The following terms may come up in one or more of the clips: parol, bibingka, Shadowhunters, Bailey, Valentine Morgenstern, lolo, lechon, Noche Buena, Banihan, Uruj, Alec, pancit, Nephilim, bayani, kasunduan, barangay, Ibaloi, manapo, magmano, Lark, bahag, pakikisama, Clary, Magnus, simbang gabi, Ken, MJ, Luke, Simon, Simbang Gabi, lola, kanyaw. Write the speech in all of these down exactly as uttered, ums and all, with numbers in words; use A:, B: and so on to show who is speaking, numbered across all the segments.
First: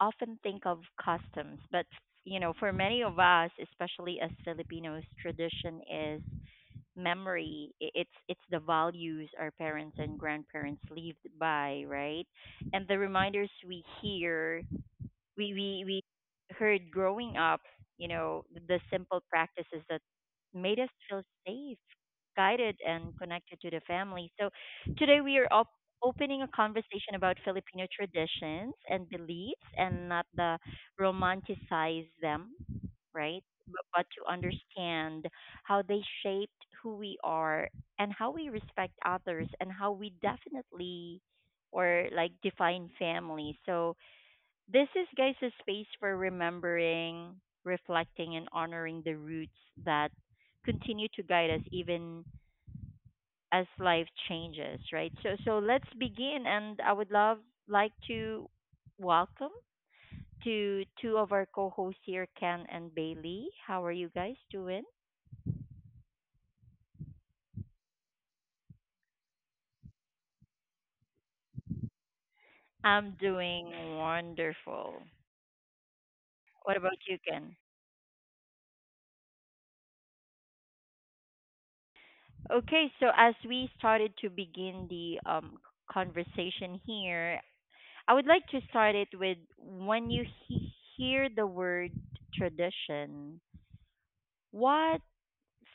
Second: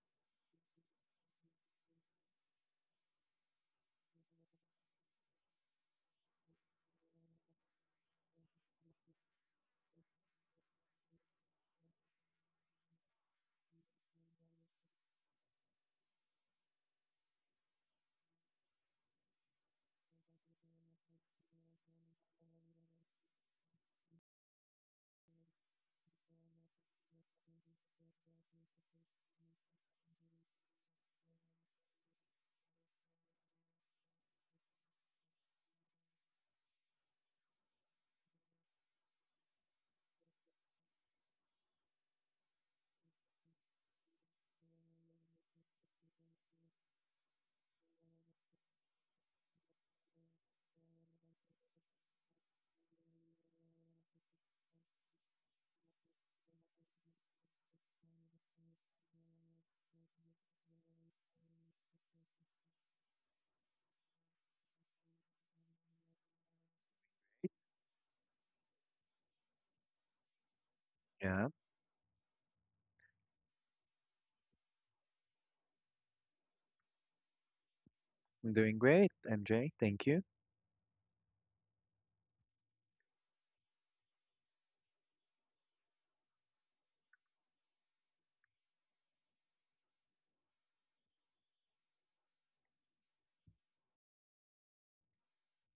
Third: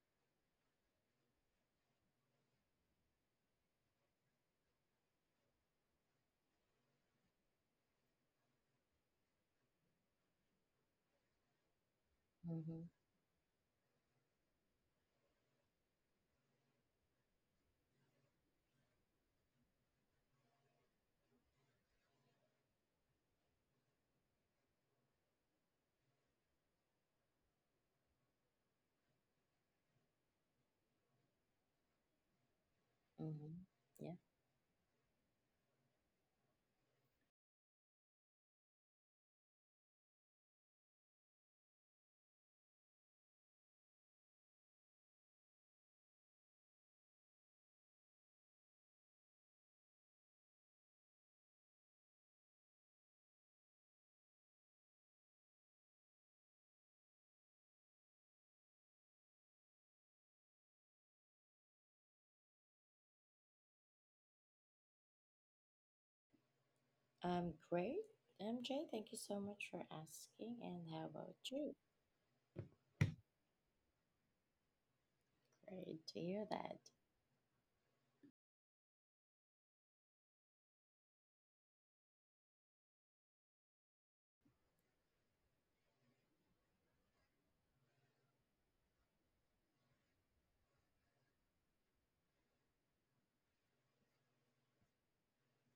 A: often think of customs, but you know, for many of us, especially as Filipinos, tradition is memory. I- It's it's the values our parents and grandparents lived by, right? And
B: Mm-hmm,
A: the reminders we hear we we we heard growing up, you know, the simple practices that made us feel safe, guided, and connected to the family. So today we are op- opening a conversation about Filipino traditions and beliefs, and not the romanticize them, right?
B: mm-hmm.
A: But, but
B: Yeah.
A: to understand how they shaped who we are and how we respect others and how we definitely or like define family. So this is, guys, a space for remembering, reflecting, and honoring the roots that continue to guide us even as life changes, right? So, so let's begin, and I would love like to welcome to two of our co-hosts here, Ken and Bailey. How are you guys doing?
B: Um, great, M J. Thank you so much for asking. And how about
C: Yeah,
B: you?
A: I'm doing wonderful.
B: Great to hear
A: What
B: that.
A: about you, Ken?
C: I'm doing great, M J. Thank you.
A: Okay, so as we started to begin the um, conversation here, I would like to start it with when you he- hear the word tradition, what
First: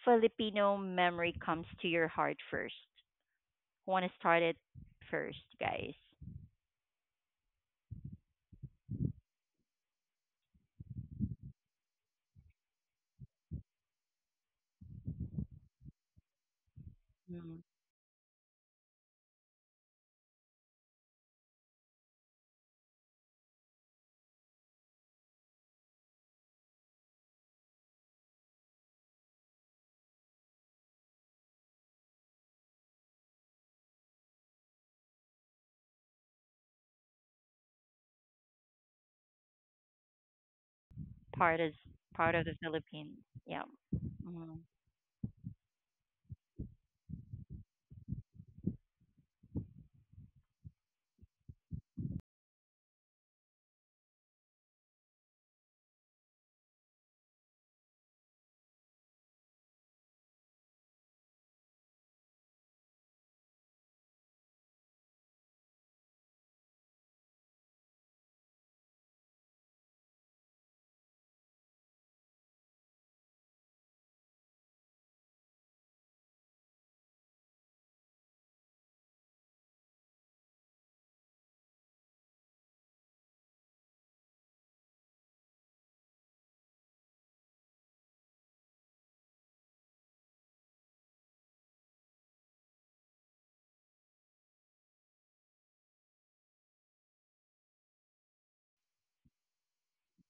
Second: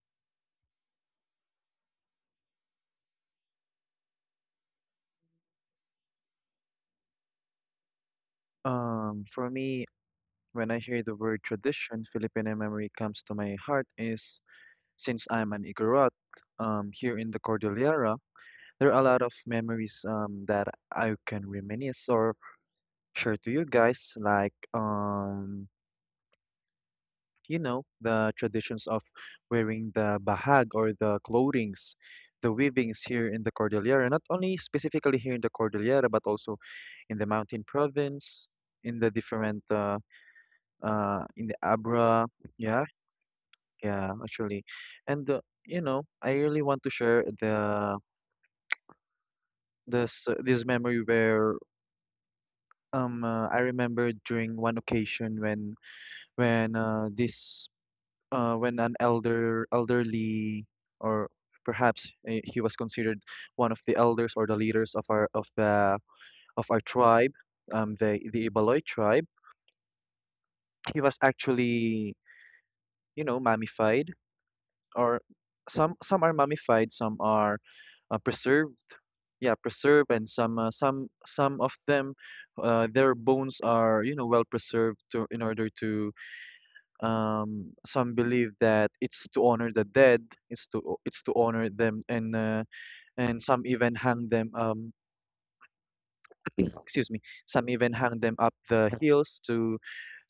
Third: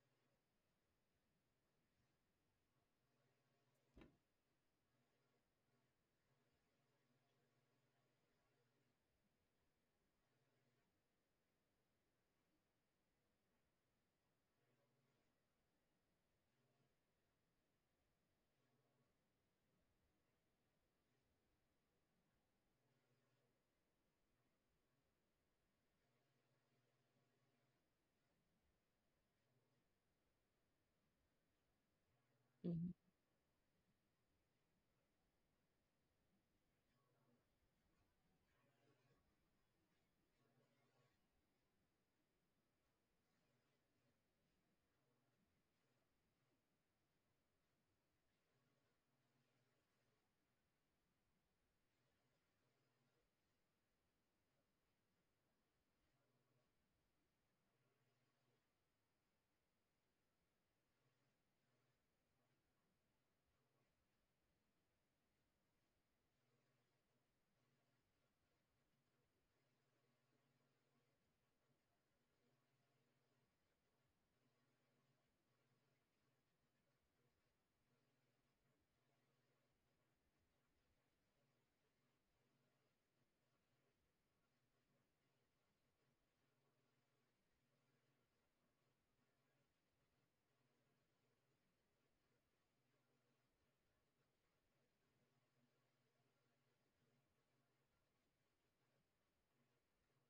A: Filipino memory comes to your heart first? Want to start it first, guys?
C: Um, for me, when I hear the word tradition, Filipino memory comes to my heart is since I'm an Igorot, um, here in the
A: Mm.
C: Cordillera, there are a lot of memories um that I can reminisce or share to you guys, like um you know, the traditions of wearing the bahag or the clothings, the
B: Mm-hmm,
C: weavings here in the Cordillera, not only specifically here in the Cordillera, but also in the mountain province, in the different, uh, uh, in the
A: Part is
C: Abra.
A: part of the
C: Yeah,
A: Philippines. Yeah.
C: yeah,
A: Mm.
C: actually. And, uh, you know, I really want to share the this uh, this memory where, um uh, I remember during one occasion when when uh, this uh, when an elder elderly, or perhaps uh, he was considered one of the elders or the leaders of our of the of our tribe, um the the Ibaloi tribe. He was actually, you know mummified, or some some are mummified, some are uh, preserved. Yeah, preserved. And some uh, some some of them, uh, their bones are, you know well preserved, to in order to— um, some believe that it's to honor the dead. It's to it's to honor them, and uh, and some even hang them, um excuse me, some even hang them up the hills to,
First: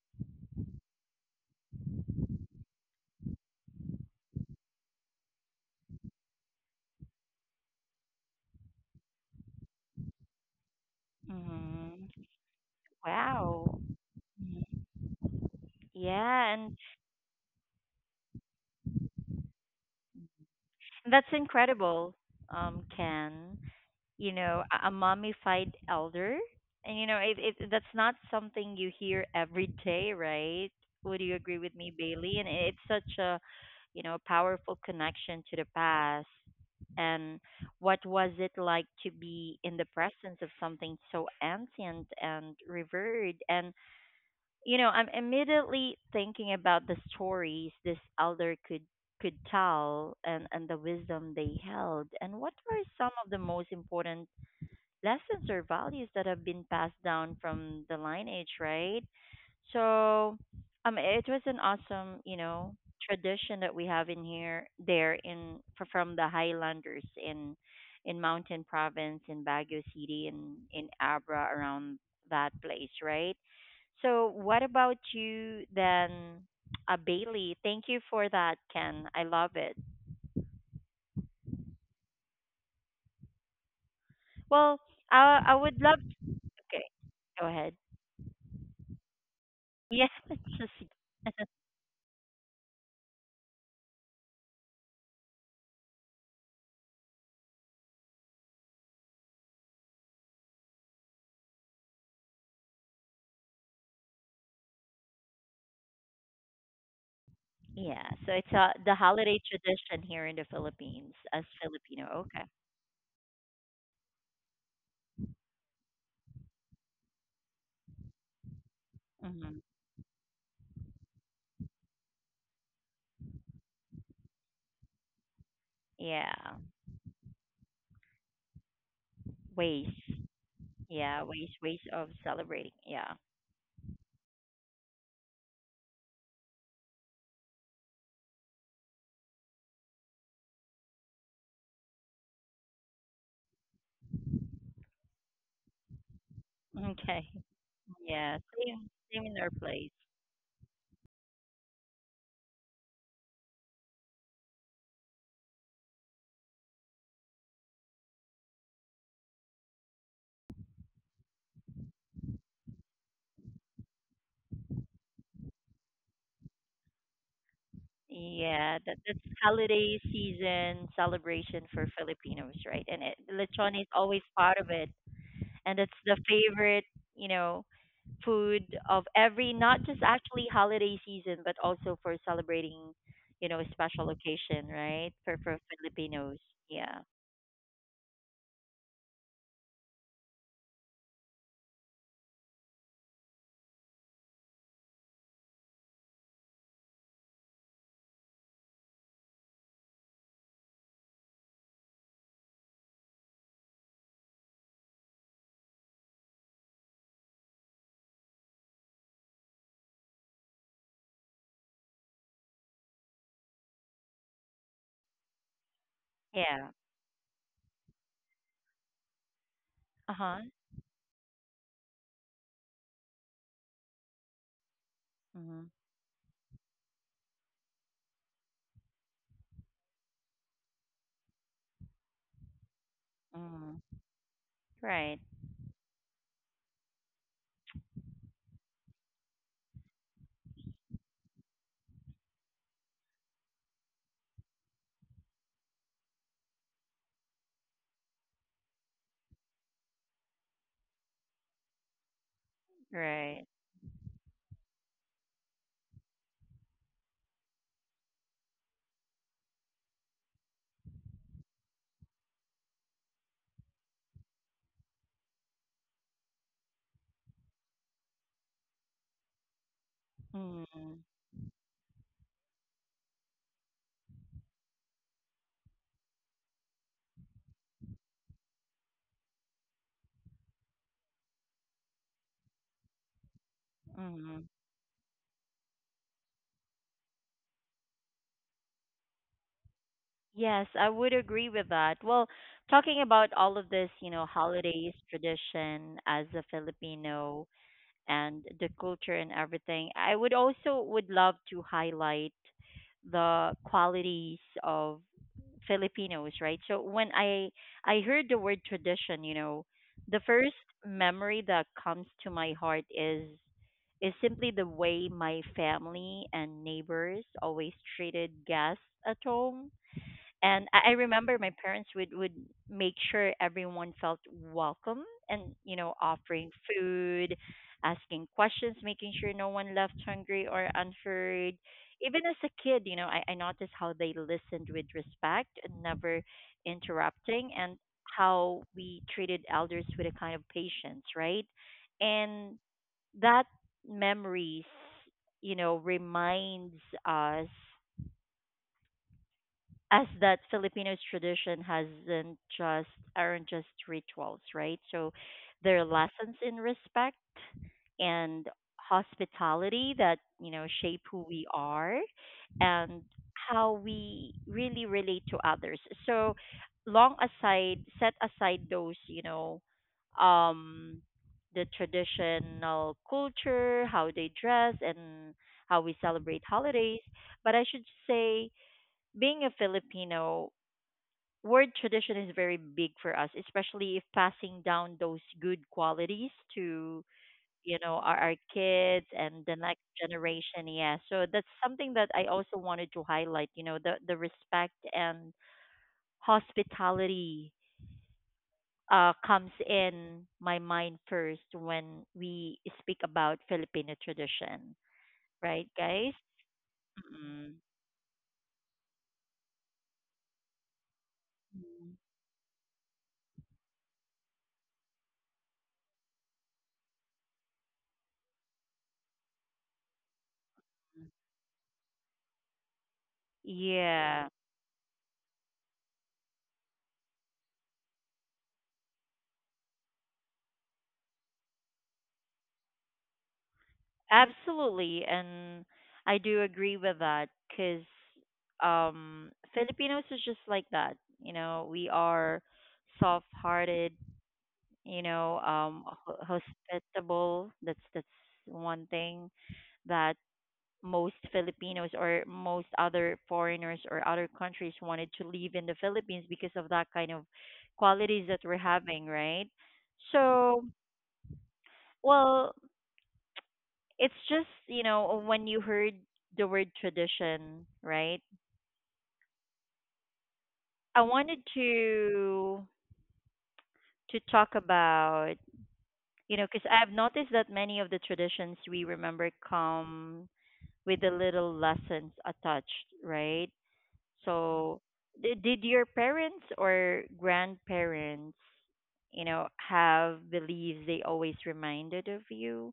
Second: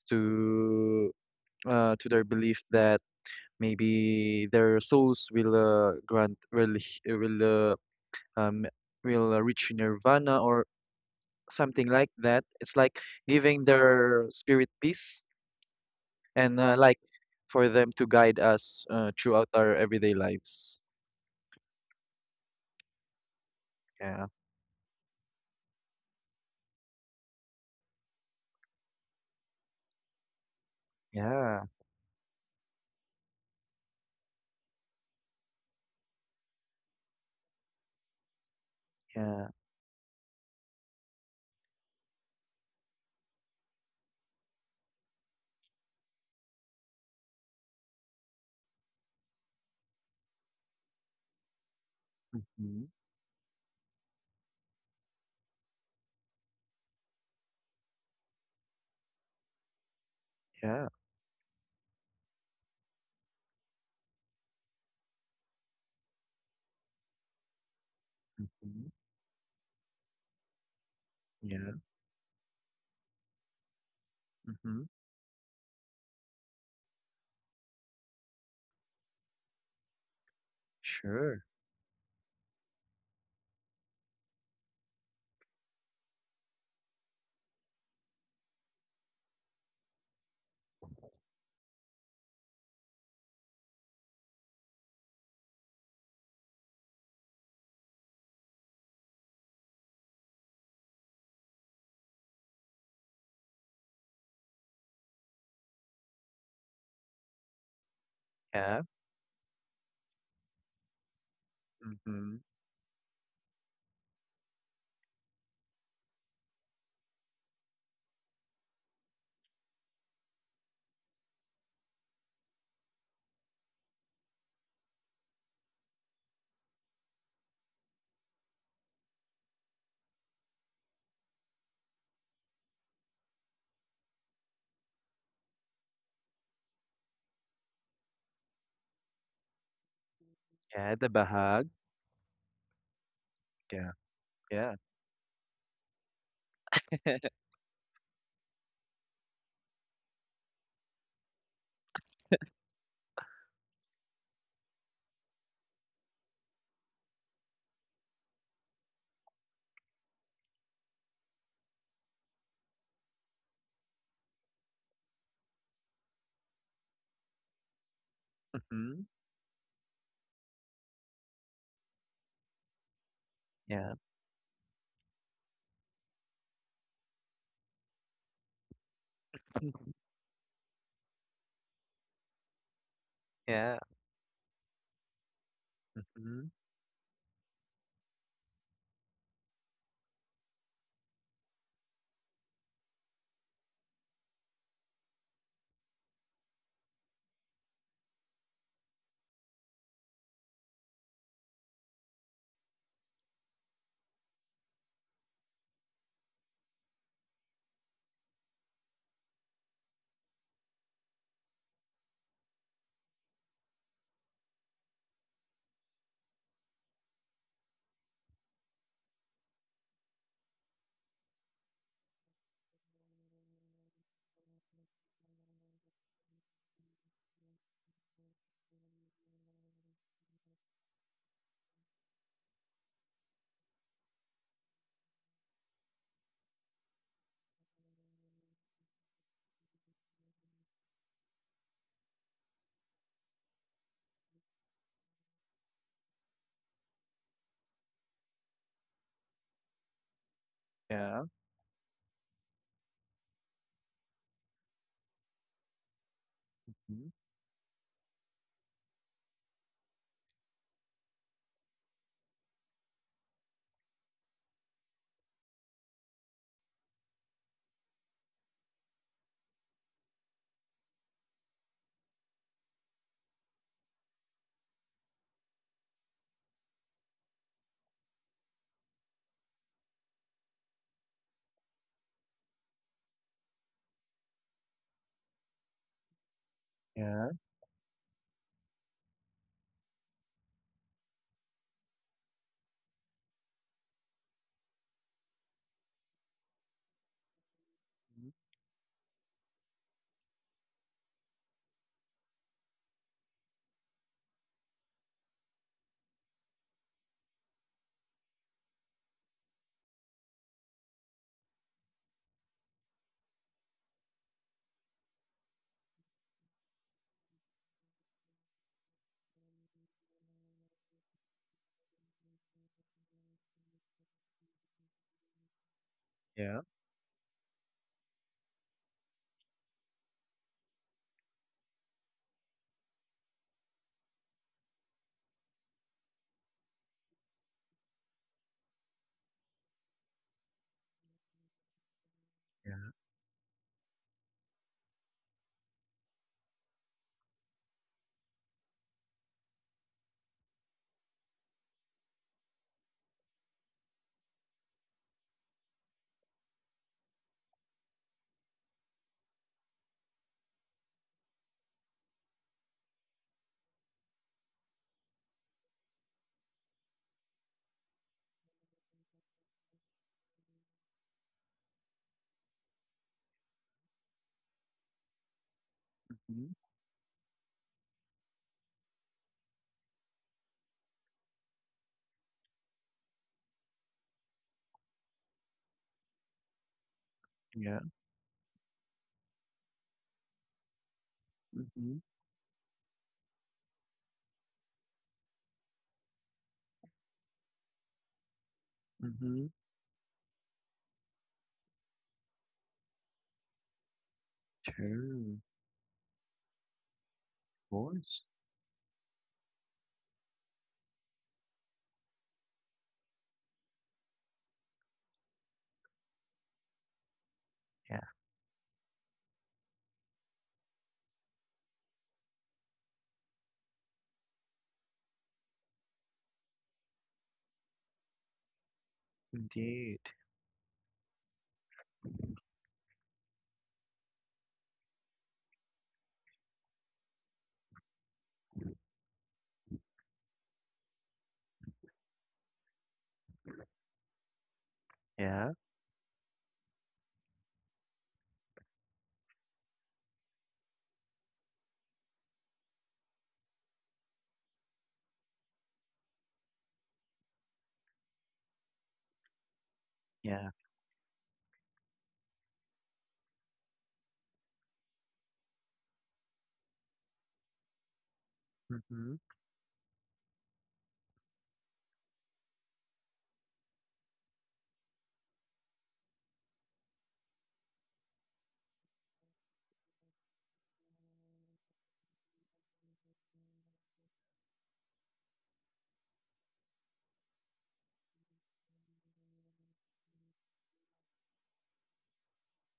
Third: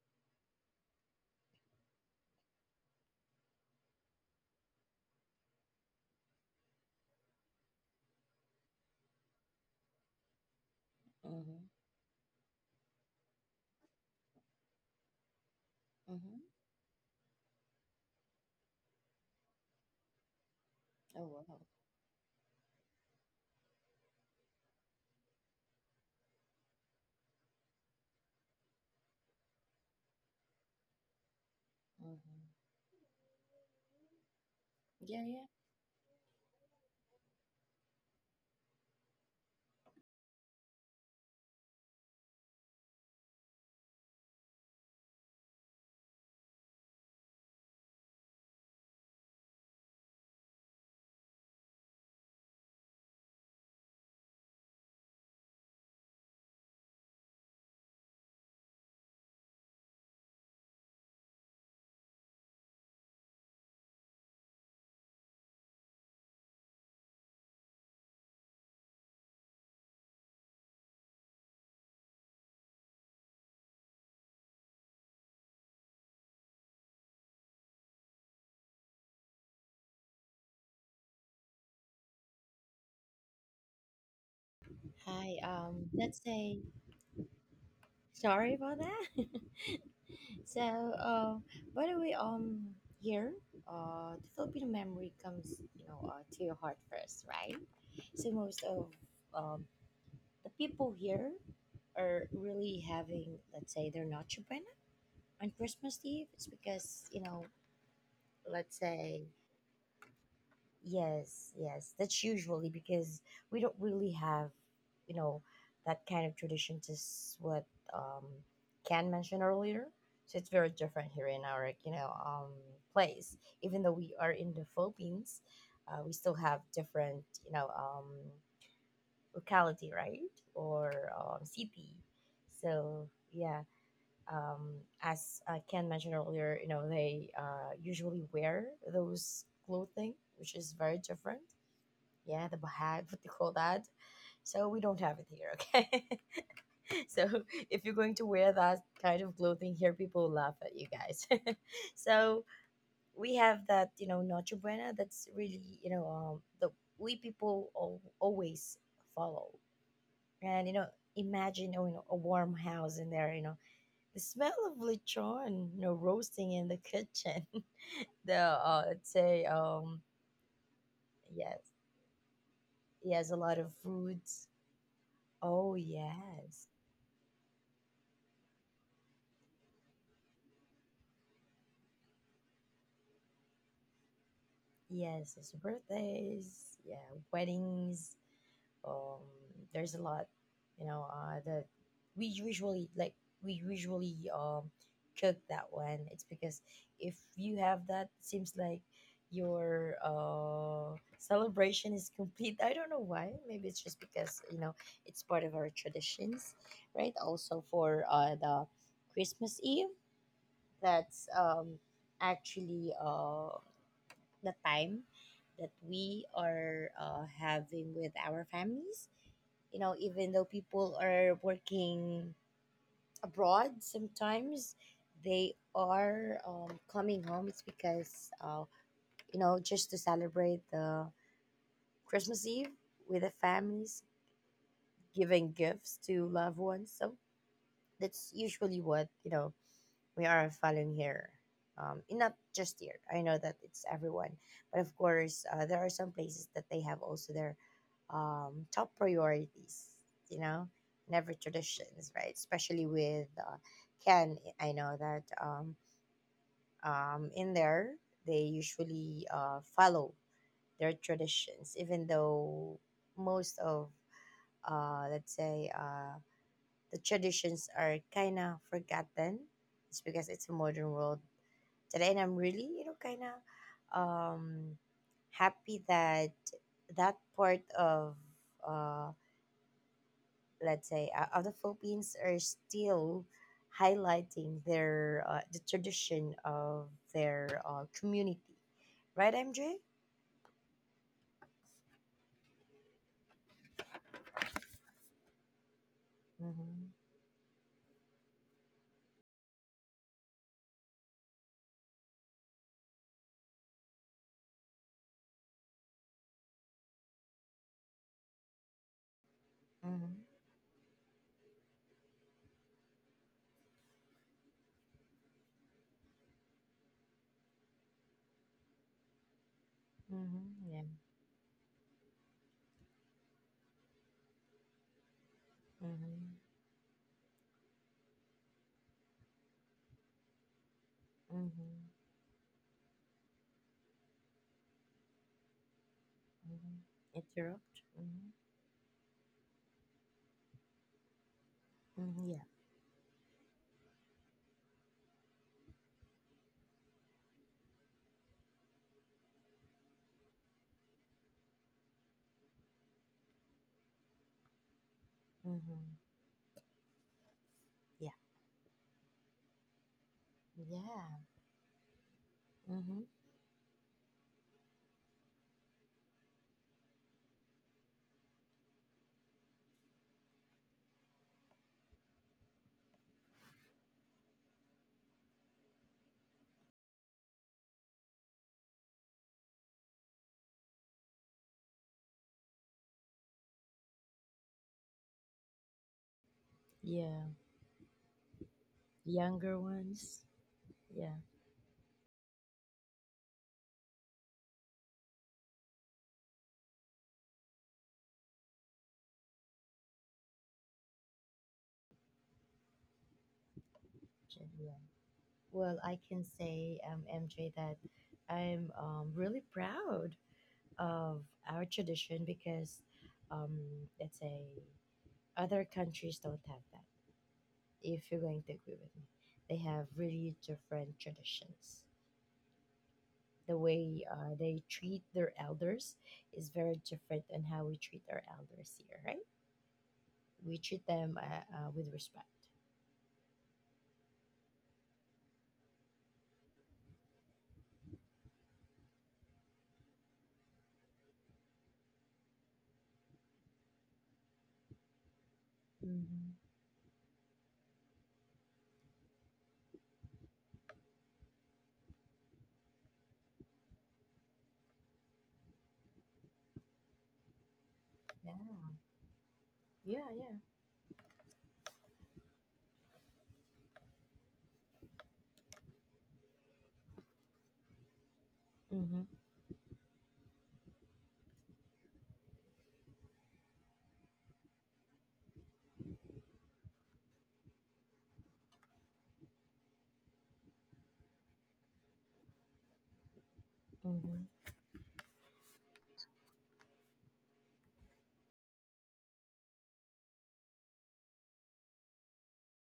C: to uh, to their belief that maybe their souls will, uh, grant will h- will uh, um will uh, reach nirvana, or
B: mm-hmm,
C: something like
A: hmm
C: that. It's like giving
A: Wow.
C: their spirit
A: Mhm.
C: peace,
B: mm-hmm.
A: Yeah,
C: and uh,
A: and
C: like, for them to guide us uh, throughout our everyday lives.
B: Oh,
A: that's
B: wow.
A: incredible, um, Ken.
C: Yeah,
A: You know, a, a mummified elder. And you know, it, it that's not something you hear every day, right? Would you
C: yeah,
A: agree with me, Bailey? And
B: Mm-hmm.
A: it's such a, you know, powerful
B: Yeah, yeah.
A: connection to the past. And what was it like to
C: yeah.
A: be in the presence of something so ancient and revered? And you know, I'm immediately thinking about the stories this elder could could tell, and, and the wisdom they held, and
C: Mm-hmm.
A: what were some of the most important lessons or values that have been passed down from the lineage, right?
C: Yeah.
A: So, um, it was an awesome, you know, tradition that we have in here, there in fr- from the Highlanders in in
C: Mm-hmm.
A: Mountain Province, in Baguio City, in in
C: Yeah.
A: Abra around that place, right? So,
C: Mm-hmm.
A: what about you then, uh, Bailey? Thank you for that, Ken. I love it.
C: Sure.
A: Well,
B: Hi.
A: I
B: Um,
A: I
B: let's
A: would love.
B: say
A: Okay, go ahead.
B: sorry about that. so,
A: Yes.
B: uh, by the way, um, here, uh, the Filipino memory comes, you know, uh, to your heart first, right? So most of um the people here are really having, let's say, they're not Japan. On Christmas Eve, it's because you know,
A: Yeah, so
B: let's
C: Yeah.
A: it's uh,
B: say
A: the holiday tradition here in the Philippines
B: yes,
A: as
B: yes, that's
C: Mm-hmm.
A: Filipino.
B: usually
A: Okay.
B: because we don't really have, you know, that kind of tradition. Just what um, Ken mentioned earlier,
A: hmm
B: so it's very different here in our you know um, place. Even though we are in the Philippines, uh, we still have
A: Yeah,
B: different you know um, locality,
A: ways.
B: right, or um,
A: Yeah, ways
B: city.
A: ways of celebrating.
B: So
A: Yeah.
B: yeah, um, as uh, Ken mentioned earlier, you know, they uh, usually wear those clothing, which is
C: Yeah,
B: very
C: the
B: different.
C: bahag.
B: Yeah, the bahag, what they call that.
C: Yeah,
B: So
C: yeah.
B: we don't have it here, okay? So
A: Okay.
B: if you're going to wear
A: Yeah,
B: that
A: same
B: kind of
A: same in our
B: clothing here,
A: place.
B: people will laugh at you guys. So we have that, you know, Noche Buena. That's really, you know, um, the we people al- always follow. And you know, imagine you know, a warm house in there, you know the smell of lechon, you know, roasting in the kitchen. the uh,
A: Yeah,
C: Mm-hmm.
A: that
B: I'd
A: that's
B: say um
A: holiday season celebration
B: yes,
A: for Filipinos, right? And
B: he
A: it,
B: has a lot of
A: lechon
C: Yeah.
A: is always
B: foods.
A: part of it.
B: Oh
A: And it's the
B: yes,
A: favorite, you know, food of every not just actually holiday season, but also for celebrating, you know, a
C: Yeah.
A: special occasion, right?
B: yes,
A: For
B: his
A: for Filipinos,
C: Mm-hmm.
B: birthdays,
A: yeah.
B: yeah, weddings, um, there's a lot you know uh, that we usually like we usually um, cook that one. It's because if you have that, seems like your uh, celebration is complete. I don't know why. Maybe it's just because you know it's part of our traditions, right? Also for uh, the Christmas Eve, that's um, actually uh, the time that we
A: yeah,
B: are uh, having with our families. You know,
A: uh
B: even
A: huh,
B: though people are working abroad sometimes, they
A: mm-hmm.
B: are um, coming home. It's because, uh, you know, just to celebrate the Christmas Eve with the
A: mm
B: families,
A: right,
B: giving gifts to loved ones. So that's usually what, you know, we are following here. Um, and not just here. I know that it's everyone, but of course, uh, there are some places that they have also their um, top priorities. You know, in
C: Yeah.
B: every traditions, right? Especially with
A: right.
B: uh, Ken, I know that um,
C: Mhm.
B: um, in there they usually uh, follow their traditions, even though most of uh, let's say uh, the traditions are kind of forgotten. It's because it's a
A: mm-hmm.
B: modern world today, and I'm really you know kind of um happy that that part of uh let's say uh, of the Philippines are still
A: Mm-hmm.
B: highlighting their uh, the tradition of
C: Yeah.
B: their uh, community, right, MJ?
A: Yes, I would agree with that. Well, talking about all of this, you know, holidays tradition as a
B: Mm-hmm.
A: Filipino,
C: Mhm.
A: and the culture and everything. I would also would love to highlight the qualities of Filipinos, right? So when I I heard the word tradition, you know, the
B: Mm-hmm.
A: first memory that comes to my heart is is simply the way my family and neighbors always treated guests at home,
B: Mm-hmm.
A: and
B: Yeah.
A: I I remember my parents would would make sure everyone felt welcome, and you know
B: Mm-hmm.
A: offering
C: Yeah,
A: food, asking questions, making sure no one left hungry or unheard.
B: Mm-hmm.
A: Even as a kid, you know, I, I noticed how they listened with respect and never
B: Mm-hmm.
A: interrupting,
B: Interrupt.
A: and
B: Mm-hmm.
A: how we treated elders with a kind of patience, right?
B: Mm-hmm. Yeah.
A: And
C: yeah.
A: that memories, you know, reminds us as that Filipinos tradition hasn't just aren't just rituals, right? So they're
B: Mm-hmm.
A: lessons in respect
B: Yeah,
A: and hospitality that, you know, shape
B: yeah.
A: who we are
B: Mm-hmm.
A: and how we really relate to others. So long aside set aside those, you know, um the traditional culture, how they dress and how we
C: Mm-hmm.
A: celebrate holidays, but I should say being a Filipino, word tradition is very big for us, especially if passing down those good qualities to
B: Yeah.
C: Yeah.
A: you know our, our kids
B: Younger
A: and the next
B: ones.
A: generation. Yeah,
B: Yeah.
A: so that's
C: Mm-hmm.
A: something that I also wanted to highlight. You know, the the respect and hospitality uh,
C: Mm-hmm.
A: comes in my mind first when we speak about Filipino
B: Gen- yeah.
A: tradition,
C: True.
A: right,
B: Well, I can
A: guys?
B: say, um, M J,
A: Mm-mm.
C: Of
B: that
C: course.
B: I'm um, really proud of our
A: Mm.
B: tradition because, um, let's say, other countries don't have that, if
C: Yeah.
B: you're going to agree with me. They have really different traditions. The way uh,
A: Yeah.
B: they treat their elders is very different than how we treat our elders here, right?
C: Indeed.
B: We treat them uh, uh, with respect.
A: Absolutely, and I do agree with that because um, Filipinos are just like that. You know, we are soft-hearted. You know,
C: Yeah.
A: um, ho-
B: Hmm.
A: hospitable. That's that's one thing that most Filipinos or most other foreigners or other countries wanted to live in the Philippines because of that kind of
B: Yeah,
A: qualities that we're having, right?
B: yeah,
C: Yeah.
A: So, well, it's just you know when you heard the word tradition, right?
B: yeah. Hmm.
C: Mm-hmm. Of
A: I wanted to to talk about, you know, because I've noticed that many of the traditions we remember come with a little lessons attached, right?
B: Hmm.
A: So di- did your parents or grandparents, you know, have beliefs they always reminded of you,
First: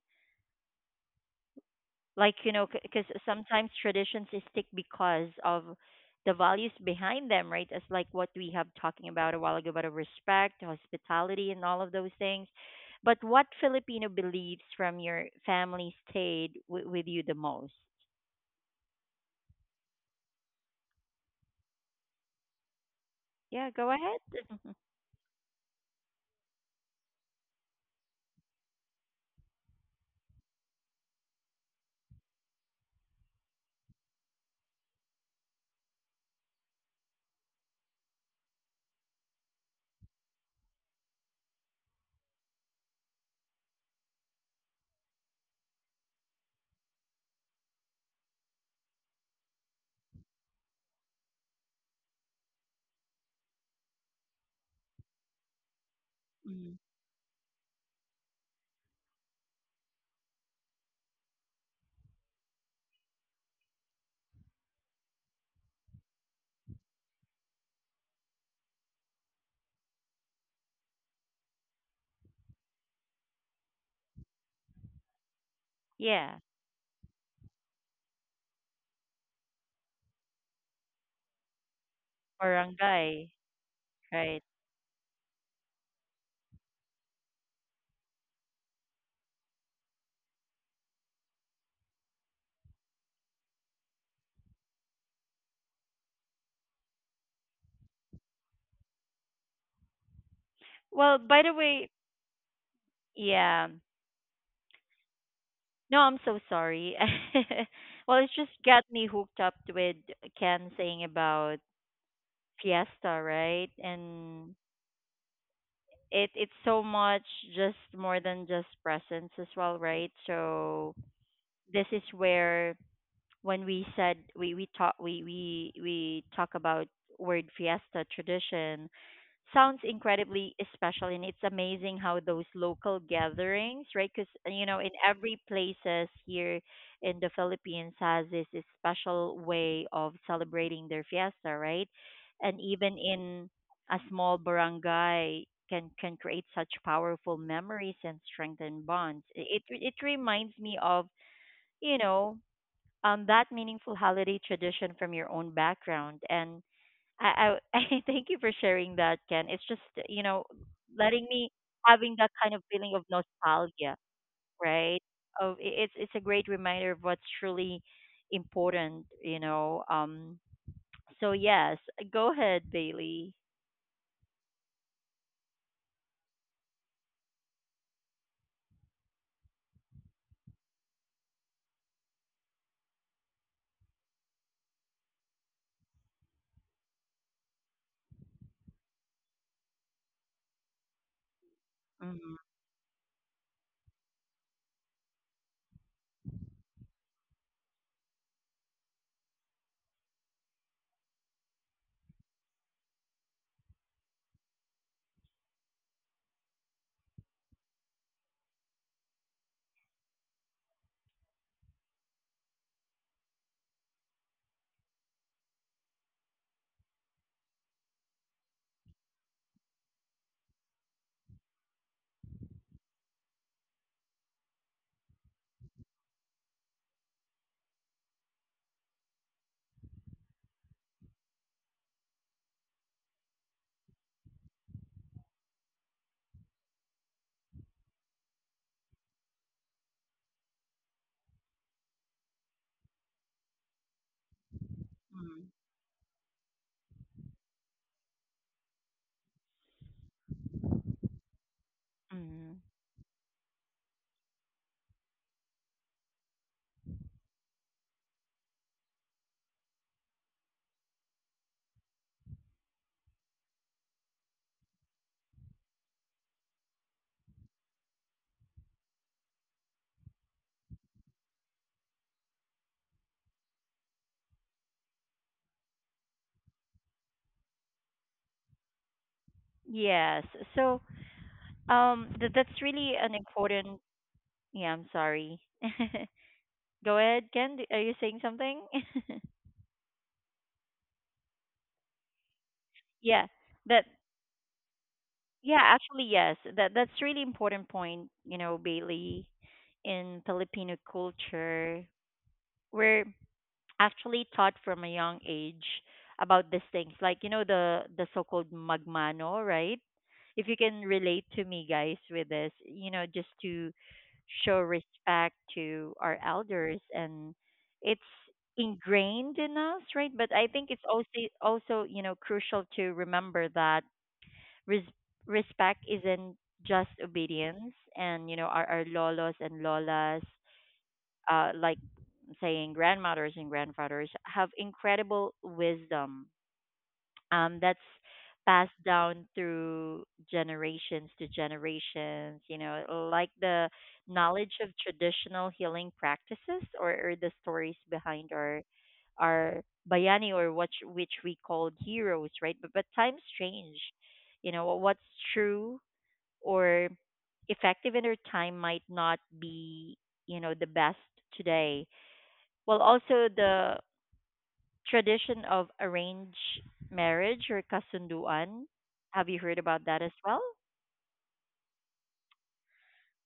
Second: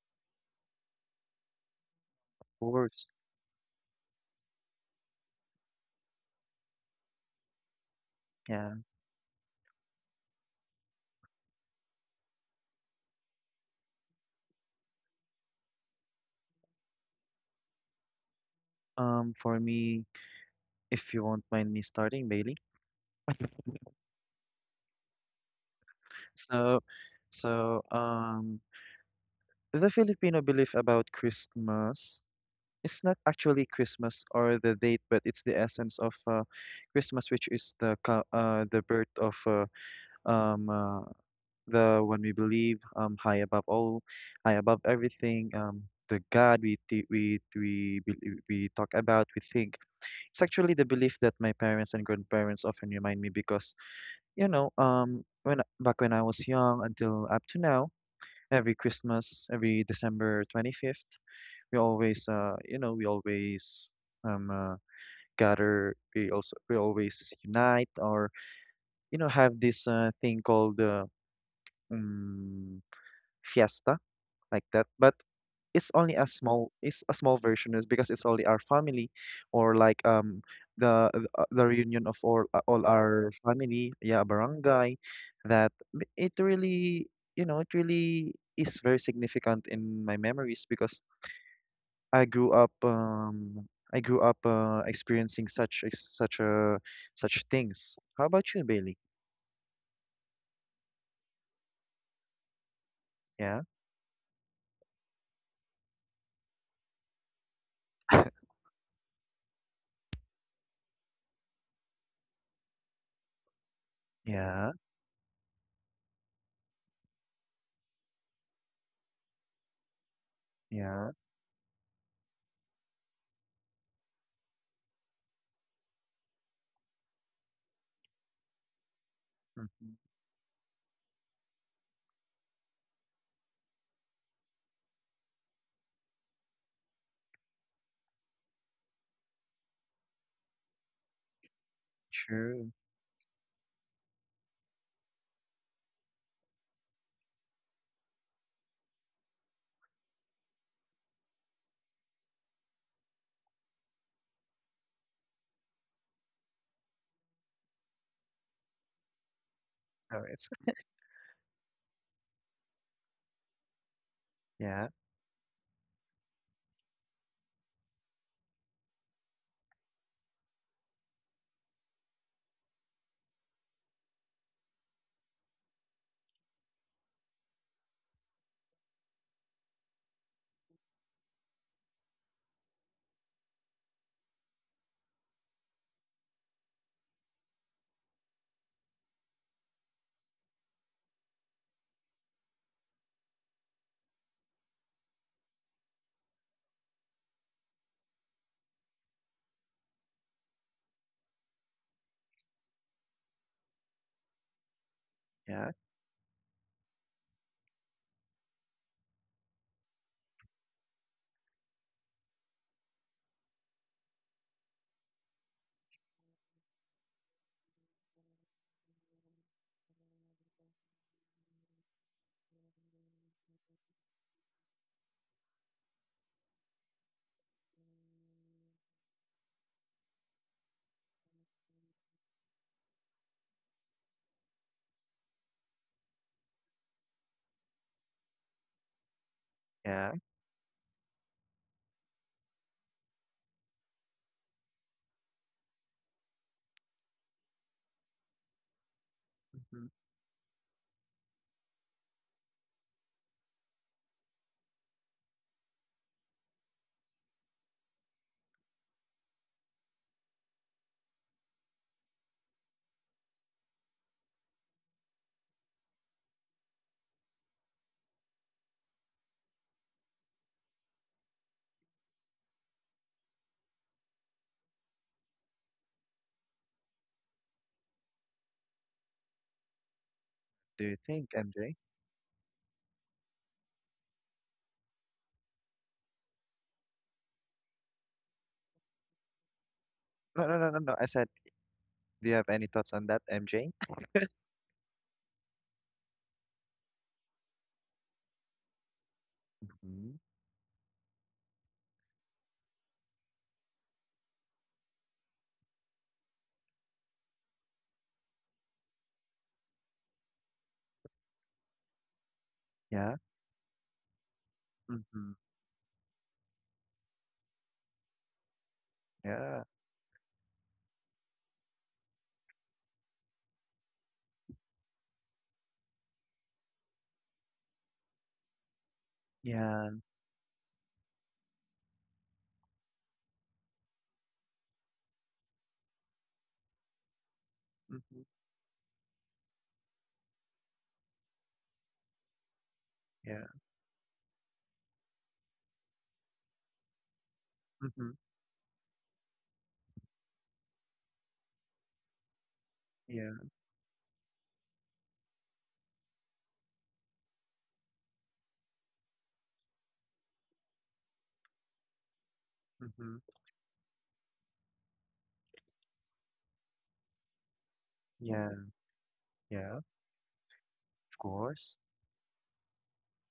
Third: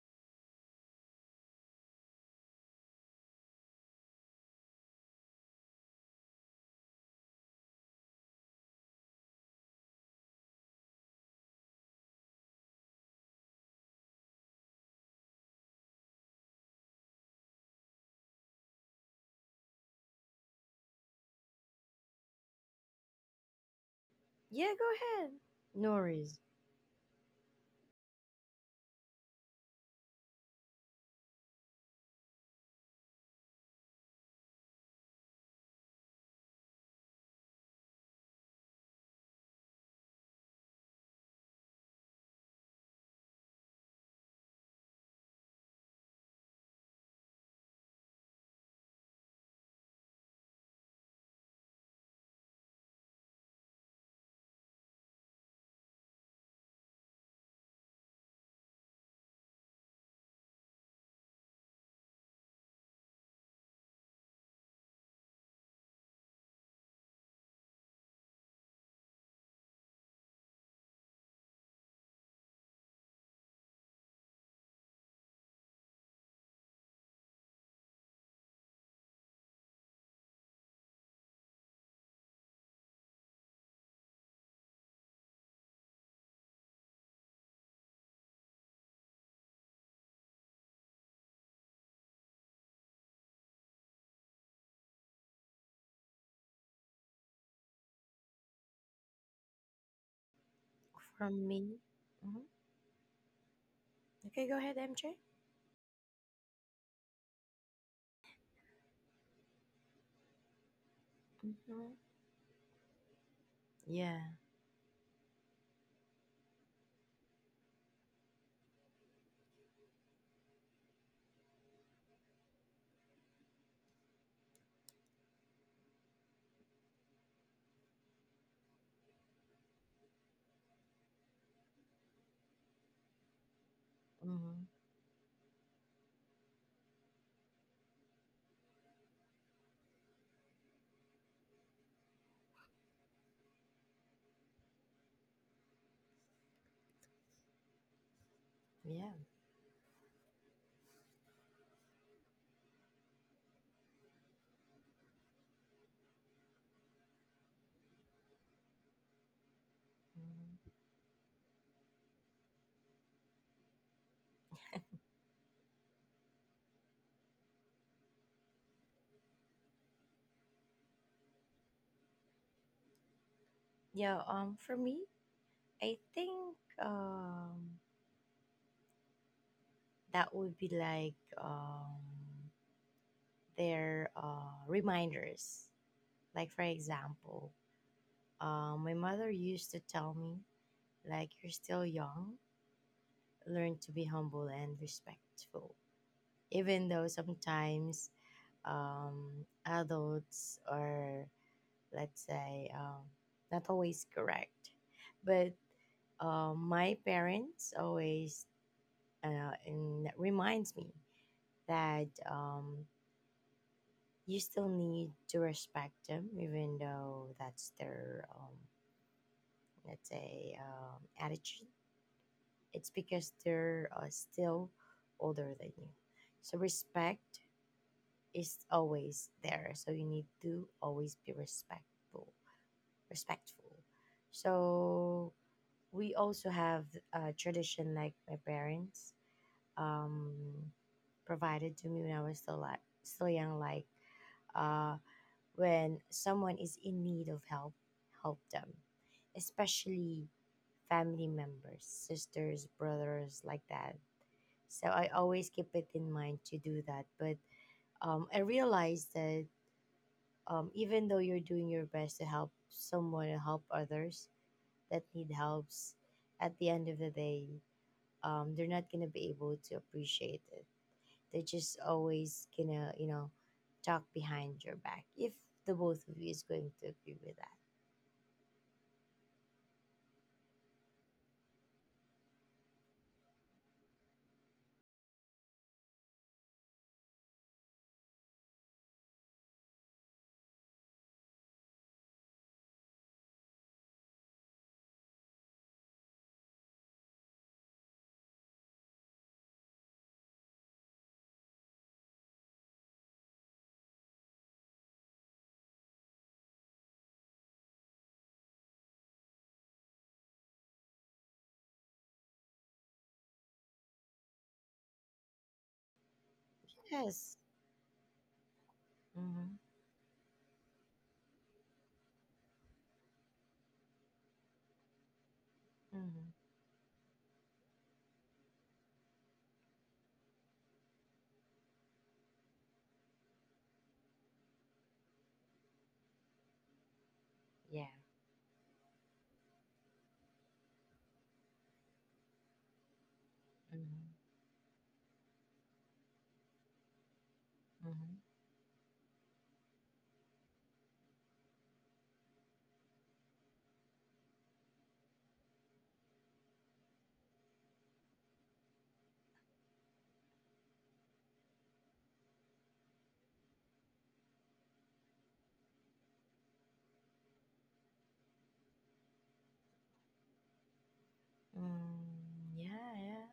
A: like, you know, because
C: course.
A: sometimes traditions is stick because of the values behind them, right? As like what we have
C: Yeah.
A: talking about a while ago about a respect, hospitality, and all of those things, but what Filipino beliefs from your family stayed w- with you the most?
C: Um, for me, if you won't mind me starting, Bailey.
A: Yeah, go ahead.
B: Yeah, go ahead. Norris
C: So, so um, the Filipino belief about Christmas is not actually Christmas or the date, but it's the essence of uh, Christmas, which is the co- uh, the birth of, uh, um uh, the one we believe, um, high above all, high above everything. Um, the God we th- we we bel- we talk about, we think. It's actually the belief that my parents and grandparents often remind me, because you know um when back when I was
A: Mhm.
C: young until up to now, every Christmas, every December twenty-fifth, we always uh you know we always um. Uh, gather we also we always unite, or you know have this uh, thing called, uh, um, fiesta, like that, but it's only a
A: yeah
C: small it's a small version, is because it's only our family, or like, um the uh, the reunion of all uh, all
A: barangay,
C: our family. Yeah,
A: right.
C: barangay. That m- it really, you know it really is very significant in my memories, because I grew up um I grew up uh, experiencing such ex- such uh such things. How about you, Bailey?
A: Well,
B: from
A: by the
B: me.
A: way,
B: Hmm.
C: Yeah.
A: yeah.
B: Okay, go ahead, M J.
A: No, I'm so sorry. well, it's just got me hooked up with Ken saying about
B: Hmm.
A: fiesta, right?
B: Yeah.
A: And
C: Yeah,
A: it it's so much just more than just presents as well, right? So
C: yeah.
A: this is where when we said we we talk we we we talk about word fiesta tradition sounds
C: Hmm.
A: incredibly special, and it's amazing how those local gatherings, right? Because you
B: Hmm.
A: know in every places here in the Philippines has this, this special way of celebrating their fiesta, right? And
C: True.
A: even in a small barangay can can create such powerful memories and strengthen
B: Yeah.
A: bonds. it it reminds me of, you know, um, that meaningful holiday tradition from your own background. And I, I, I thank you for sharing that, Ken. It's just, you
C: No,
A: know,
C: it's
B: Hmm.
A: letting me having that kind of feeling of nostalgia,
C: yeah,
A: right? Of i- it's it's a great reminder of what's truly important, you know. Um, so yes, go ahead, Bailey.
B: Yeah. Um, for me, I think um that would be like um their uh reminders. Like for example, uh, my mother used to tell me, like, you're still young,
A: Mm-hmm.
B: learn to be humble and respectful. Even though sometimes um, adults are, let's say, um, not always correct. But
C: yeah,
B: uh, my parents always uh, and reminds me that um, you still need to respect them, even though that's their, um, let's say, um, attitude. It's because they're uh, still older than you. So respect is always there. So you need to always be respectful, respectful. So we also have a tradition like my parents
C: yeah.
B: um, provided to me when I was still like still young, like uh, when
A: Mm-hmm.
B: someone is in need of help, help them,
C: Mm-hmm.
B: especially family members, sisters,
A: mm-hmm.
B: brothers, like that. So I always keep it in mind to do that. But um, I realized that um, even though you're doing your best to help someone and help others that need helps, at the end of the day um, they're not gonna be able to appreciate it. They're just always gonna you know talk behind your back if the both of you is going to agree with that.
C: Do you
A: Yes.
C: think,
A: So
C: M J?
A: um, th- that's really an important. Yeah, I'm sorry. Go ahead, Ken. d- Are you saying something?
C: No, no, no, no, no. I said, do you have any thoughts on that, M J?
A: Yeah, that yeah, actually yes. That that's really important point, you know, Bailey,
C: Mm-hmm.
A: in Filipino culture. We're actually taught from a young age about these things. Like, you know, the the so-called magmano, right? If you can relate to me guys with this,
C: Yeah.
A: you know, just to show
C: Mm-hmm.
A: respect to our
B: Yes.
A: elders. And it's
B: Mm-hmm.
C: Yeah.
A: ingrained in us, right? But I think it's also also, you know, crucial to remember that res-
B: Mm-hmm.
A: respect isn't just obedience, and you know our, our lolos
C: Yeah.
A: and lolas uh, like saying grandmothers and grandfathers have incredible wisdom
B: Yeah.
A: um, that's
C: Mm-hmm.
A: passed down through generations to generations. You know,
C: Yeah.
A: like the
B: Mm-hmm.
A: knowledge of traditional healing practices, or, or the stories
C: Mm-hmm.
B: Mm-hmm.
A: behind our our bayani, or what which we called heroes, right? But but times
C: Yeah.
A: change. You know, what's true or effective in our time might not be you know the best today. Well,
C: Mm-hmm.
A: also the tradition of arranged marriage or
C: Yeah.
A: kasunduan. Have you heard
C: Yeah.
A: about that as well?
C: Of course.
B: Mm, yeah, yeah,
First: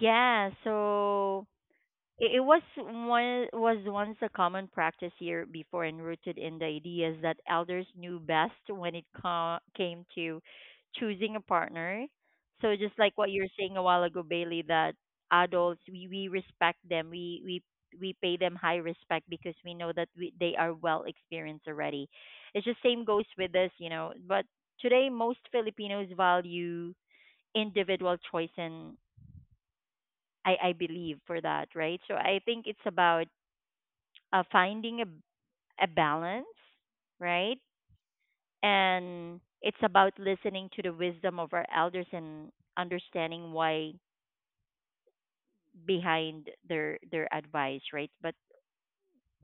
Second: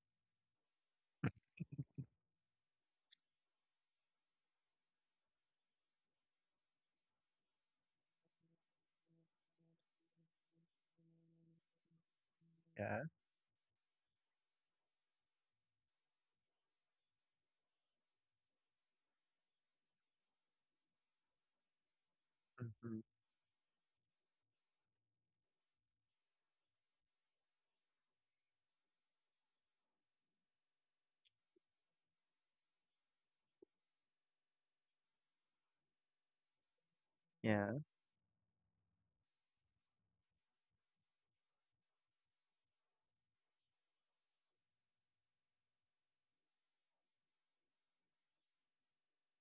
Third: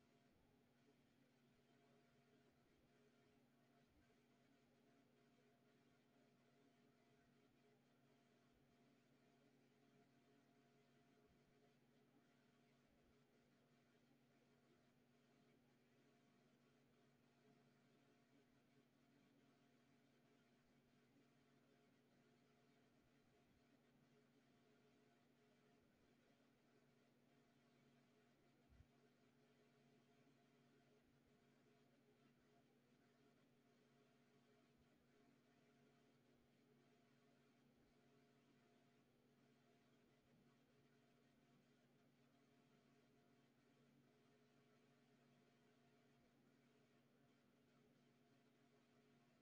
A: Yeah, so It it was one was once a common practice here before, and rooted in the ideas that elders knew best when it co- came to choosing a partner. So just
C: Yeah.
A: like what you were saying a while ago, Bailey, that adults we, we respect them, we we we pay them high respect because we know that we, they are well experienced already. It's just
C: Mm-hmm.
A: same goes with us, you know. But today most Filipinos value individual choice, and I, I believe for that, right? So I think it's about uh, finding a, a balance, right?
C: Yeah.
A: And it's about listening to the wisdom of our elders and understanding why behind their their advice, right? But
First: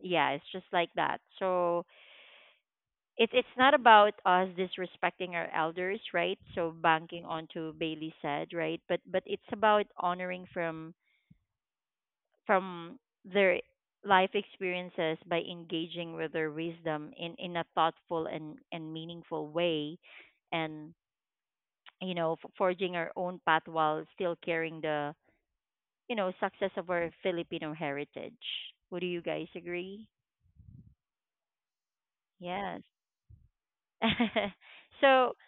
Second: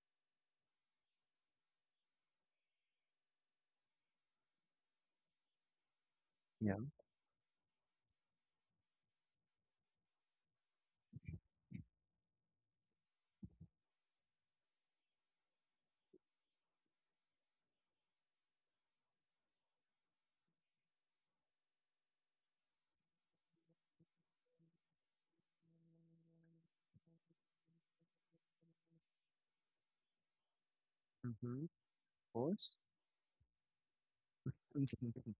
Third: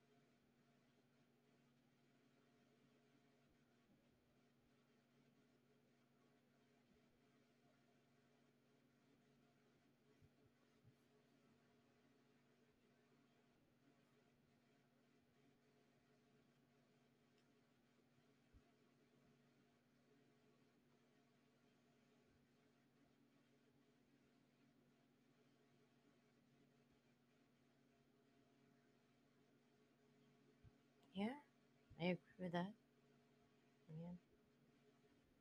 A: yeah, it's just like that. So it's it's not about us disrespecting our elders, right? So
C: Yeah.
A: banking onto Bailey said, right? But but it's about honoring from from their life experiences by engaging with their wisdom in, in a thoughtful and, and meaningful way, and you know f- forging our own path while still carrying the you know success of our Filipino heritage. Would you guys agree?
B: yeah,
C: Mm-hmm.
B: I
C: Of
B: agree with
C: course.
B: that.
A: Yes.
B: Yeah.
A: so
C: Hmm.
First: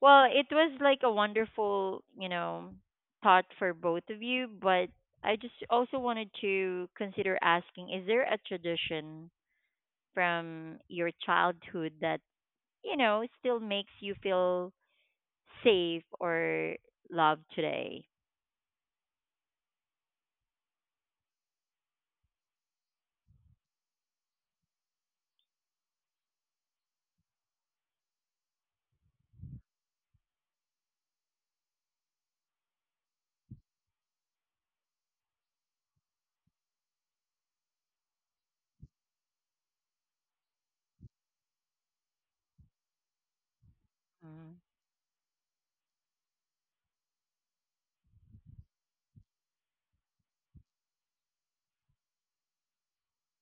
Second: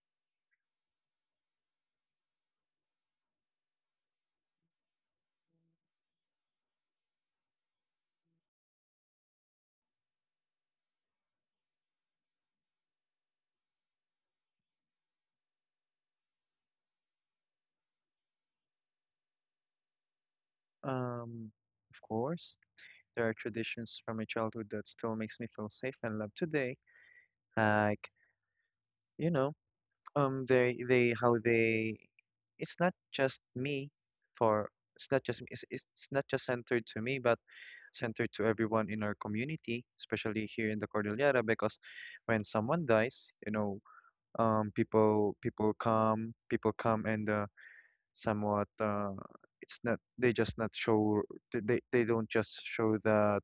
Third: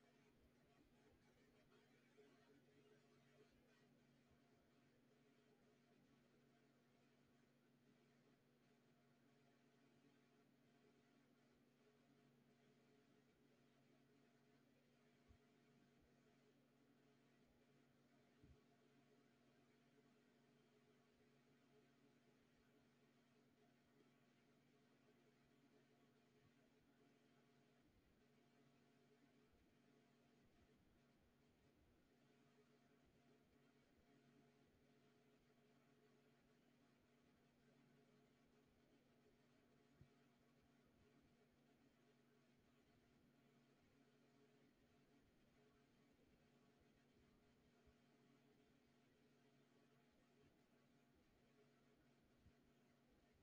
A: well it was like a wonderful, you know, thought for both of you, but I just also wanted to consider asking, is there a tradition from your childhood that, you know, still makes you feel safe or loved today?
C: Um, of course. There are traditions from my childhood that still makes me feel safe and loved today. Like, you know, um they they how they it's not just me, for it's not just it's, it's not just centered to me, but centered to everyone in our community, especially here in the Cordillera, because when someone dies, you know
A: Mm,
C: um people people come people come and, uh, somewhat, uh, it's not they just not show they they they don't just show the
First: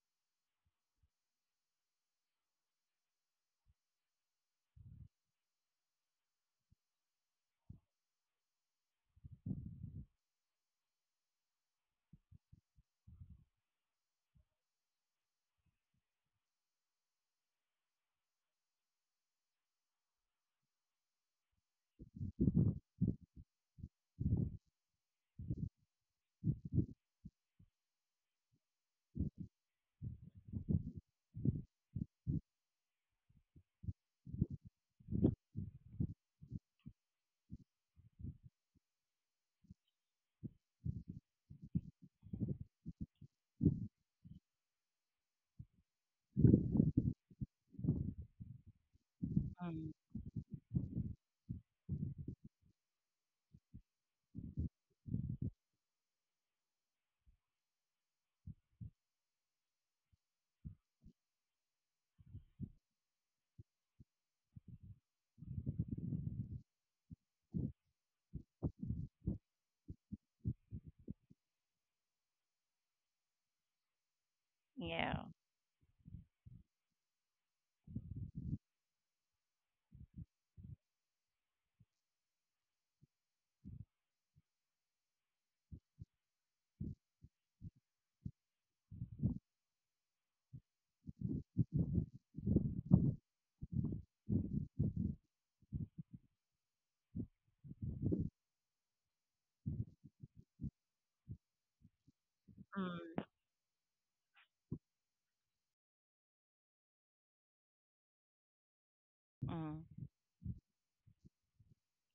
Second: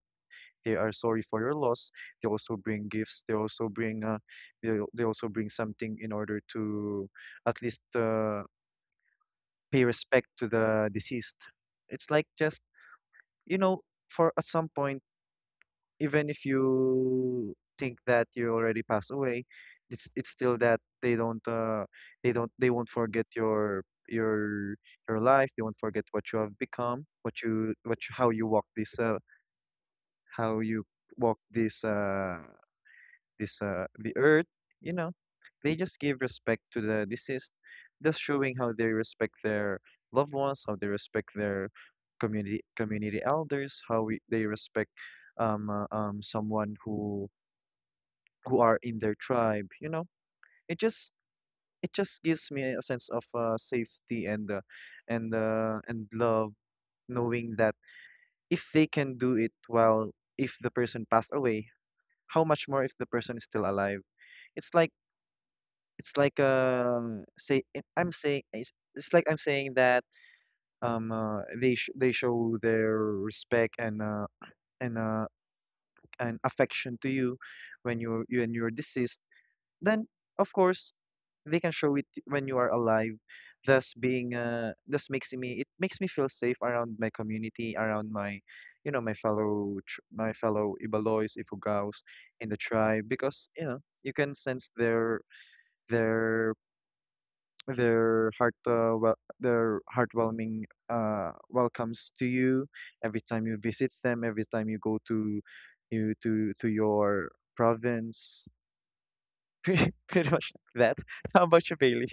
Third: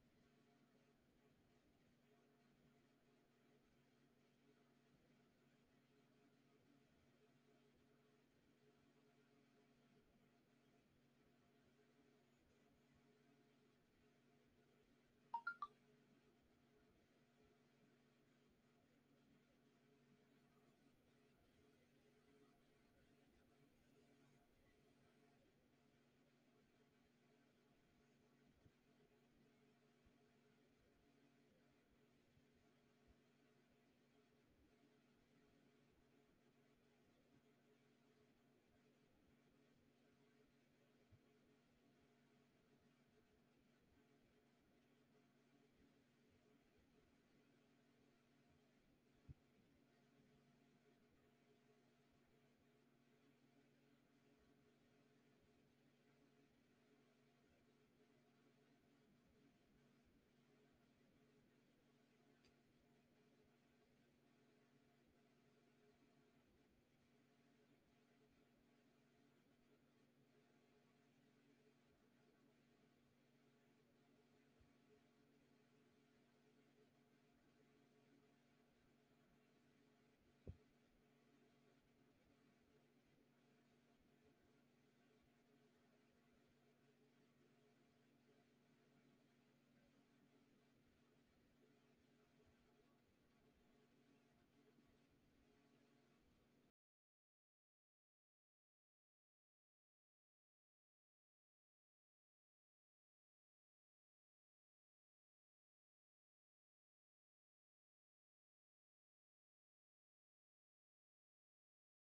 C: they are sorry for your loss. They also bring gifts, they also bring, uh, they, they also bring something in order to at least uh, pay respect to the deceased. It's like just, you know for at some point, even if you think that you already passed away, it's it's still that they don't, uh, they don't they won't forget your your your life, they won't forget what you have become, what you what you, how you walk this uh, how you walk this uh this uh, the earth, you know, they just give respect to the deceased, thus showing how they respect their loved ones, how they respect their community community elders, how we, they respect, um, uh, um someone who who are in their tribe.
A: mm,
C: You know, it just it just gives me a sense of, uh, safety, and uh, and uh, and love, knowing that if they can do it while if the person passed away, how much more if the person is still alive? It's like It's like, uh, say I- I'm saying, it's, it's like I'm saying that, um uh, they sh they show their respect, and uh and
A: yeah.
C: uh and affection to you when you're, you and you're deceased. Then of course they can show it when you are alive. Thus being uh thus makes me it makes me feel safe around my community, around my you know my fellow tr my fellow Ibaloys, Ifugaos in the tribe, because you know, you can sense their, their their heart uh, wel- their heartwarming uh, welcomes to you
A: Mm,
C: every time you visit them, every time you go to, you to to your province. Pretty,
A: mm,
C: pretty much like that. How about you, Bailey?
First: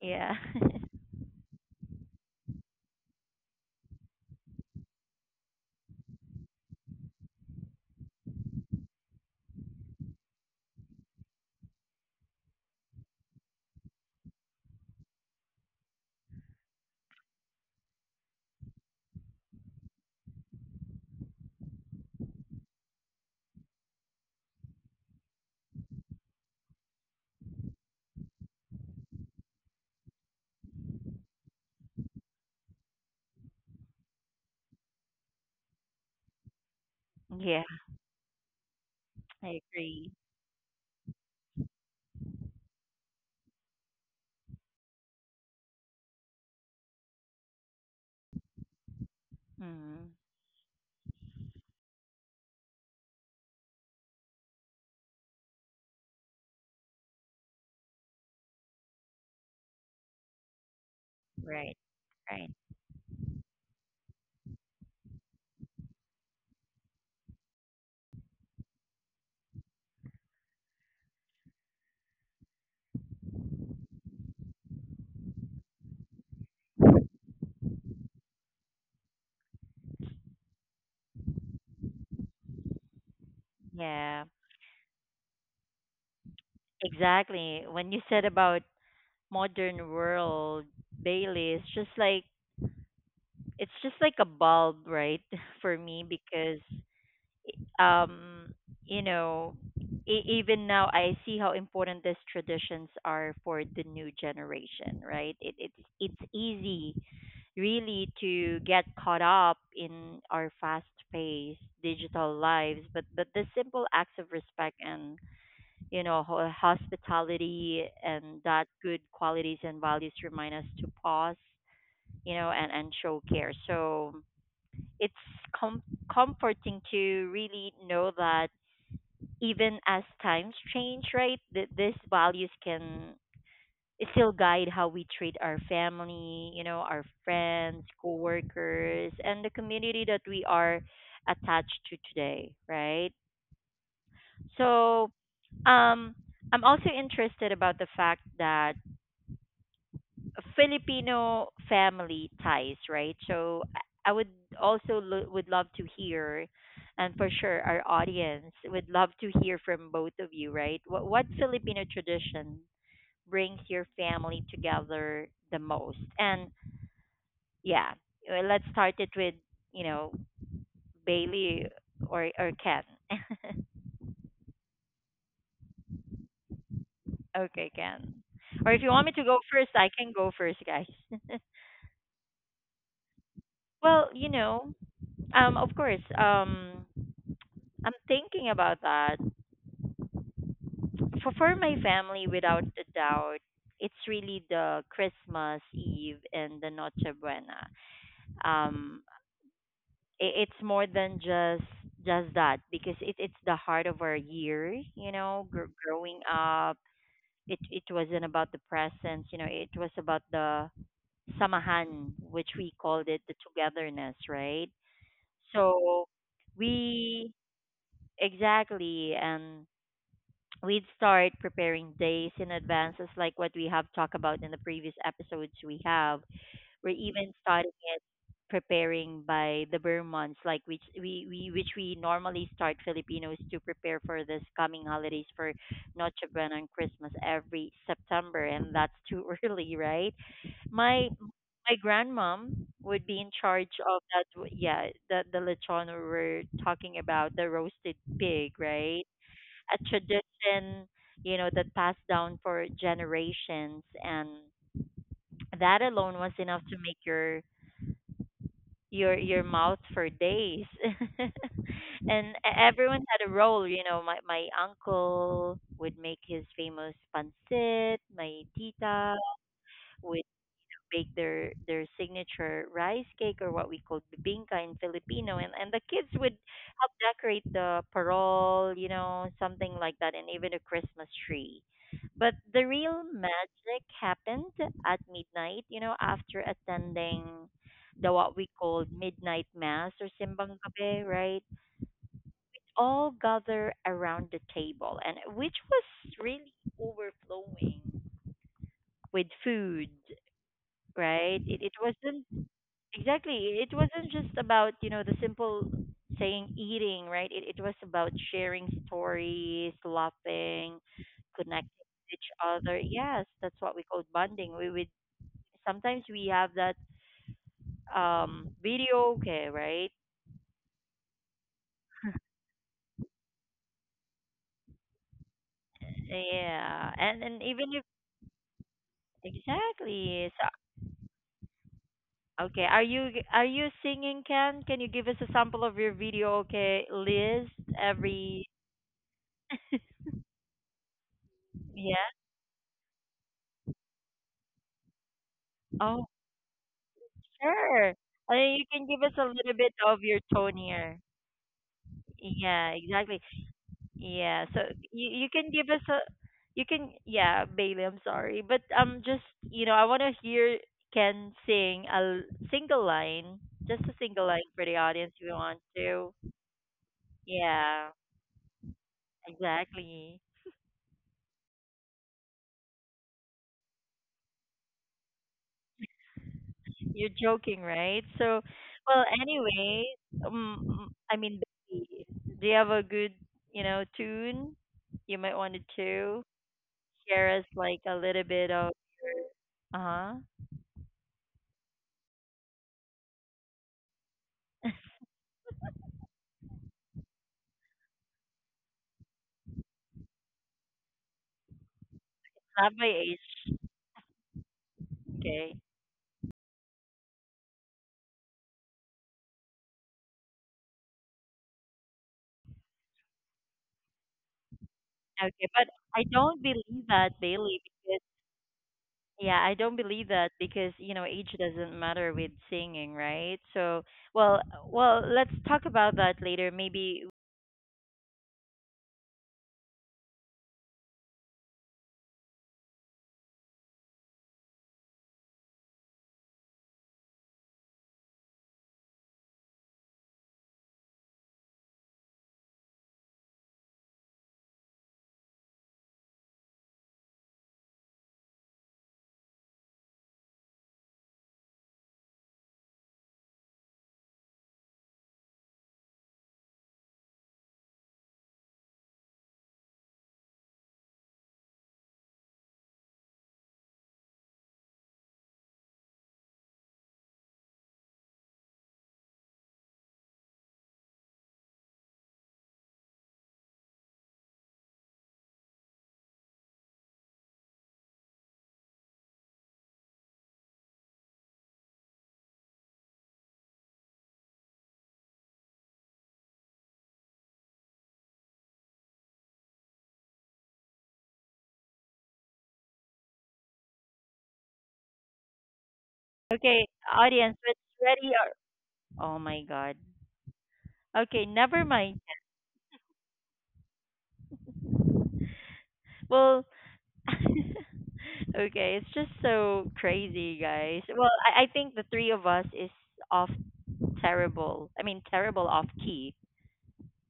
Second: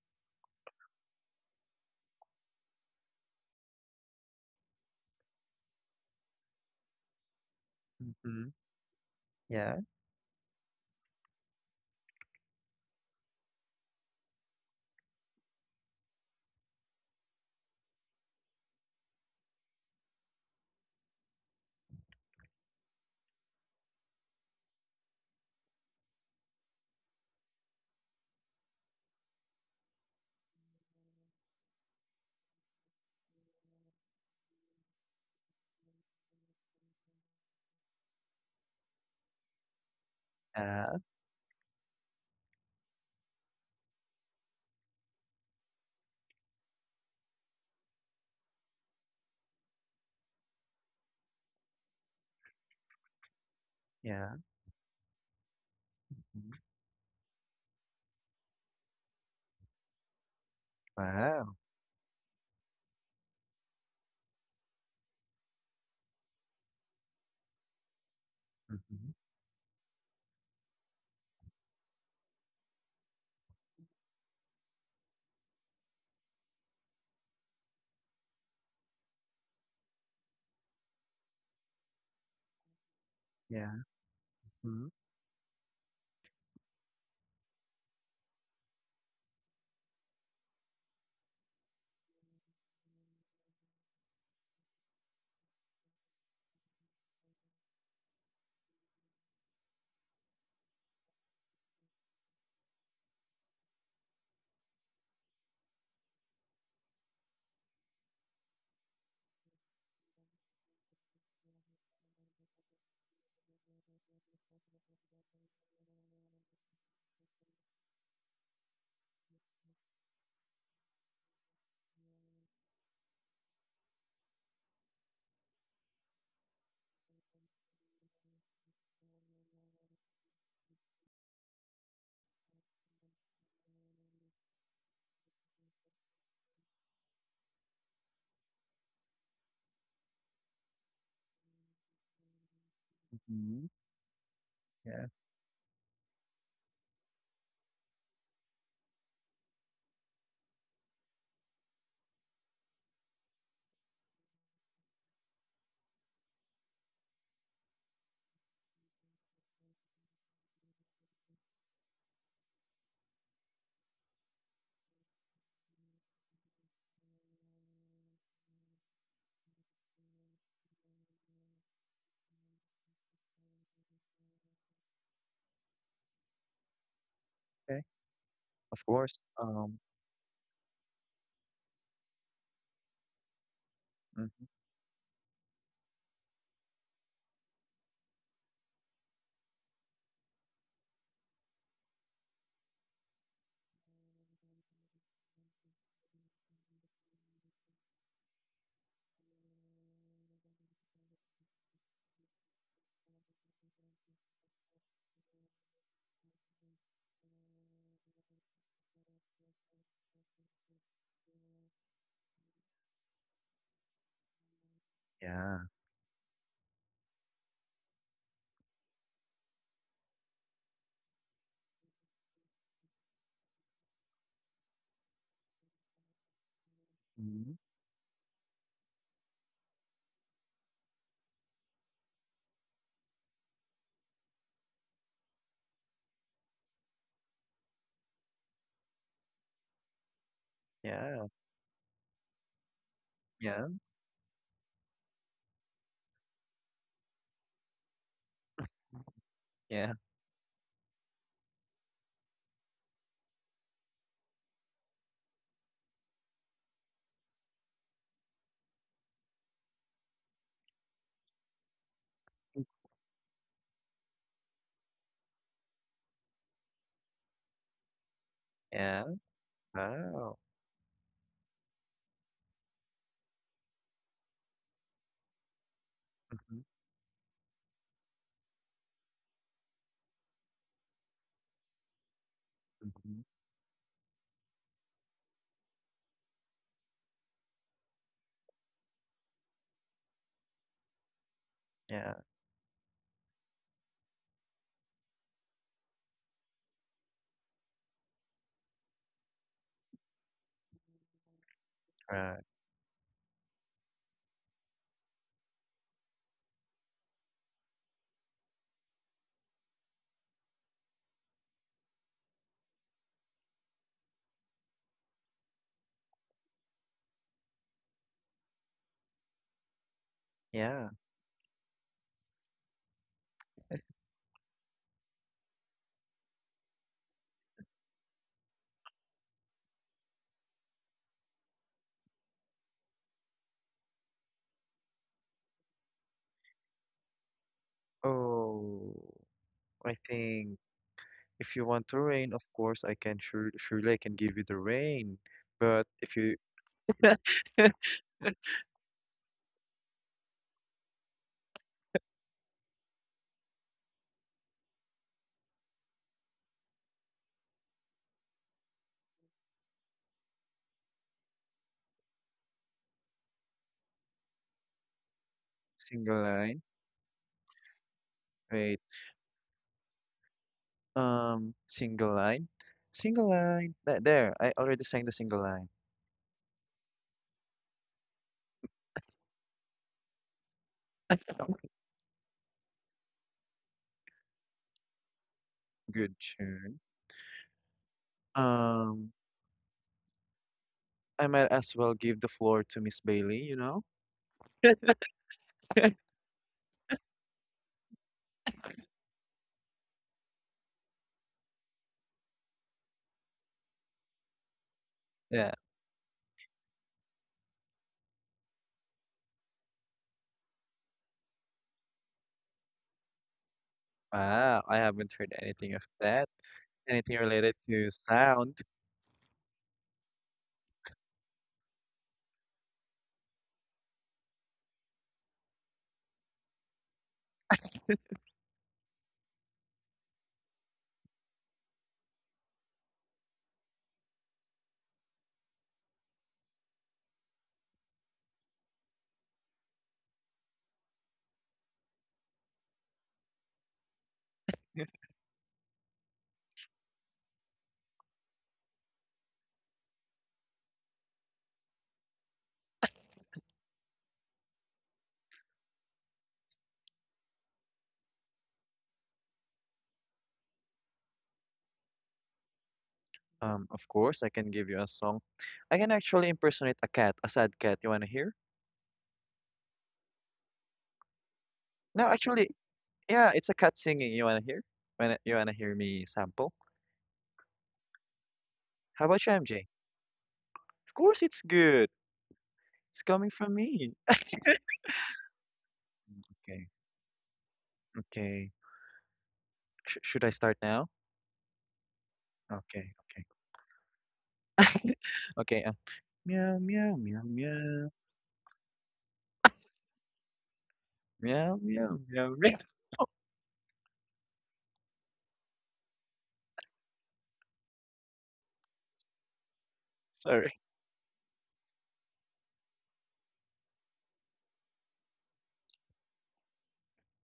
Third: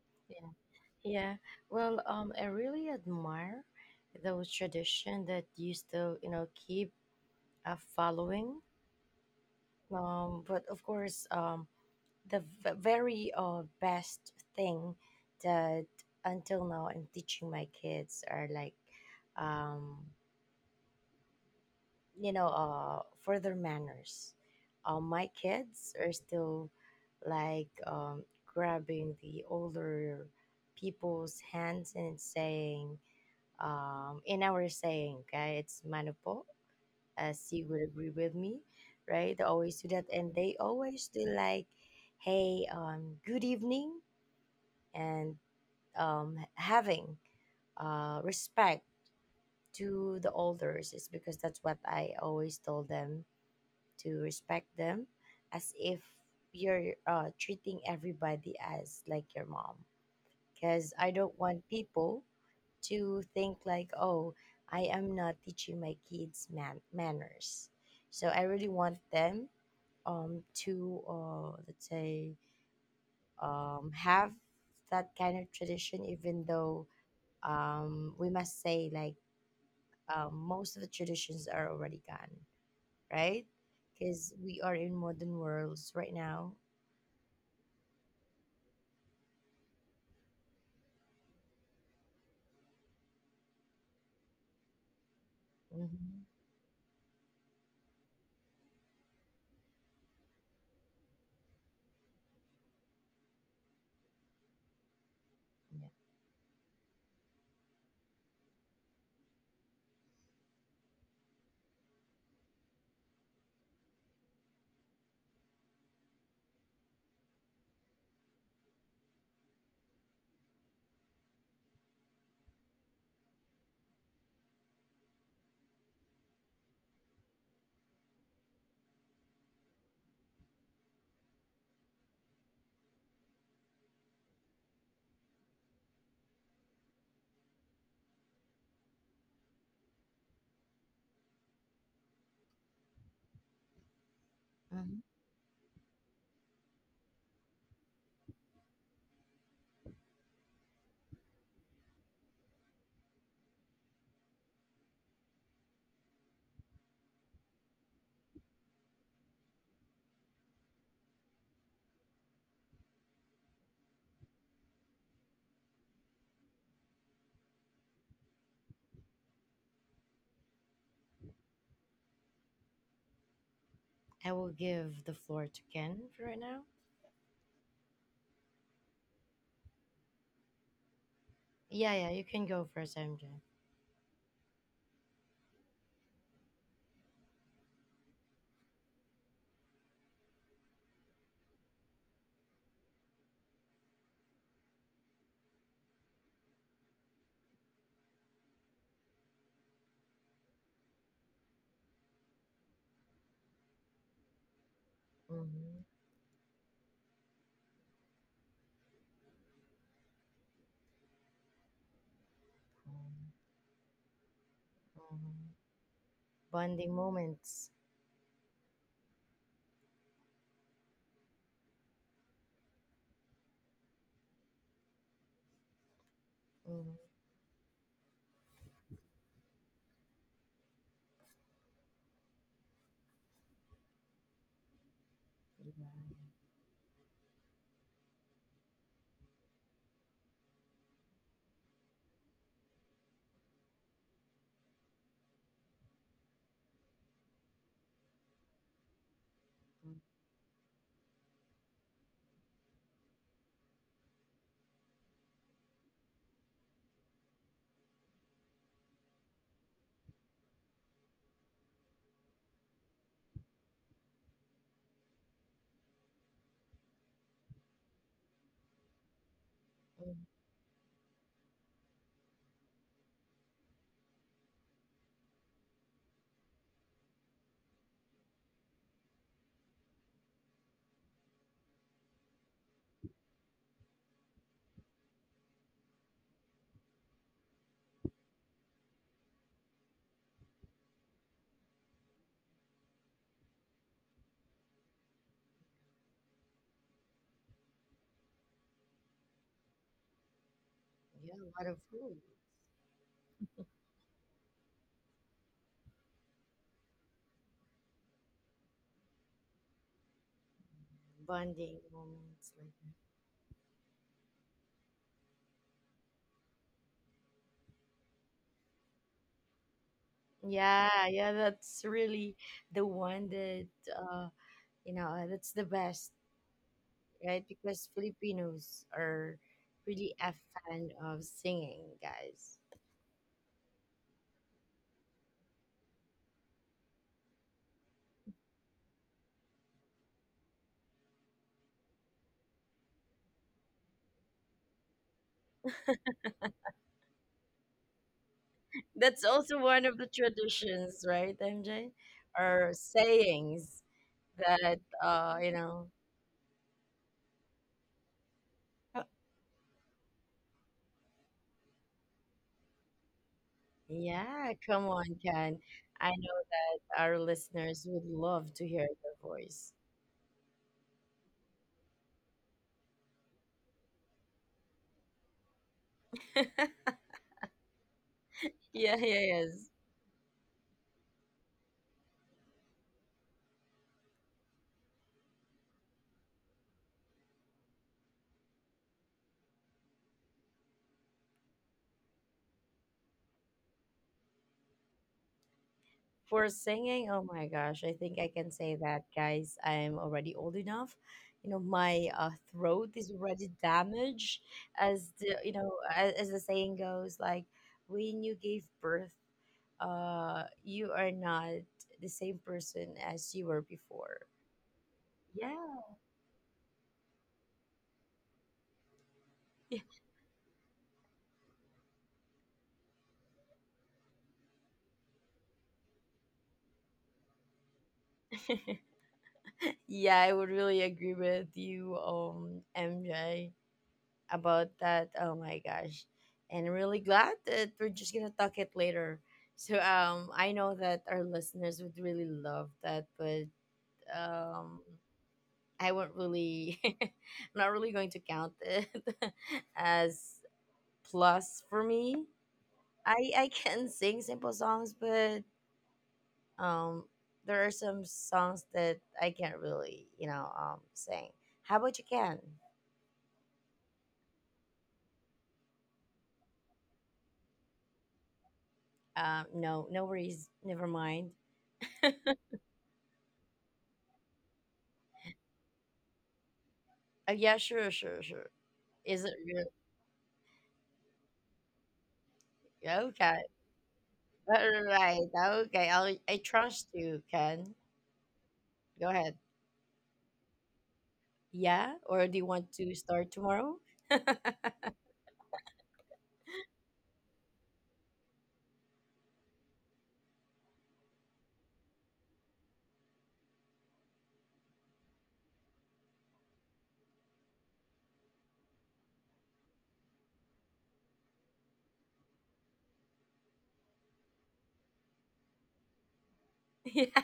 A: yeah.
B: Yeah, well, um, I really admire those tradition that you still, you know, keep uh,
C: Hmm.
B: following.
C: Yeah.
B: Um, but of course, um, the v- very uh, best thing that until now I'm teaching my kids are like, um, you know, uh, further manners. Uh, my kids are still like um, grabbing the older people's hands and saying, um, in our saying, okay, it's manapo, as
A: yeah,
B: you would agree with me, right? They
A: I
B: always do that,
A: agree.
B: and they
C: uh,
B: always do like, hey, um, good evening, and um, having uh, respect
A: Mm,
B: to the elders, is because that's what I always told them, to
C: yeah.
B: respect them, as if
C: Mhm.
B: you're uh, treating everybody as like your mom, because I don't
C: Wow.
B: want
A: right,
B: people
A: right.
B: to think like, oh, I am not teaching my kids man- manners. So I really want
C: Hmm.
B: them um, to, uh, let's say, um, have that kind of tradition, even though um, we must say like um, most of the traditions are already gone, right?
C: Yeah.
A: Yeah,
B: Because we are
C: Hmm.
B: in modern worlds right now.
A: exactly. When you said about modern world, Bailey, it's just like, it's just like a bulb, right, for me
B: Hmm.
A: because um you know e- even now I see how important these traditions are for the new generation, right? it, it's
B: Yeah.
A: it's easy really to get caught up in our fast paced digital lives, but but the simple acts of respect and you know ho- hospitality and that good qualities and values remind us to pause you know and and show care. So it's com- comforting to really know that even as times change, right? Th- these values can still guide how we treat our family, you know, our friends, coworkers, and the community that we are attached to today, right?
C: Hmm. Yeah.
B: Hmm.
A: So, um, I'm also interested about the fact that Filipino family ties, right? So I I would also lo- would love to hear, and for sure our audience would love to hear from both of you, right? What what Filipino tradition brings your family together the most? And yeah, uh, let's start it with you know Bailey or or Ken.
B: I will give the floor to Ken for right now.
A: Okay,
C: Okay.
A: Ken. Or
C: Of
A: if you want me
C: course.
A: to go first,
C: Um
A: I can go first, guys.
B: Yeah, yeah, you can go first, M J.
A: Well, you
C: mhm.
A: know, um, of course, um, I'm thinking about that. For, for my family, without a doubt, it's really the Christmas Eve and the Noche Buena. Um, I it's more than just just that, because it, it's the heart of our year. You know, gr-
B: Mm-hmm.
A: growing up, it it wasn't about the presents. You know, it was about the samahan, which we called it the togetherness, right?
B: Mhm.
C: Yeah.
A: So
B: Bonding
A: we
B: moments.
A: exactly, and we'd start preparing days in advance, as like what we have talked about in the previous episodes we have. We're
B: Mhm,
A: even
C: Hmm.
A: starting it preparing by the bare months, like which we, we which we normally start Filipinos to prepare for this coming holidays for Noche Buena and Christmas every September, and that's too early, right? My
C: Yeah,
A: my grandmom would be in
C: yeah.
A: charge of that. w- Yeah, the the lechon we were talking about, the roasted pig, right? A
C: Yeah,
B: mhm.
A: tradition, you know, that passed down for generations, and that alone was enough to make your your your mouth for days. And e- everyone had a role, you know. My my uncle would make his famous pancit. My
C: yeah.
A: tita would
B: Mhm.
C: Wow.
A: bake their their signature rice cake, or what we call bibingka in Filipino, and and the kids would
C: Hmm.
A: help decorate the parol, you know, something like that, and even a Christmas tree. But the real
C: Hmm.
A: magic happened at midnight, you know, after attending the what we called midnight mass or simbang gabi, right?
C: Yeah.
A: All gather around the table, and which was really overflowing with food,
B: Yeah,
A: right?
B: a
A: It
B: lot
A: it
B: of food.
A: wasn't
C: Right.
A: exactly, it wasn't just about, you know, the simple saying eating, right? It it was about sharing stories, laughing,
B: Bonding
A: connecting with each
B: moments like
A: other.
B: that.
A: Yes, that's what we call bonding. We we sometimes we have that um video. Okay, right,
C: Yeah.
B: Yeah, yeah, that's really the one that uh you know uh, that's the best,
A: yeah, and and
B: right?
A: even if,
B: Because Filipinos are really
A: exactly,
B: a
A: so
B: fan of singing, guys.
A: okay, are you g- are you singing, Ken? Can you give us a sample of your video? Okay, list every,
C: Oh, I think if you want to
A: yeah.
C: rain, of course I can, sure surely I can give you the rain. But
A: Oh,
C: if you—
A: sure. And you can give us
B: That's
A: a little
B: also
A: bit
B: one of
A: of
B: the
A: your tone here.
B: traditions, right, M J? Or
A: Yeah, exactly.
B: sayings
A: Yeah, so
B: that
A: you you
B: uh you
A: can give us
B: know
A: a you can yeah, Bailey, I'm sorry, but um just, you know, I want to hear Ken sing a l- single line, just a single line
B: Yeah,
A: for the
B: come on,
A: audience if you
B: Ken.
A: want
B: I
A: to.
C: Single
B: know
C: line.
B: that our listeners
A: Yeah,
B: would love to
C: Wait,
B: hear your voice.
A: exactly.
C: um, single line, single line. That there, I already sang the single line.
A: You're joking, right? So,
B: Yeah,
A: well,
B: yeah, yes.
A: anyway, um, I mean, Bailey, do you have a good, you know, tune? You might want
C: Good
A: to
C: tune.
A: share us like a little bit of,
C: Um,
A: uh-huh.
C: I might as well give the floor to Miss Bailey, you know?
B: For singing, oh my gosh, I think I can say that, guys. I'm already old enough. You know, my uh,
A: Not
B: throat
A: by
B: is already
A: age.
B: damaged, as the you
C: Yeah.
B: know,
A: Okay.
B: as, as the saying goes, like when you gave birth, uh, you are not the same person as you were before.
C: Wow, I haven't heard
B: Yeah,
A: Okay,
C: anything of
A: but I
C: that.
A: don't believe
C: Anything
A: that,
C: related
A: Bailey,
C: to
A: because
C: sound.
A: yeah, I don't believe that because, you know, age doesn't matter with singing, right? So, well, well, let's talk about that later. Maybe
B: Yeah, I would really agree with you, um, M J, about that. Oh my gosh. And I'm really glad that we're just gonna talk it later. So um I know that our listeners would really love that, but um I won't really I'm not really going to count it as plus for me. I I can sing simple songs, but um there are some songs that I can't really, you know, um sing. How about you can?
C: Um, of course, I can give you a song. I can actually impersonate a cat, a sad cat. You wanna hear?
B: Um, no, no worries. Never mind.
C: No, actually, yeah, it's a cat singing. You wanna hear? Wanna, you wanna hear me sample?
B: Uh, yeah, sure, sure, sure.
C: How
B: Is
C: about you,
B: it real?
C: M J? Of course, it's good.
B: Yeah,
C: It's coming
B: okay.
C: from me.
B: All right. Okay. I'll, I
C: Okay,
B: trust you, Ken.
C: okay.
B: Go ahead.
C: Sh Should I start now?
B: Yeah? Or do you want to
C: Okay, okay,
B: start tomorrow?
C: okay. Uh, meow,
A: okay,
C: meow, meow,
A: audience, what's
C: meow,
A: ready or, oh my God. Okay,
C: meow,
A: never
C: meow,
A: mind.
C: meow, meow.
A: Well, okay, it's just so
C: Sorry.
A: crazy, guys. Well, I, I think the three of us is off, terrible. I mean, terrible off key.
B: Yeah,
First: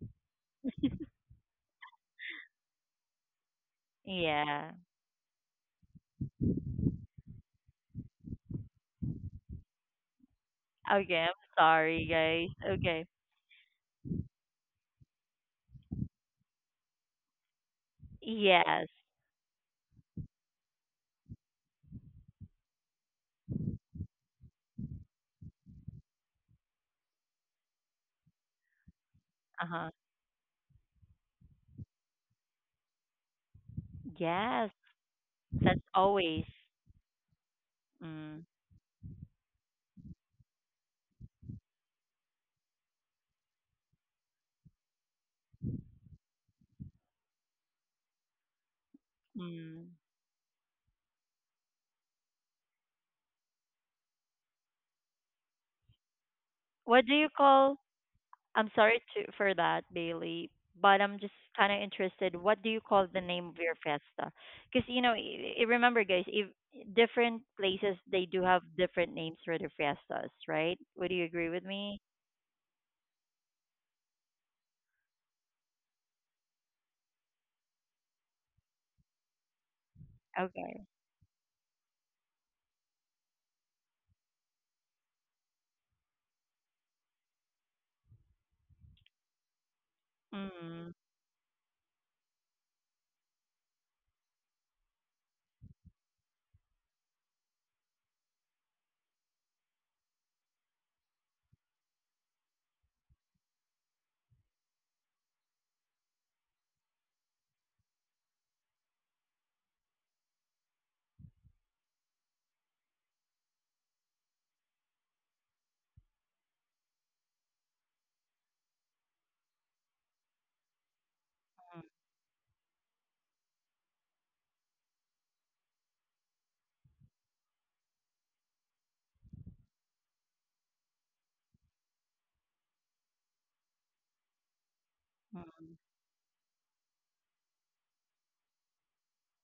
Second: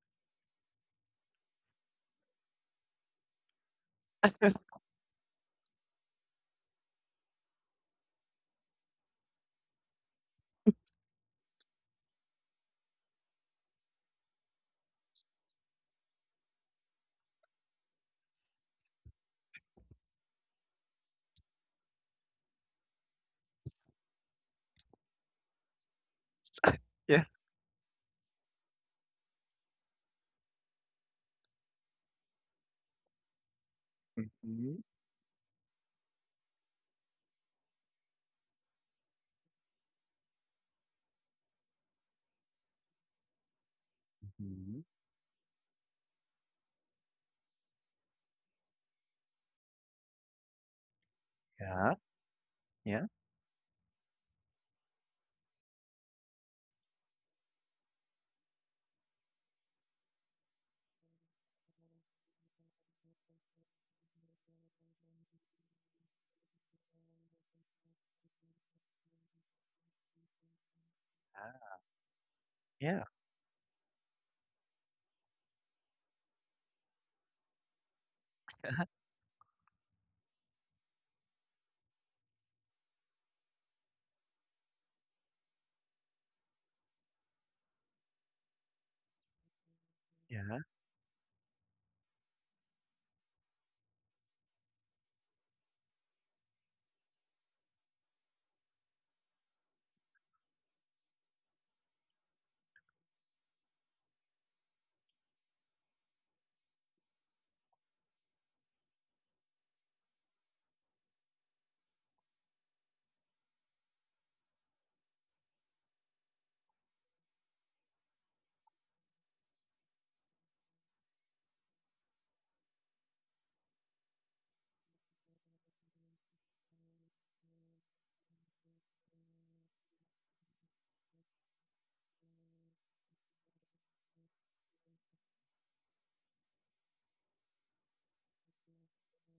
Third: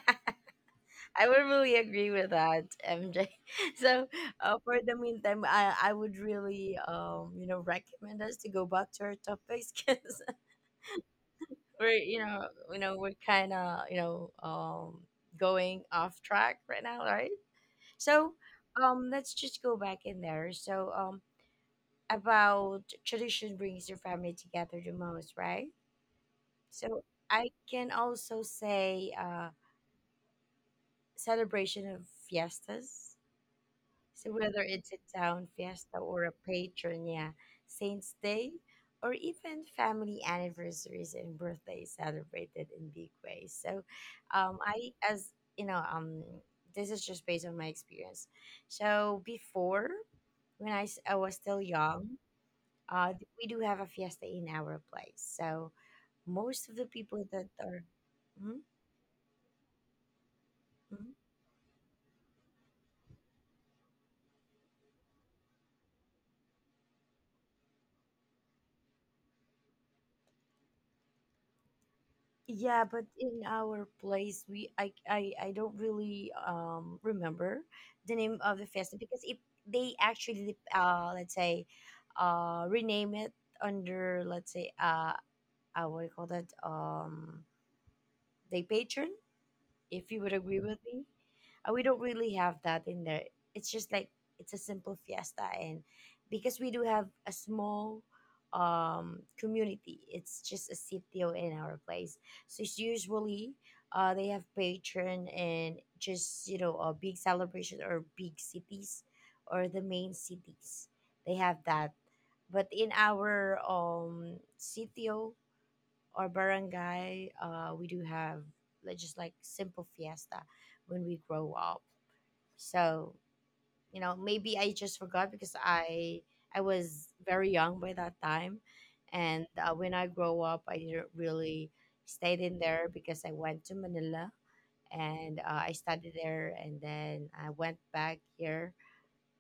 B: I would really agree with that, M J. So, uh,
A: Yeah.
B: for the meantime, I, I would really um you know recommend us to go back to our topics because
A: Okay, I'm
B: we're
A: sorry,
B: you know
A: guys.
B: you know
A: Okay.
B: we're kind of you know um going off track right now, right? So,
A: Yes.
B: um, let's just go back in there. So, um, about tradition brings your family together the most, right? So,
C: Yeah.
B: I can also say, uh,
A: Uh-huh.
B: celebration of fiestas. So
A: Yes,
B: whether
C: Mm-hmm,
B: it's a town
A: that's
B: fiesta or a
A: always.
B: patronia, Saints
A: Mm.
B: Day, or even family anniversaries and birthdays celebrated in big ways. So, um,
C: mm-hmm.
B: I as you know, um, this is just based on my experience. So
A: Mm.
B: before, when I, s- I was still
C: Yeah,
B: young,
C: yeah,
B: uh, we do have a fiesta in our place. So most of the
A: What do you
B: people that
A: call?
B: are, Mhm,
A: I'm sorry to for that, Bailey, but
B: mhm.
A: I'm just kind of interested. What do you call the name of your fiesta? Because you know, y- y- remember, guys, if different places they do have different names for their fiestas, right? Would you agree with
C: uh,
A: me?
B: Yeah,
C: yeah,
B: but in our place, we I I, I don't really um remember the name of the festival because it they actually
A: Okay.
B: uh let's say uh rename it under let's say uh uh what do you call that, um they patron, if you would agree
C: yeah.
B: with
A: Mm.
B: me. Uh, we don't really have that in there. It's just like it's a simple fiesta, and because we do have a small um community, it's just a sitio in our place. So it's usually uh they have patron, and just you know a big celebration, or big cities or the main cities. They have that, but in our um sitio, or barangay, uh, we do have like just like simple fiesta when we grow up. So you know, Maybe I just forgot because I I was very young by that time, and uh, when I grow up, I didn't really stayed in there because I went to Manila
A: Mm.
B: and uh, I
A: Mm.
B: studied there, and then I went back here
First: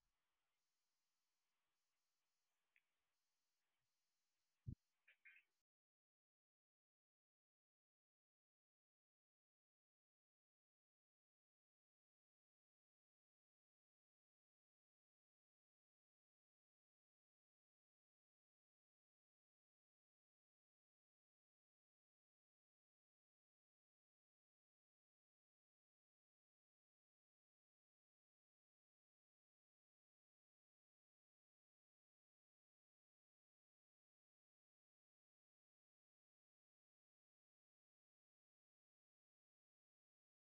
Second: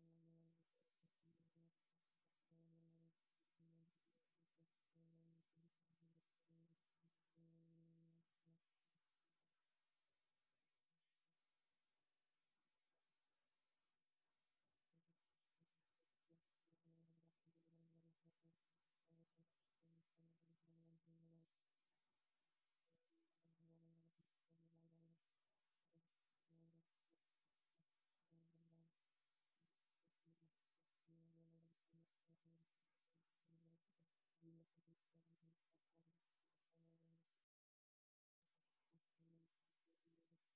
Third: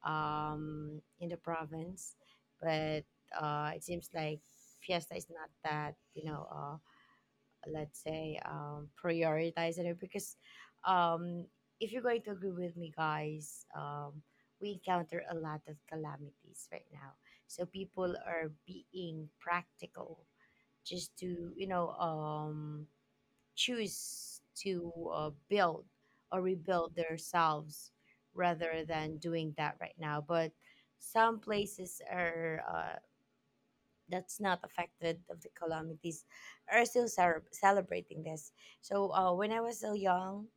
B: um, in the province, but uh, it seems like fiesta is not that you know. Uh, let's say um, prioritizing it because um, if you're going to agree with me guys um, we encounter a lot of calamities right now, so people are being practical just to you know um, choose to uh, build or rebuild themselves rather than doing that right now, but some places are uh, that's not affected of the calamities are still cel- celebrating this. So uh, when I was still young,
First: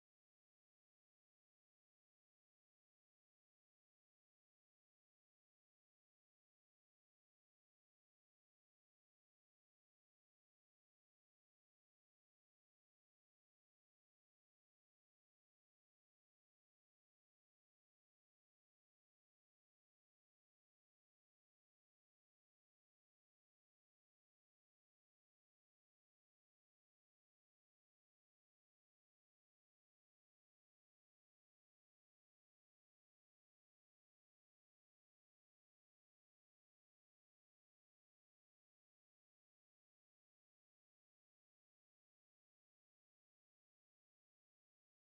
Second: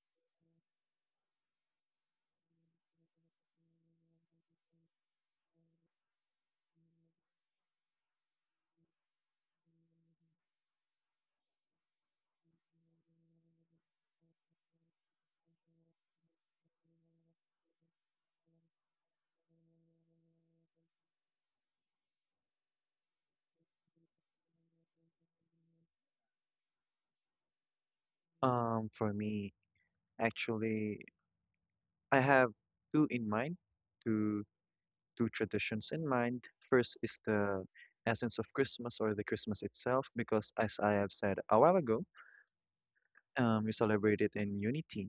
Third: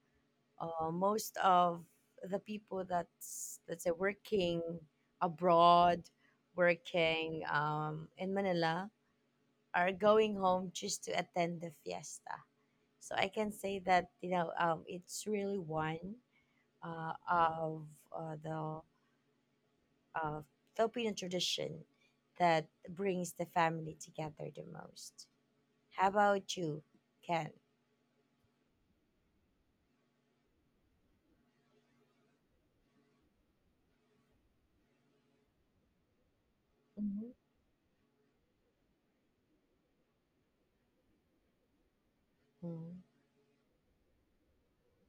B: uh, most of the people that's let's say working abroad, working um, in Manila are going home just to attend the fiesta. So I can say that you know um, it's really one uh, of uh, the uh, Filipino tradition that brings the family together the most. How about you, Ken?
C: Um, for me, actually. I have two in mind, two two traditions in mind. First is
B: Mm-hmm.
C: the essence of Christmas or the Christmas itself, because as I have said a while ago,
B: Mm.
C: um, we celebrate it in unity.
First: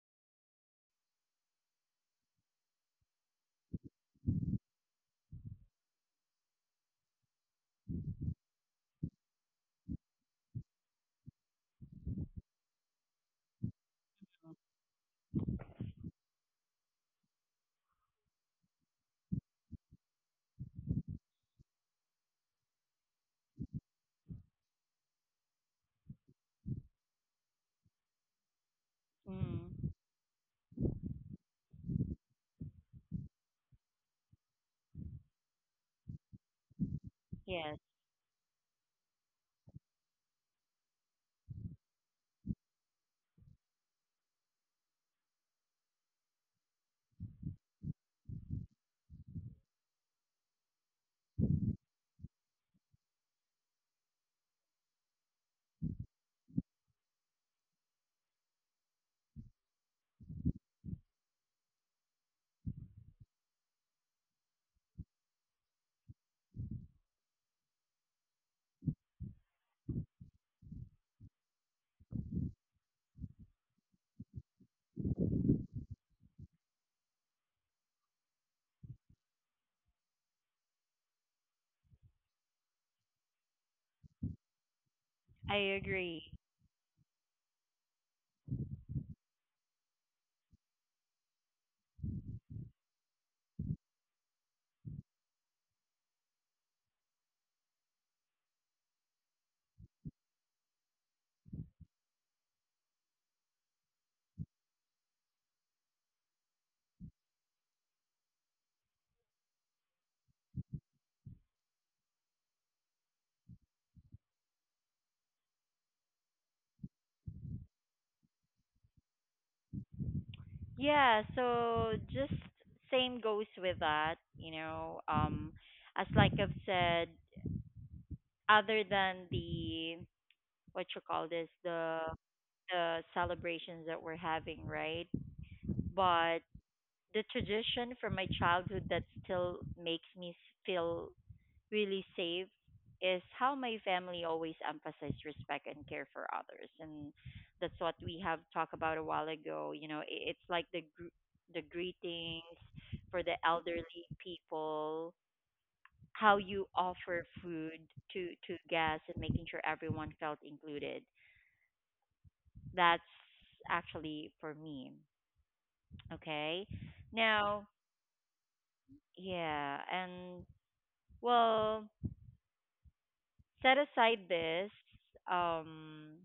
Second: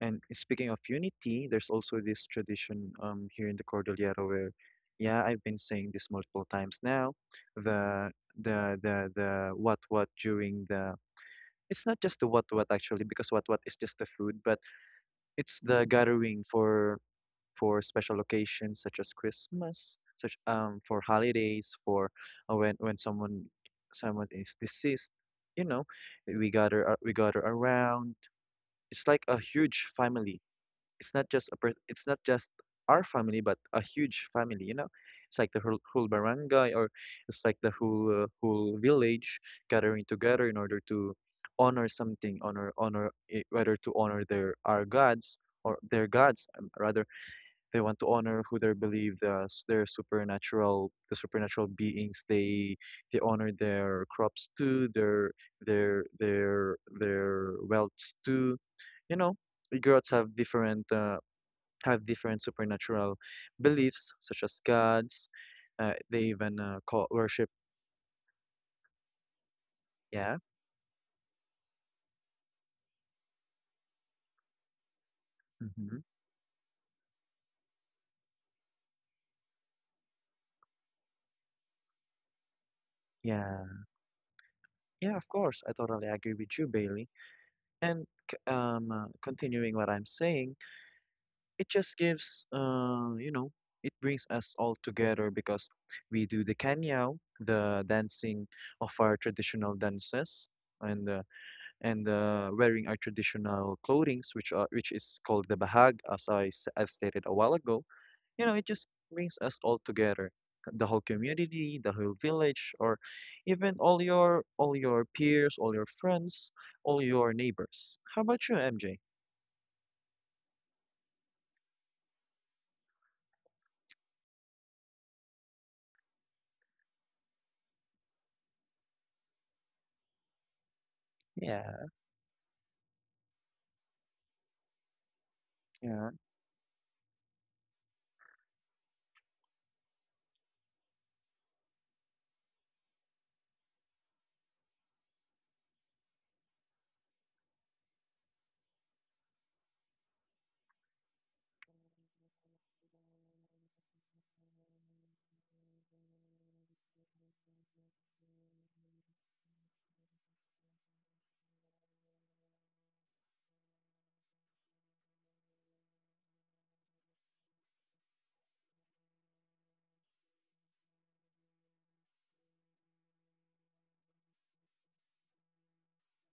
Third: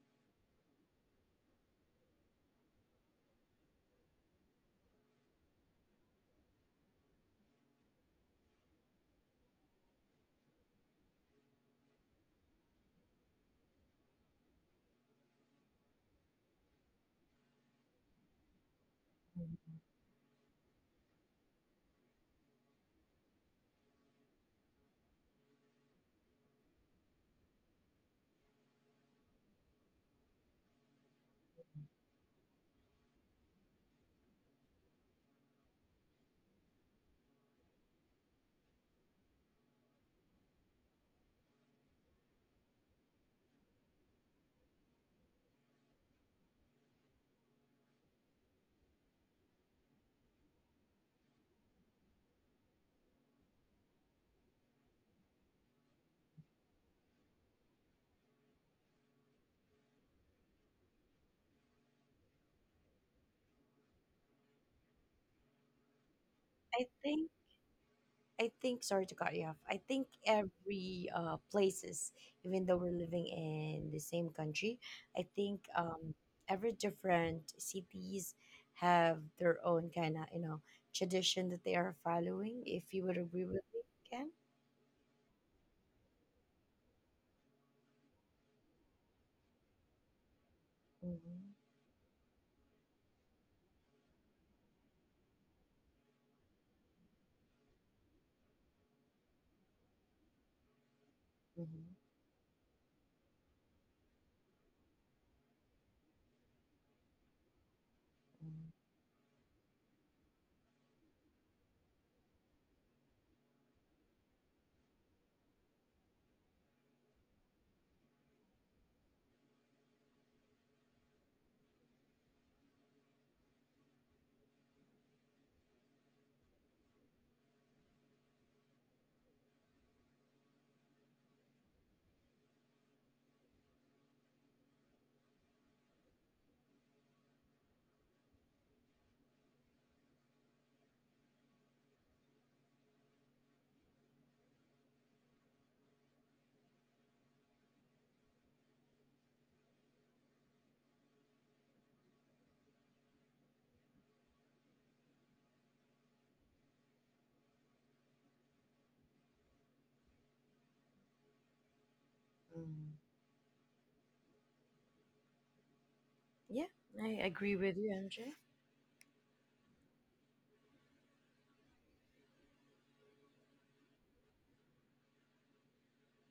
C: And speaking of unity, there's also this tradition um here in the Cordillera where, yeah, I've been saying this multiple times now, the the the the what what during the— it's not just the what what actually, because what what is just the food, but it's the gathering for for special occasions such as
B: Mm-hmm.
C: Christmas, such um for holidays, for uh, when when someone, someone is deceased, you know, we gather ar- we gather around. It's like a huge
A: Mm.
C: family. It's not just a per- it's not just our family, but a huge family. You know, it's like the whole, whole barangay, or it's like the
A: Yes,
C: whole, uh, whole village gathering together in order to honor something, honor honor i- whether to honor their our gods, or their gods, um, rather. They want to honor who they believe, the their supernatural, the supernatural beings. They they honor their crops too, their, their their their wealths too. You know, the girls have different, uh, have different supernatural beliefs such as gods. Uh, they even, uh,
B: I
C: call
B: think
C: worship.
B: I think sorry to cut you off. I think
C: Yeah.
B: every uh, places, even though we're living in the same country, I think
C: Mm-hmm.
B: um, every different cities have their own kind of you know tradition that they are following. If you would agree with me,
C: Yeah.
B: Ken.
C: Yeah. Of
A: I
C: course, I totally
A: agree.
C: agree with you, Bailey. And c- um, uh, continuing what I'm saying,
B: Mm-hmm.
C: it just gives uh you know it brings us all together, because we do the kanyaw, the dancing of our traditional dances, and uh,
B: Mm-hmm.
C: and uh, wearing our traditional clothings, which are which is called the bahag, as I s- I've stated a while ago. You know, it just brings us all together, the whole community, the whole village, or even all your all your peers, all your friends, all your neighbors. How about you, M J?
A: Yeah, so just same goes with that, you know. Um, as like I've said, other than the what you call this,
C: Yeah,
A: the the celebrations that we're having, right?
C: yeah. and
A: But the tradition from my childhood that still makes me s- feel really saved is how my family always emphasized respect and care for others, and that's what we have talked about a while ago. You know, i- it's like the gr- the greetings for the elderly people, how you offer food to to guests and making sure everyone felt included.
B: Mm.
A: That's actually for me,
B: Yeah,
A: okay,
B: I agree
A: now.
B: with you, M J.
A: Yeah, and well, set aside this, um,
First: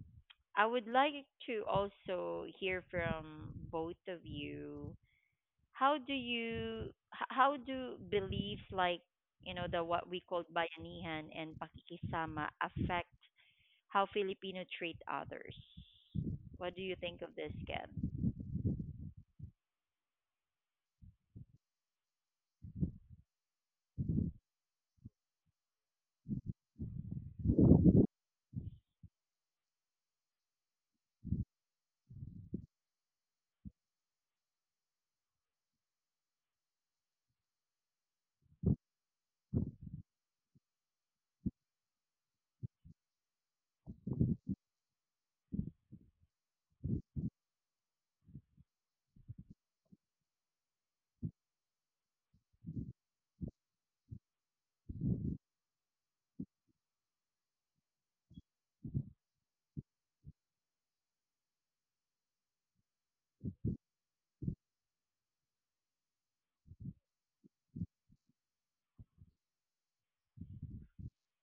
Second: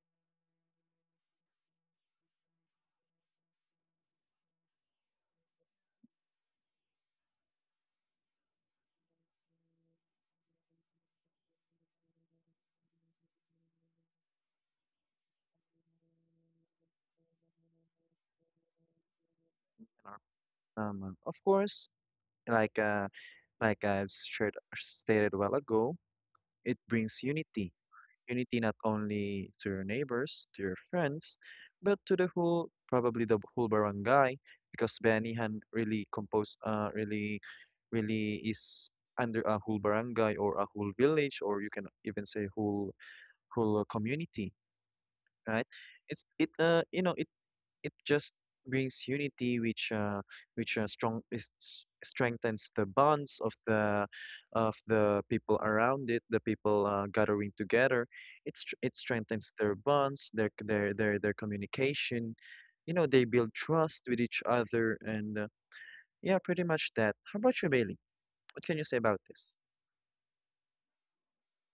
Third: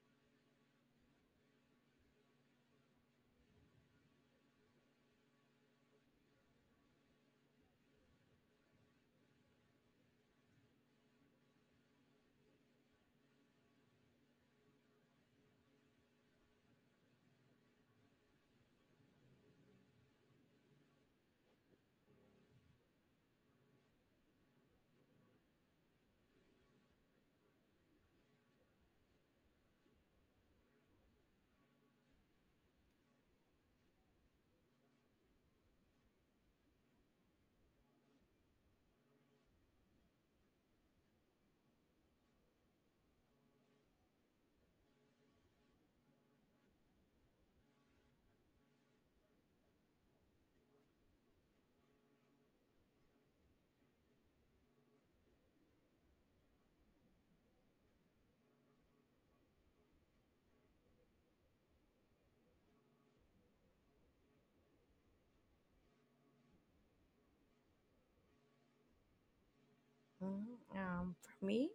A: I would like to also hear from both of you. How do you, h- how do beliefs like, you know, the what we call bayanihan and pakikisama affect how Filipino treat others? What do you think of this, Ken?
C: our- um, of course. Like, uh, like I've shared, stated a while ago, it brings unity. Unity not only to your neighbors, to your friends, but to the whole, probably the whole barangay, because Banihan really compose, uh, really, really is under a whole barangay, or a whole village, or you can even say whole whole, uh, community, right? It's it uh you know it it just brings unity, which uh, which uh, strong is, s- strengthens the bonds of the of the people around it, the people, uh, gathering together. It's str it strengthens their bonds, their their their their communication. You know, they build trust with each other, and uh, yeah, pretty much that. How about you, Bailey? What can you say about this?
B: Hmm. Um, for me,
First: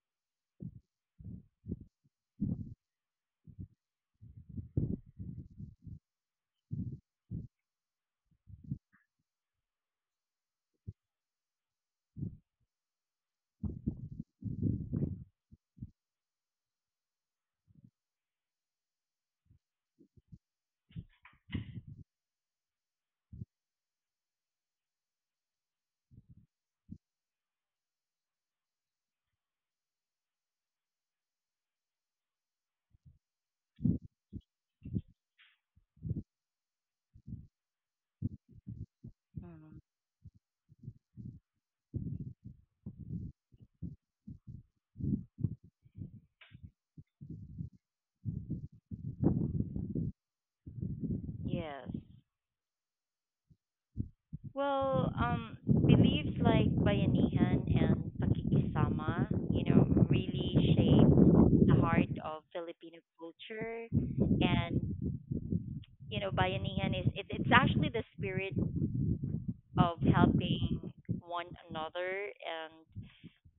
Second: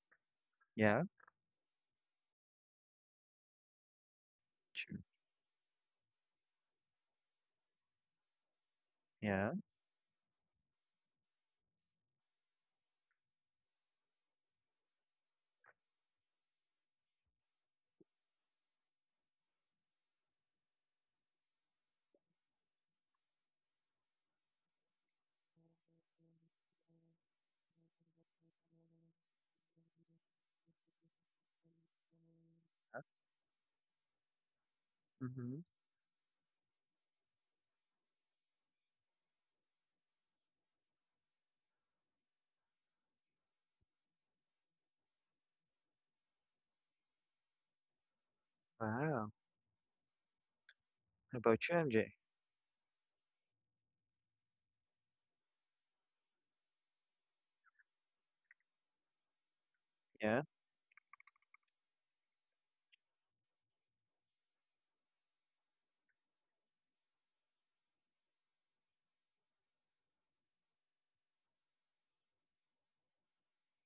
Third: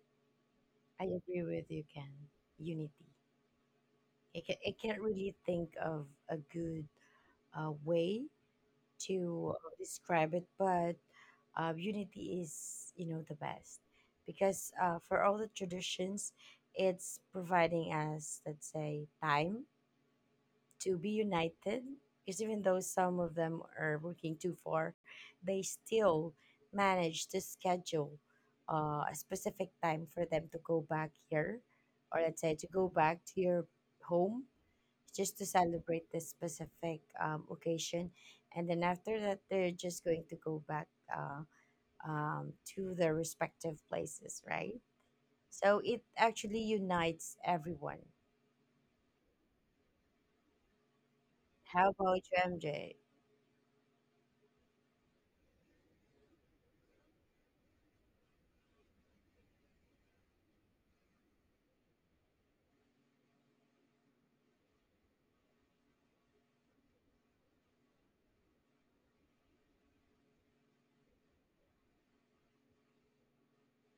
B: I
C: Yeah,
B: agree with you, Ken. Unity. I, ca- I
C: sure.
B: can't really think of a good uh, way to
C: Yeah.
B: uh, describe it, but uh, unity is, you know, the best because uh, for all the traditions, it's providing us, let's say, time to be united. Because even though some of them are working too far, they still manage to schedule uh, a specific time for them to go back here, or let's say to go back to your home just to
C: Mm-hmm.
B: celebrate this specific um, occasion. And then after that, they're
A: Mm.
B: just going to go back uh, um, to their respective places, right? So it actually unites everyone.
C: Wow. How about you,
B: How about
A: Yes.
C: M J?
B: you, M J?
A: Well, um, beliefs like bayanihan and pakikisama, you know,
C: Yeah.
A: really shape the heart of Filipino culture. And you know, bayanihan is it, it's actually the spirit of helping one another and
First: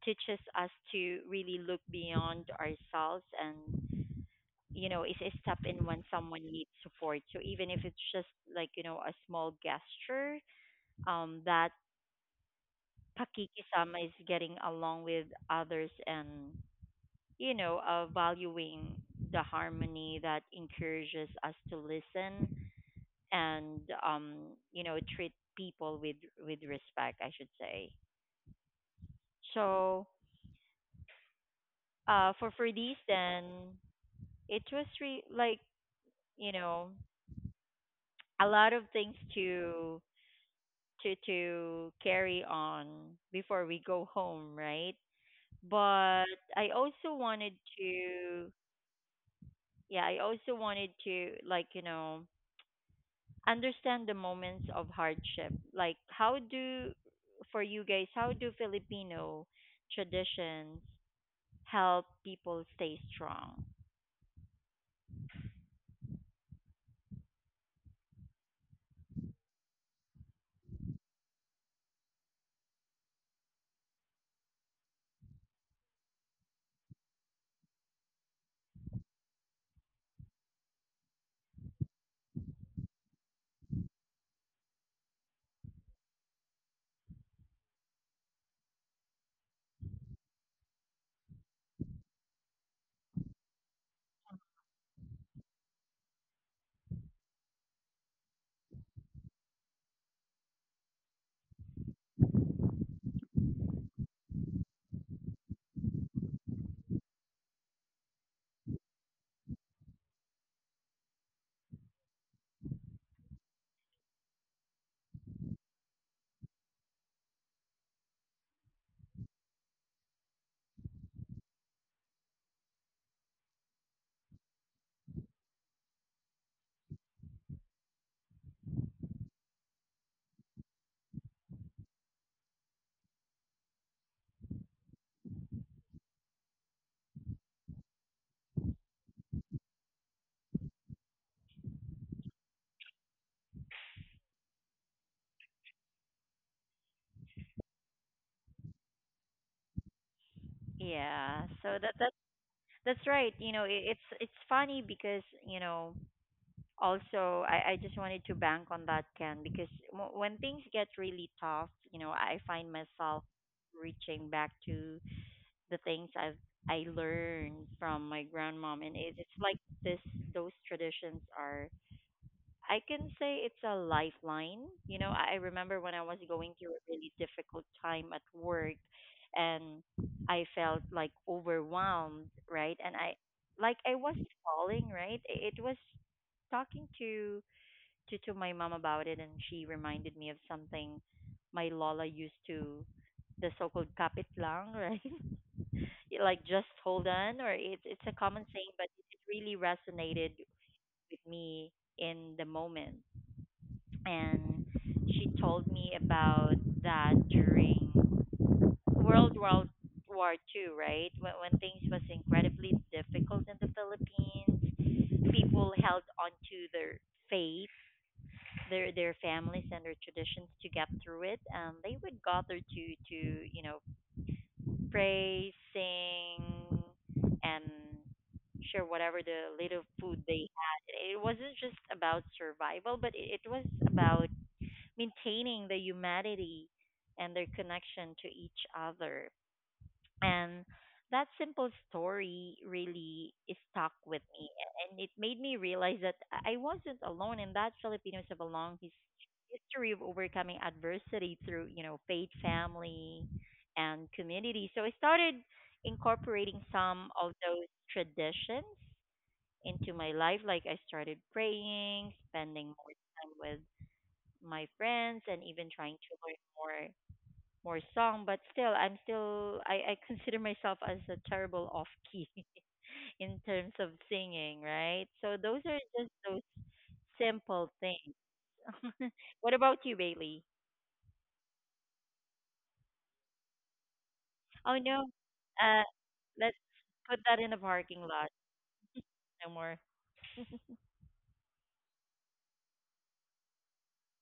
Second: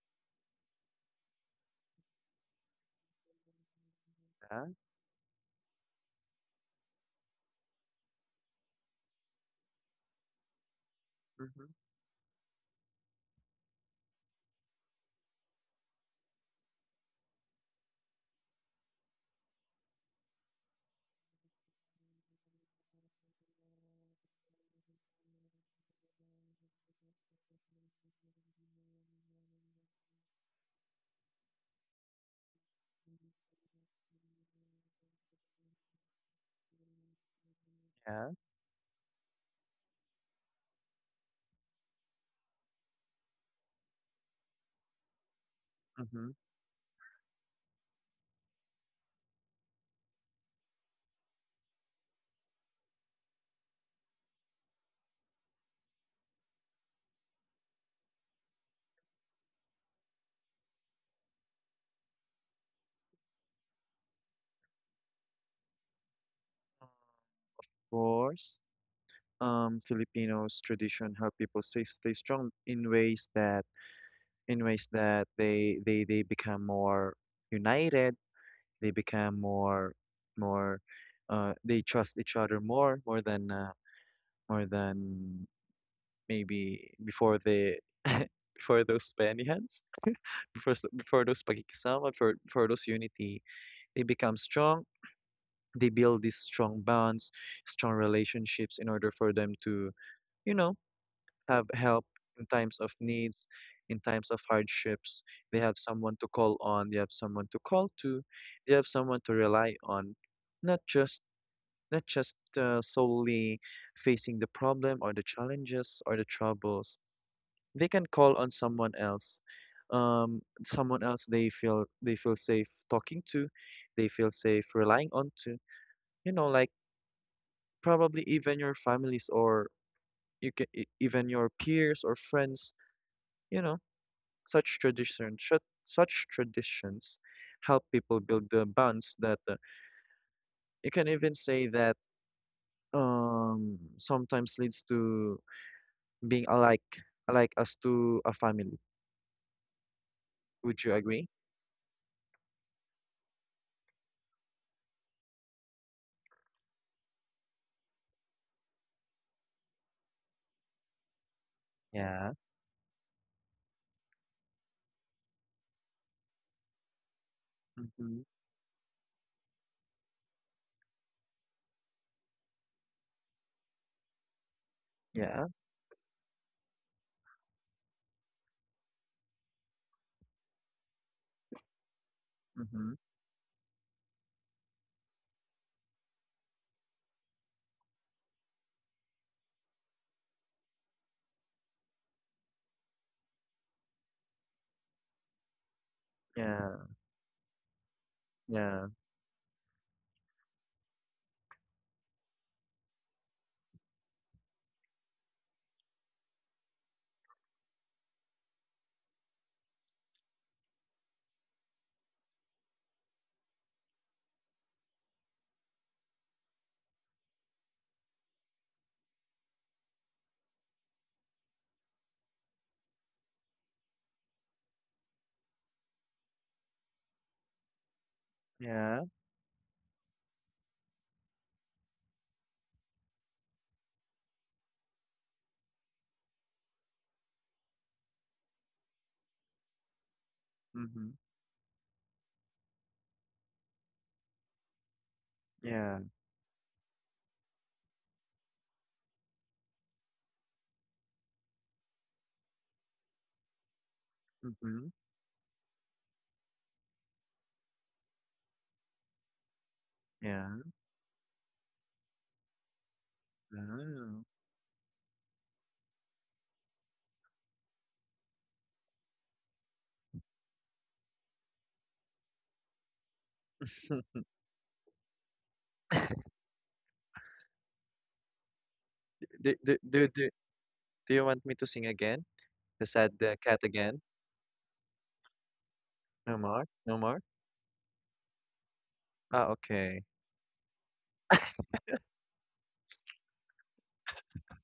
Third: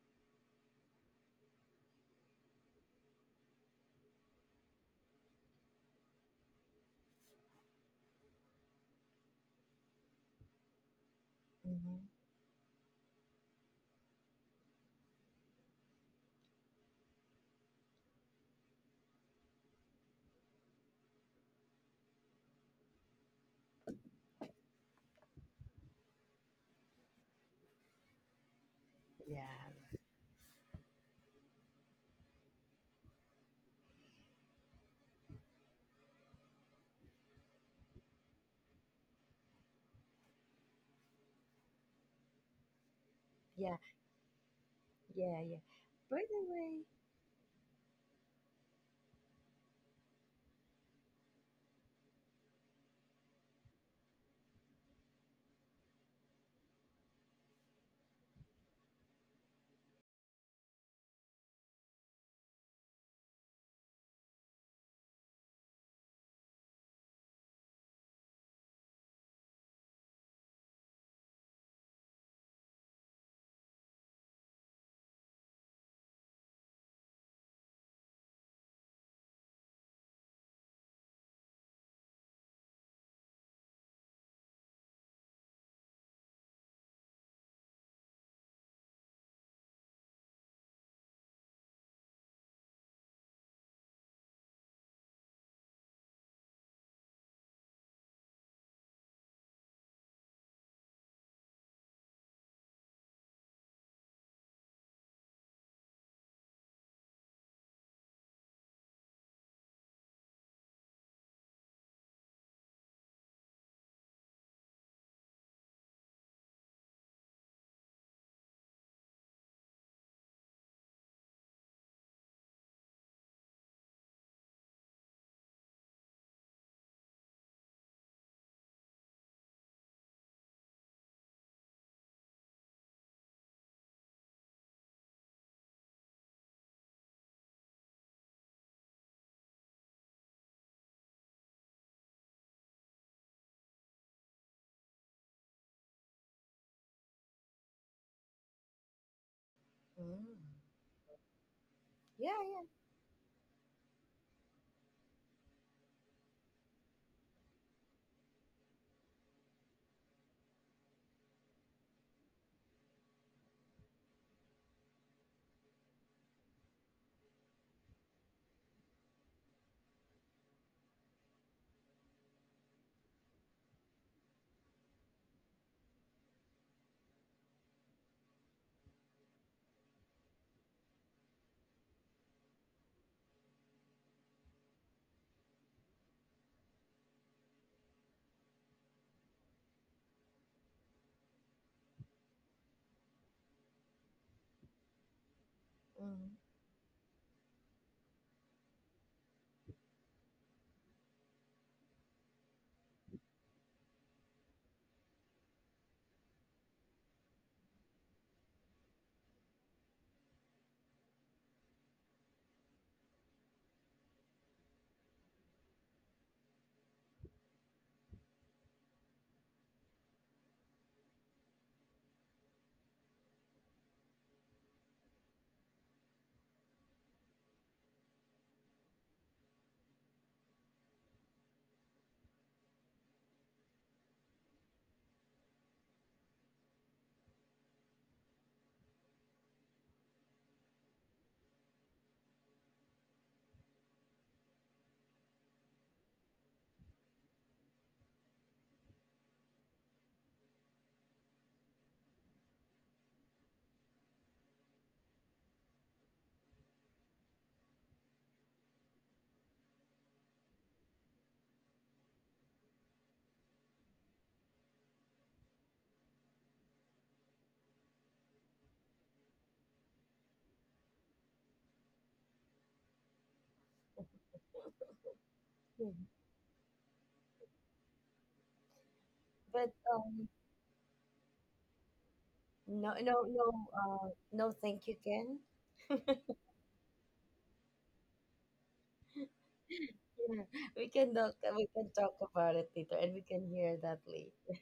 A: teaches us to really look beyond ourselves and,
C: Yeah.
A: you know, is a step in when someone needs support. So even if it's just like, you know a small gesture, um,
C: Mm-hmm.
A: that
B: Hmm.
A: pakikisama is getting along with others and, you know uh, valuing the harmony, that encourages us to listen and, um, you know treat people with with respect, I should say.
B: Yeah,
A: So, uh, for for these, then it was re- like, you know
C: Yeah.
A: a lot of things to to to carry on before
B: yeah,
A: we go home, right?
B: yeah, yeah. By
C: Mm-hmm.
A: but
B: the way,
A: i also wanted to yeah, I also wanted to like, you know, understand the moments of hardship. Like how do For you guys, how do Filipino traditions help people stay strong?
C: Of course. um, Filipinos tradition how people stay stay strong in ways that in ways that they they they become more united, they become more more uh, they trust each other more more than uh, more than maybe before the before those Spaniards before s- before those pakikisama for for those unity they become strong. They build these strong bonds, strong relationships in order for them to, you know, have help in times of needs, in times of hardships. They have someone to call on, they have someone to call to, they have someone to rely on, not just not just uh, solely facing the problem or the challenges or the troubles. They can call on someone else, um, someone else they feel they feel safe talking to, they feel safe relying on to. You know, like probably even your families or you can e, even your peers or friends. You know, such tradition should, such traditions help people build the bonds that uh, you can even say that um sometimes leads to being alike alike as to a family.
B: mm,
A: Yeah,
C: Would you
A: so that
C: agree?
A: that that's right.
B: yeah,
A: You know, it, it's it's funny because you know also I I just wanted to bank on that, Ken, because w- when things get really tough, you know, I find
C: Yeah.
A: myself reaching back to the things I've I learned from my
C: Mm-hmm.
A: grandmom, and it, it's like this, those traditions are. I can say it's a lifeline. You know, I I
C: Yeah.
A: remember when I was going through a really difficult time at work, and I felt like overwhelmed, right? And I
C: Mm-hmm.
A: like I was falling, right? It, it was talking to to to my mom about it, and she reminded me of something my Lola used to, the so-called kapit lang, right?
B: yeah, mm,
A: Like just
C: Yeah.
A: hold on. Or it's, it's a common saying,
C: Yeah.
A: but it really resonated with me in the moment. And she told me about that during world world War two, right? When, when things was incredibly difficult in the Philippines, people held onto their faith, their their families, and their traditions to get through it. Um they would gather to to you know praising and
C: Yeah.
A: share whatever the little food they had. It wasn't just about survival, but it, it was about maintaining the humanity and their connection to each other.
C: Mm-hmm.
A: And that simple story really stuck with me. And it
C: Yeah.
A: made me realize that I I wasn't alone, and that Filipinos have a long his- history of overcoming adversity through, you know, faith, family, and
C: Mm-hmm.
A: community. So I started incorporating some of those traditions
C: Yeah.
A: into my life. Like I started praying, spending more time with
C: Wow.
A: my friends, and even trying to learn more more song, but still, I'm still I, I consider myself as a terrible off key in terms of singing, right? So
B: yeah.
A: those are just those simple things.
C: Do,
B: But
C: do,
A: What
C: do,
A: about
C: do,
B: um,
A: you, Bailey?
C: do you want me to sing again? The
B: no,
C: sad
B: no,
C: uh,
B: no,
C: cat again?
B: uh, no. Thank you,
A: Oh
B: Ken.
A: no, uh,
C: No more? No
A: let's
C: more?
A: put that in the parking lot.
C: Ah,
A: No
C: okay.
A: more.
B: Yeah, we can talk. We can talk about it later, and we can hear that later.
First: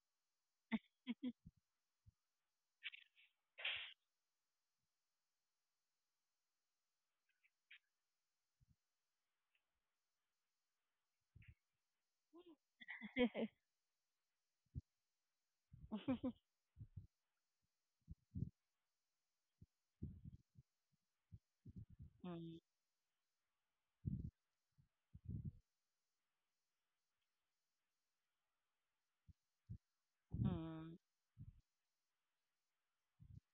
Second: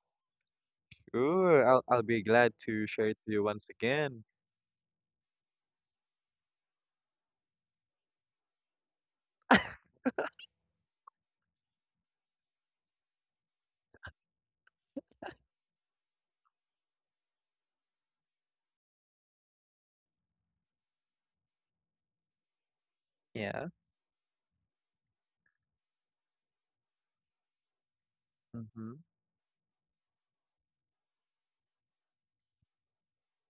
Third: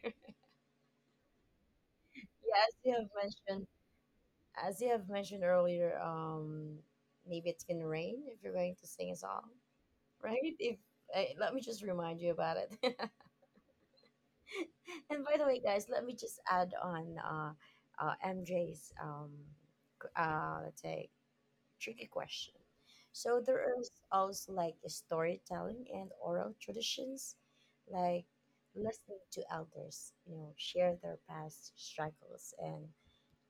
C: Ooh, I'll I'll be glad
B: Yeah, as
C: to
B: you
C: share
B: have
C: it to you once
B: mentioned,
C: again.
B: as you have mentioned earlier, um, maybe it's gonna rain if you're going to sing a song, right? If uh, let me just remind you about it. And by the way, guys, let me just add on uh, uh, M J's um, qu- uh, let's say tricky question.
A: Mm,
B: So
C: Yeah.
B: there is also like storytelling and oral traditions, like
C: Mm-hmm.
B: listening to elders, you know,
A: mm.
B: share their past struggles and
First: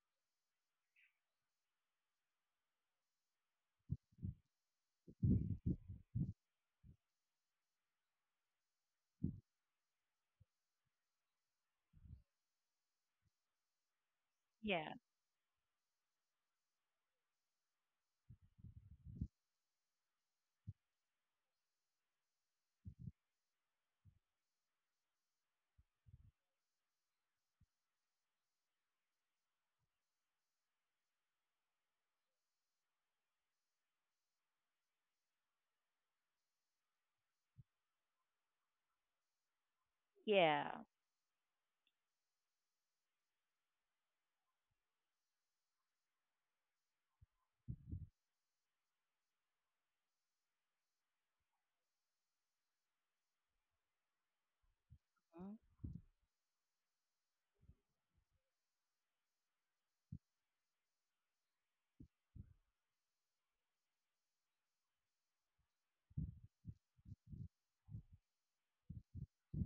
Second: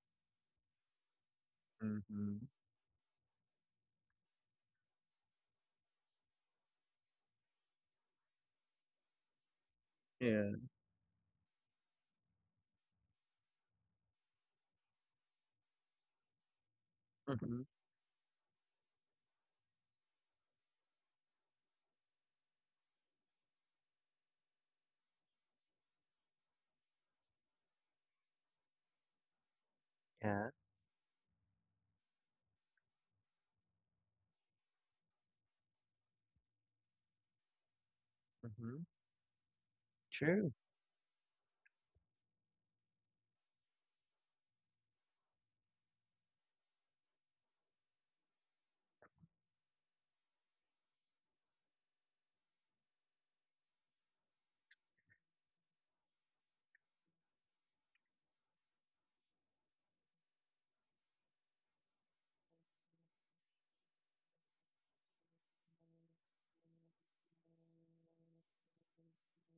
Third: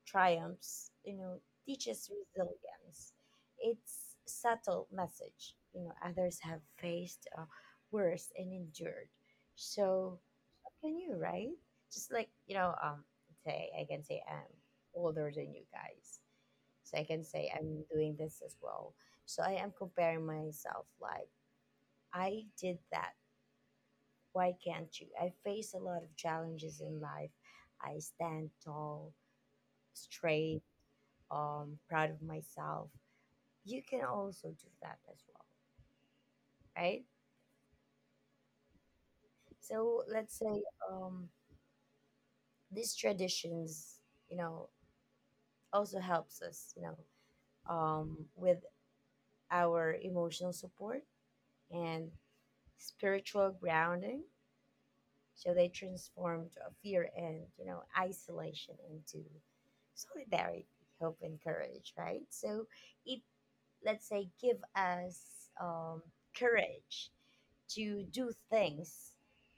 B: triumphs, you know, teaches
C: Mm-hmm.
B: resilience. It's subtle message, you know, others have faced uh, worse and endured. So
C: Yeah.
B: can you, right? Just like, you know, um, say I can say I'm
A: Yeah,
B: older than you guys. So I can say
C: Mm-hmm.
B: I'm doing this as well. So I am comparing myself like I did that. Why can't you? I face a lot of challenges in life. I stand tall,
C: Yeah.
B: straight, um, proud of myself, you can also do that as well, right?
C: Mm-hmm.
B: So let's
C: True.
B: say
A: yeah.
B: um, these traditions, you know, also helps us, you know, um, with our emotional support and spiritual grounding.
A: Mm.
B: So they transformed fear and, you know, isolation into solidarity, hope, and courage, right? So it let's say give us um, courage to do things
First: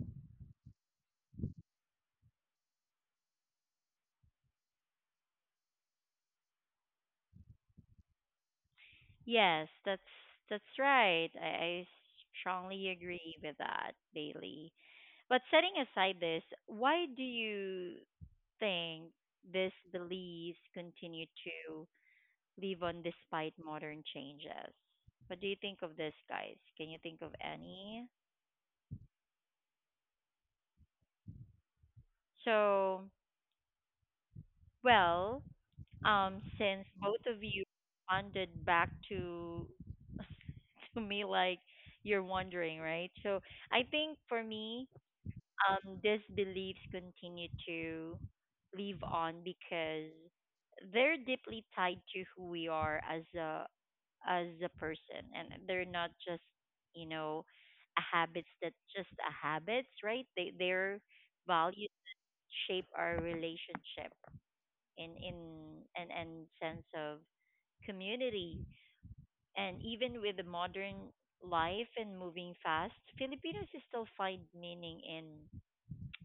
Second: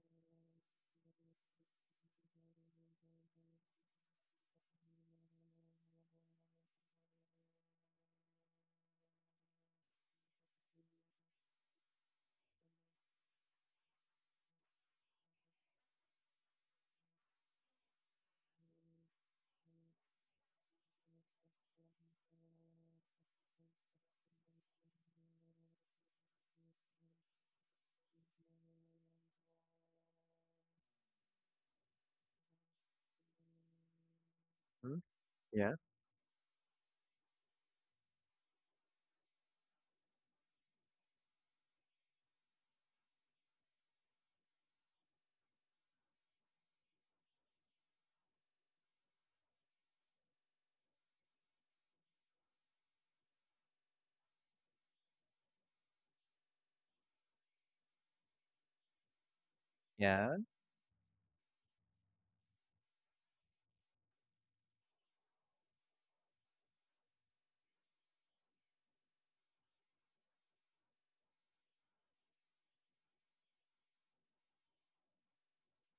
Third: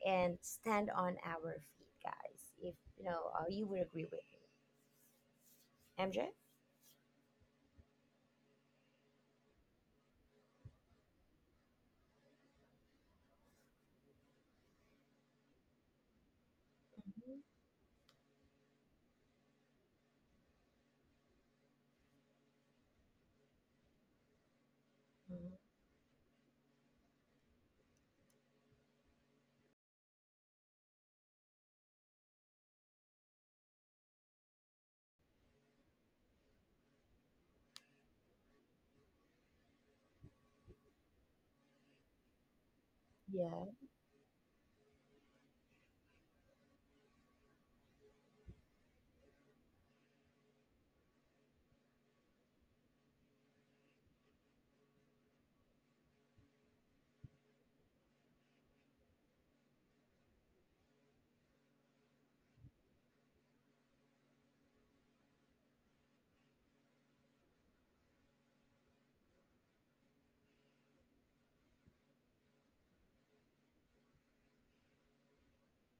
B: and stand on our feet guys if you know uh, you would agree with me, MJ.
A: Yes, that's that's right. I, I strongly agree with that, Bailey. But setting aside this, why do
B: Mhm.
A: you think these beliefs continue to live on despite modern changes? What do you
B: Mm-hmm.
A: think of this, guys? Can you think of any? So,
C: Mm-hmm.
A: well,
C: Yeah.
A: um, since both of you responded back to to me like you're wondering, right? So, I
B: Yeah.
A: think for me, um, these beliefs continue to live on because they're deeply tied to who we are as a as a person, and they're not just, you know a habits that just a habits, right? They
C: Yeah.
A: Their values shape our relationship in in and and sense of community. And even with the modern life and moving fast, Filipinos still find meaning in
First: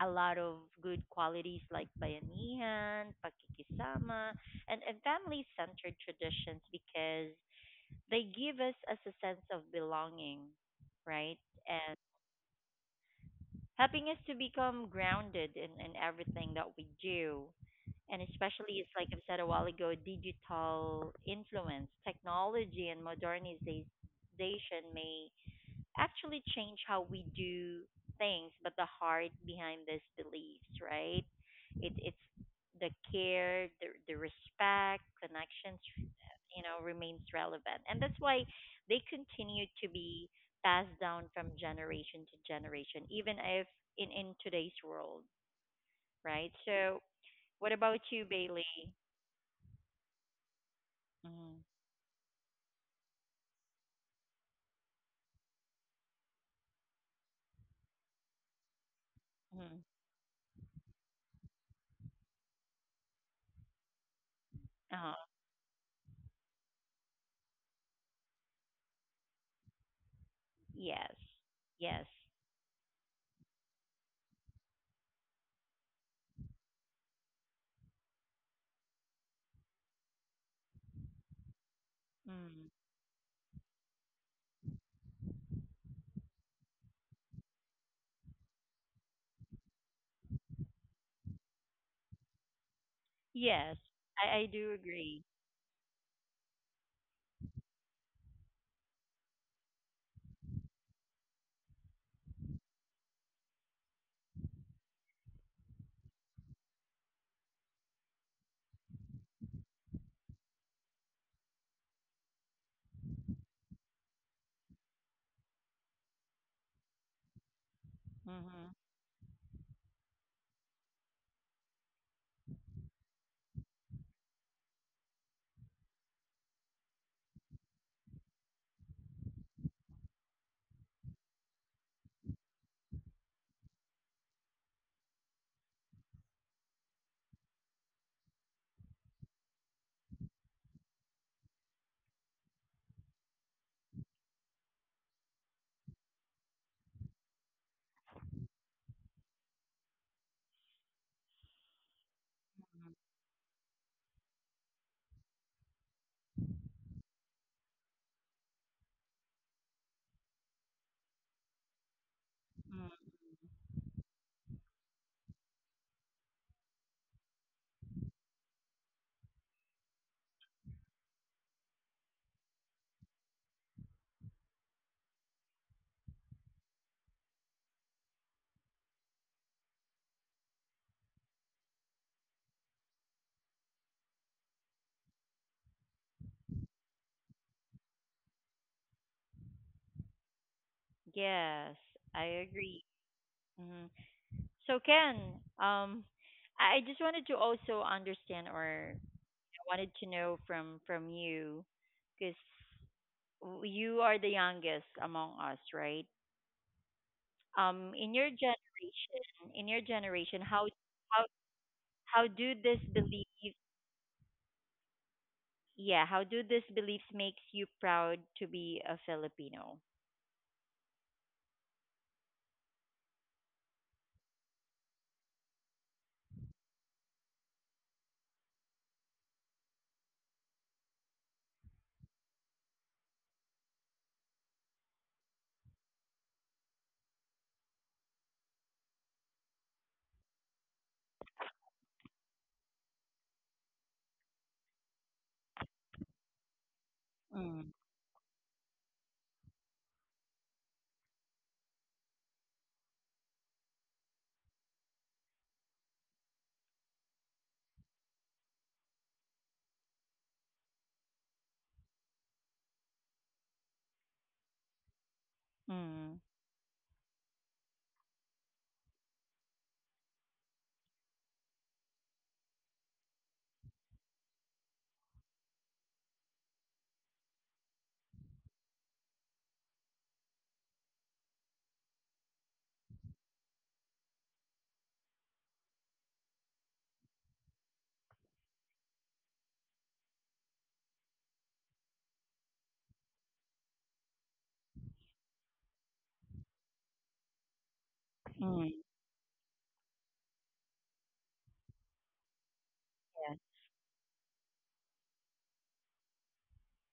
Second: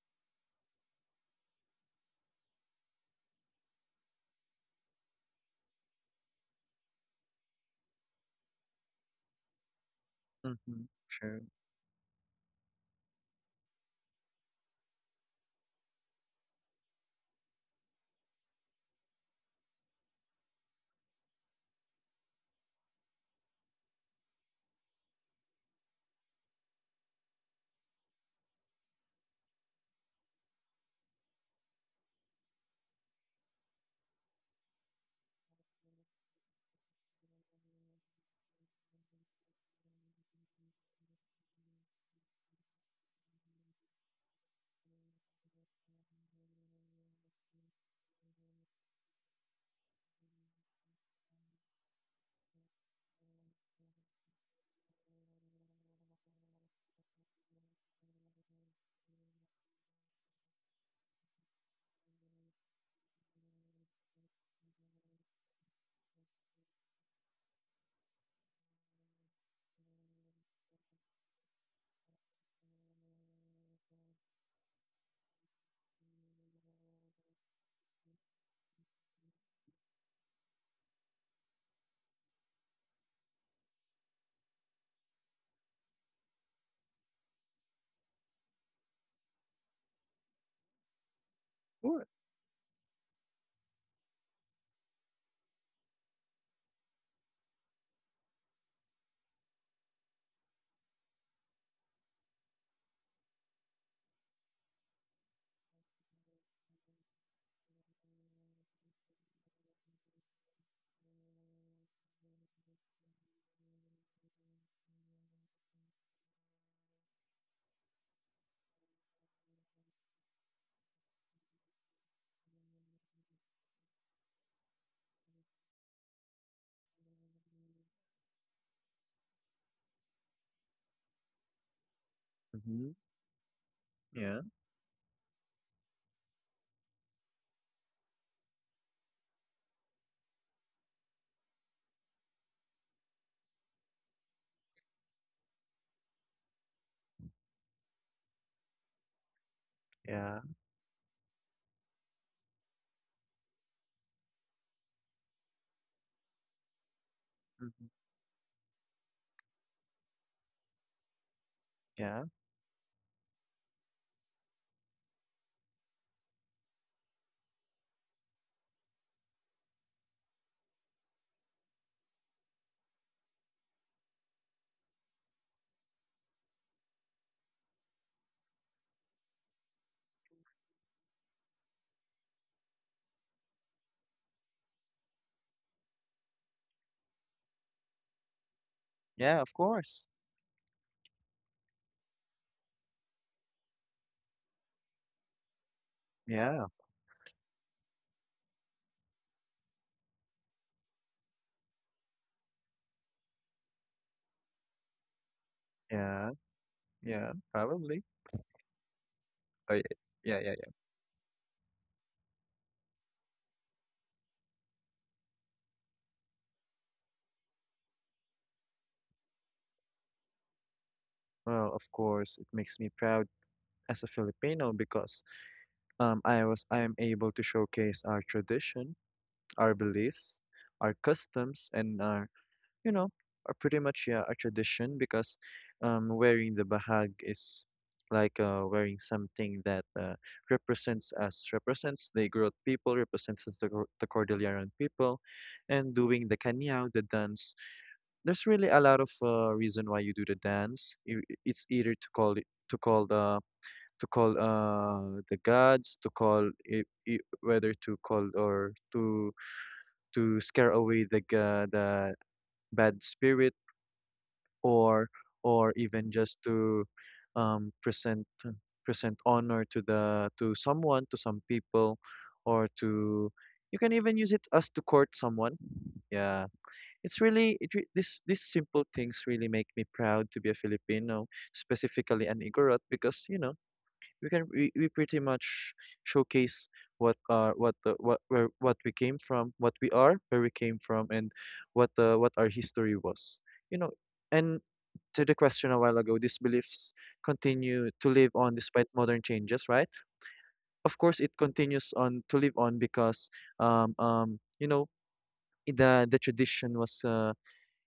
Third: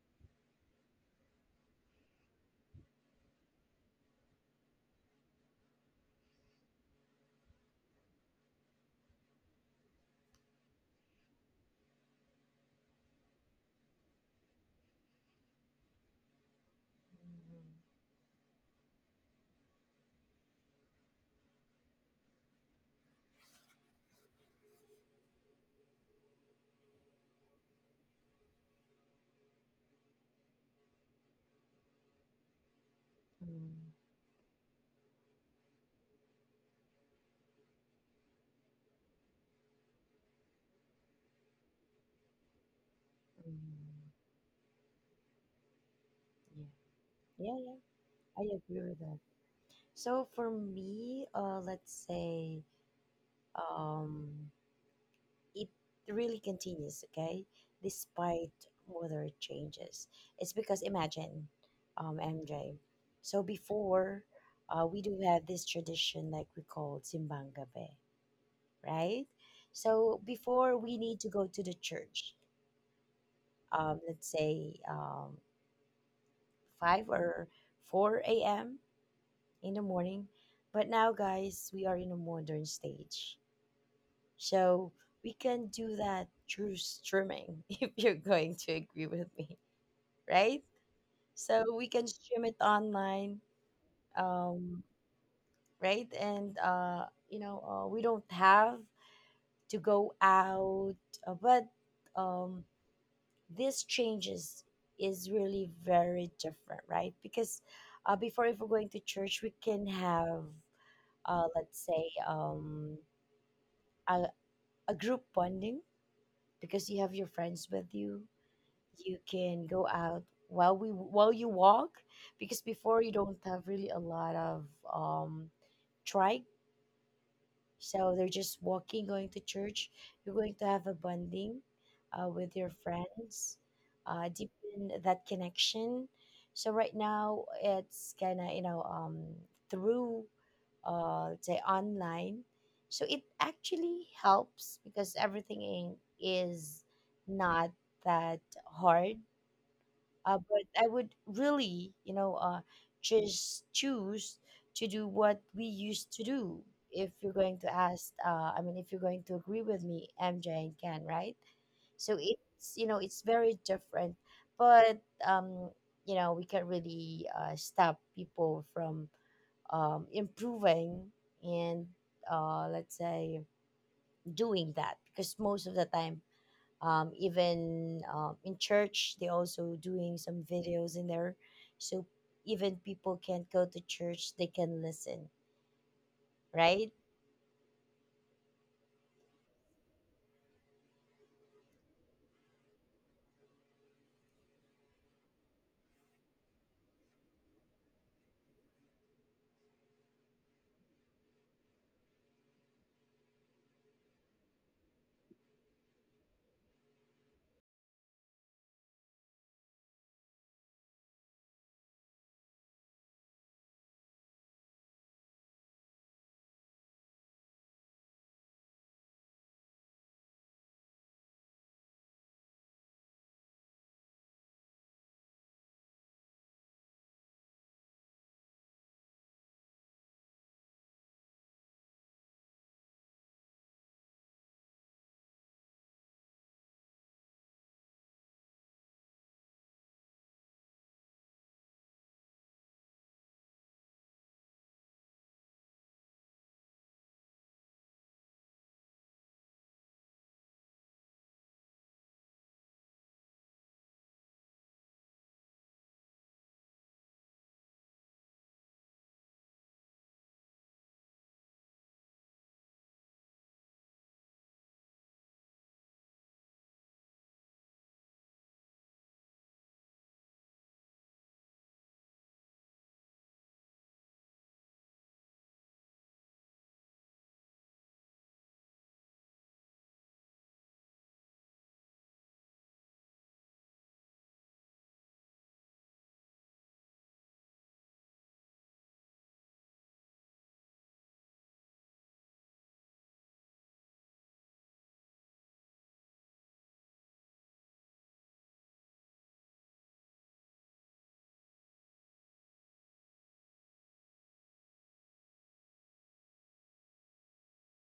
A: a lot of good qualities like bayanihan, pakikisama, and, and family centered traditions, because they give us as a sense of belonging,
C: Mm-hmm.
A: right?
C: True.
A: And helping us to become grounded in, in everything that we do. And especially, it's like I've said a while ago, digital influence, technology, and modernization may actually change how we do things, but the heart behind these beliefs, right? It, it's the care,
B: Mm.
A: the, the respect, connections, you know, remains relevant. And that's why they continue to be passed down from generation to generation, even if
B: Mm.
A: in, in today's world, right? So,
B: Yeah, yeah, yeah,
A: what about you,
B: I
A: Bailey?
B: agree with that. So for me, uh
A: Mm-hmm.
B: let's say um it really continues, okay? Despite weather
A: Hmm.
B: changes. It's because imagine, um, M J. So before, uh, we do
A: Uh,
B: have this tradition like we call Simbang Gabi, right? So before we need
A: yes,
B: to go to the
A: yes,
B: church, um, let's say um, five or four a m in the morning. But now, guys, we are in a modern
A: mm,
B: stage. So we can do that through streaming if you're going to agree with me, right? So we can
C: Sure.
B: stream it online,
A: yes, I, I
B: um,
A: do agree.
B: right? And uh, you know, uh, we don't have to go out, uh, but um, this changes is really very different, right? Because uh, before, if we're going to church, we can have, uh, let's say, um, a, a group bonding because you have your friends with you.
A: Mm-hmm. Mm-hmm.
B: You can go out while we while you walk, because before you don't have really a lot of um trike, so they're just walking going to church. You're going to have a bonding uh, with your
C: Mm-hmm.
B: friends, uh,
C: Yeah.
B: deepen that connection. So right now it's kind of you know um through uh let's say online, so it actually helps because everything in- is not that hard, uh,
C: Yeah.
B: but I would really, you know, uh, just choose to do what we used to do. If you're going to
C: Mm-hmm.
B: ask, uh, I mean, if you're going to agree with me, M J and Ken, right? So
C: Yeah.
B: it's you know it's
A: Mm,
B: very different, but um, you know we can't really uh, stop people from um, improving and uh, let's say doing that because most of the time um, even um, in church they also doing some videos in there, so even people can't go to church they can listen, right?
C: Yeah, of course.
A: yes, I agree. Hmm. So Ken, um,
C: Yeah.
A: I I just wanted to also understand, or I wanted to know from from you, because you are the youngest among us,
C: Yeah.
A: right?
C: Yeah. Probably.
A: Um, in your generation,
C: Oh, yeah.
A: in your
C: Yeah. Yeah. Yeah.
A: generation, how how how do this belief, yeah, how do these beliefs makes you proud to be a Filipino?
C: Well, of course, it makes me proud as a Filipino because um, I was I am able to showcase our tradition, our beliefs, our customs, and our, you know, our pretty much yeah, our tradition because um, wearing the bahag is like uh, wearing something that uh, represents us, represents the Igorot people, represents the, Cor- the Cordilleran people, and doing the kanyao, the dance.
A: Mm.
C: There's really a lot of uh, reason why you do the dance. You, it's either to call it to call the to call uh the gods, to call it, it, whether to call or to to scare away the ga- the bad spirit, or or even just to
A: Mm.
C: um present present honor to the to someone, to some people, or to, you can even use it as to court someone. Yeah, it's really it re- this, these simple things really make me proud to be a Filipino, specifically an Igorot, because you know we can we, we pretty much showcase what are what the what where what we came from, what we are, where we came from, and what uh, what our history was, you know. And to the question a while ago, these beliefs continue to live on despite modern
A: Mm.
C: changes, right? Of course it continues on to live on because um
A: Yes.
C: um you know, the the tradition was uh,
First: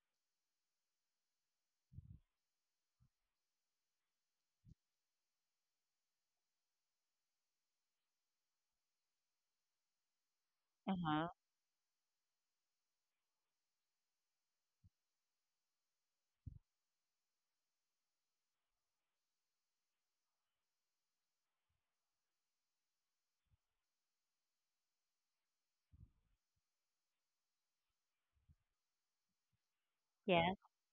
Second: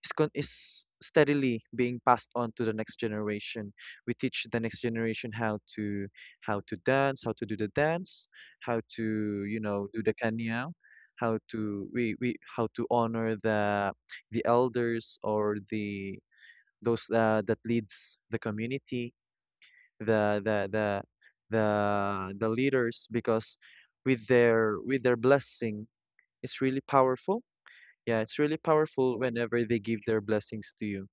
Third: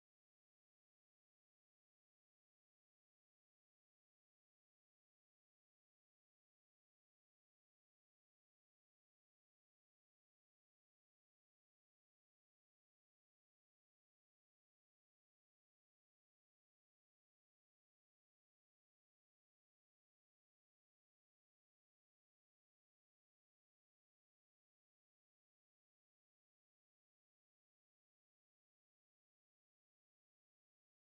C: is con- is steadily being passed on to the next generation. We teach the next generation how to, how to dance, how to do the dance, how to, you know, do the kanya,
A: Uh huh.
C: how to we, we how to honor the the elders, or the those uh, that leads the community, the the the the the leaders, because with their with their blessing it's really powerful. Yeah, it's really powerful whenever they give their blessings
A: Yes.
C: to you,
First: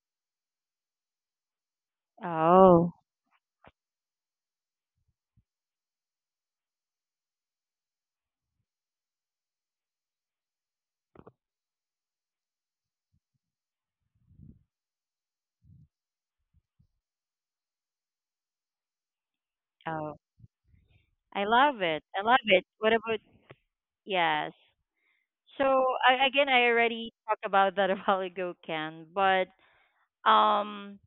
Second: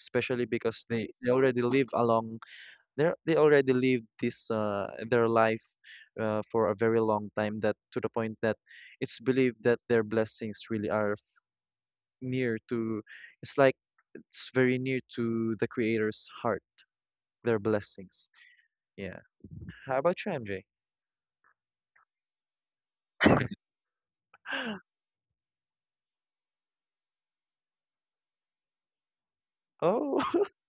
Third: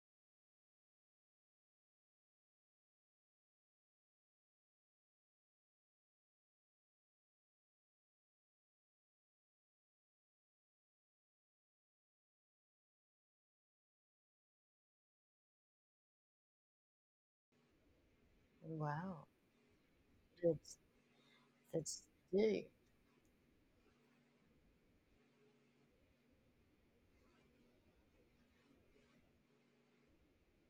C: especially because they, they already live along,
A: Oh.
C: they they already live this uh, their life uh, for a very long time, that to the point that it's believed that their blessings really are near to, it's like, it's very near to the creator's heart, their blessings. Yeah.
B: Wow.
C: How about
A: Oh.
C: you, M J?
B: that's
A: I love
B: that's
A: it. I love
B: big.
A: it. What about yes? So I, again, I already talked about that a while ago, Ken. But
C: Oh.
A: um,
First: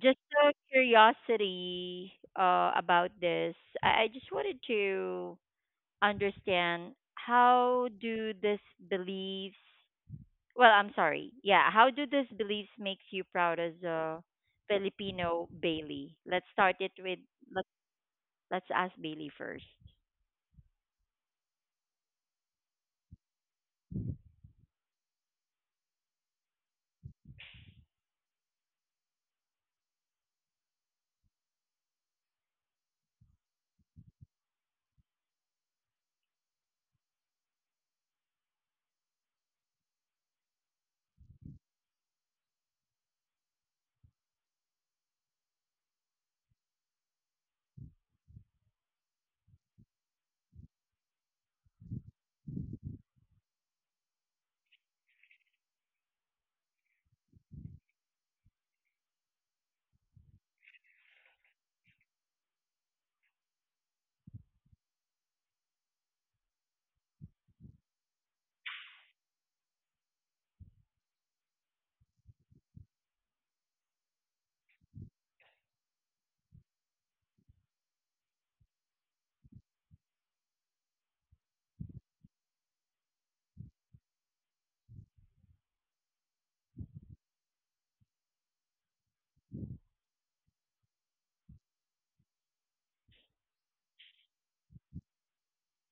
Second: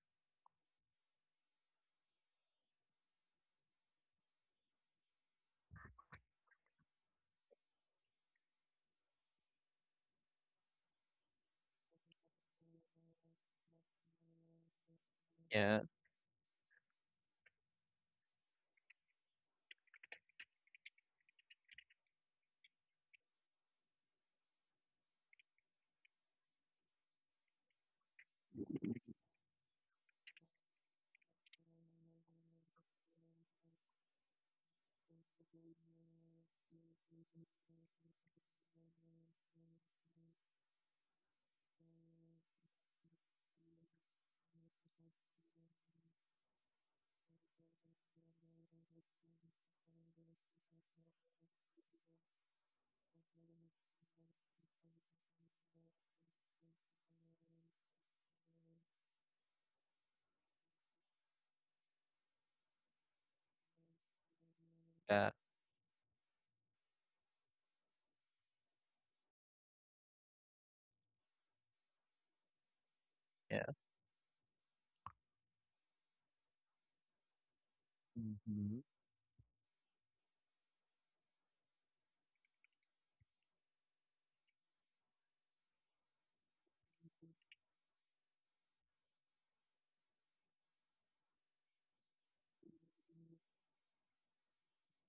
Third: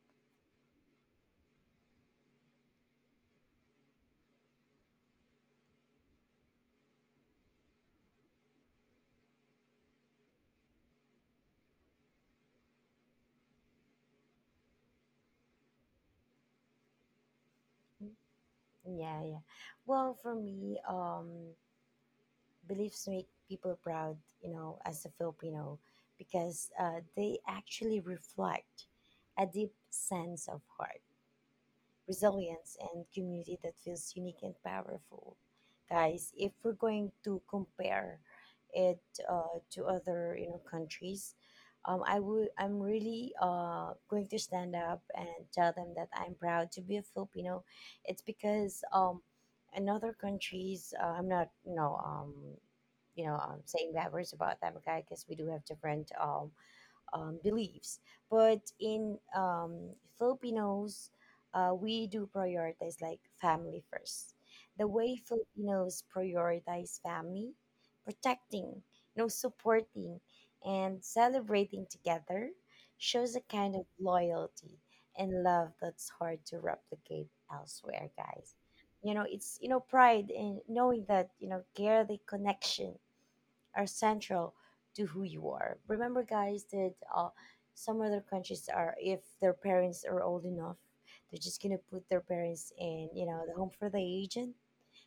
A: just a curiosity uh about this. I, I just wanted to understand how do this beliefs. Well, I'm sorry. Yeah, how do these beliefs makes you proud as a Filipino, Bailey?
C: Yeah.
A: Let's start it with let Let's ask Bailey first.
B: Yeah, yeah. Well, for me, um beliefs make people proud, you know, as a Filipino, because uh, they actually reflect a deep sense of heart, resilience, and community that feels unique and powerful. Guys, if we're going to compare it uh, to other you know countries, um, I would I'm really uh, going to stand up and tell them that I'm proud to be a Filipino. It's because um, in other countries, uh, I'm not you know um, you know um, saying bad words about them, okay? Because we do have different um, um, beliefs. But in um, Filipinos, uh, we do prioritize like family first. The way
C: Yeah.
B: Filipinos prioritize family, protecting, you know, supporting, and celebrating together shows a
C: Yeah.
B: kind of loyalty and love that's hard to replicate elsewhere, guys.
C: Mm-hmm.
B: You know, it's you know pride in knowing that you know care the connection are central to who you are. Remember, guys, that uh, some other countries are, if their parents are old enough, they're just gonna put their parents in, you know, the home for the aged,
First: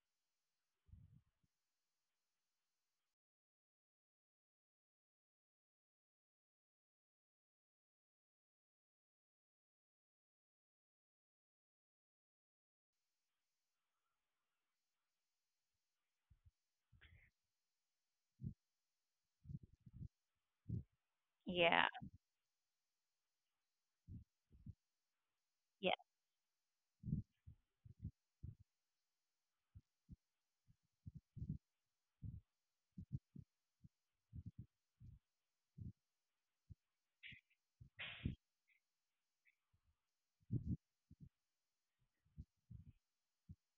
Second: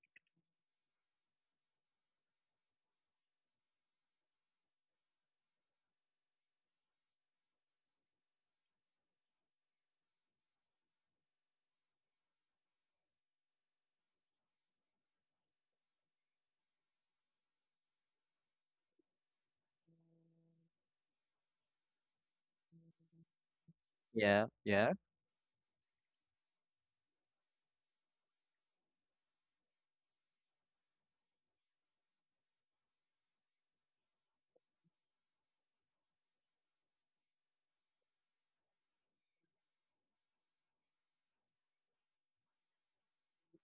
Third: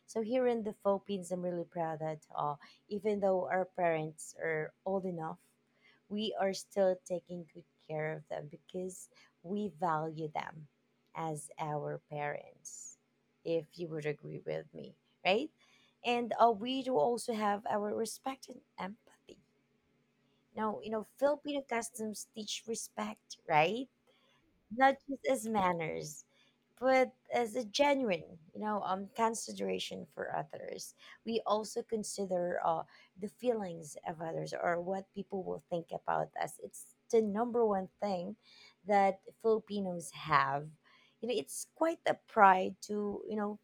B: so here in the Philippines, I'm really proud that uh, even though our parents are old enough, we are still taking good care of them because we value them as our parents. If you would agree with me, right? And uh, we do also have our respect and empathy. Now, you know, Filipino
A: Yeah.
B: customs teach respect, right?
C: Yeah. Yeah.
B: Not just as manners, but as a genuine, you know, um, consideration for others. We also consider uh, the feelings of others or what people will think about us. It's the number one thing that Filipinos have. You know, it's quite a pride to, you know,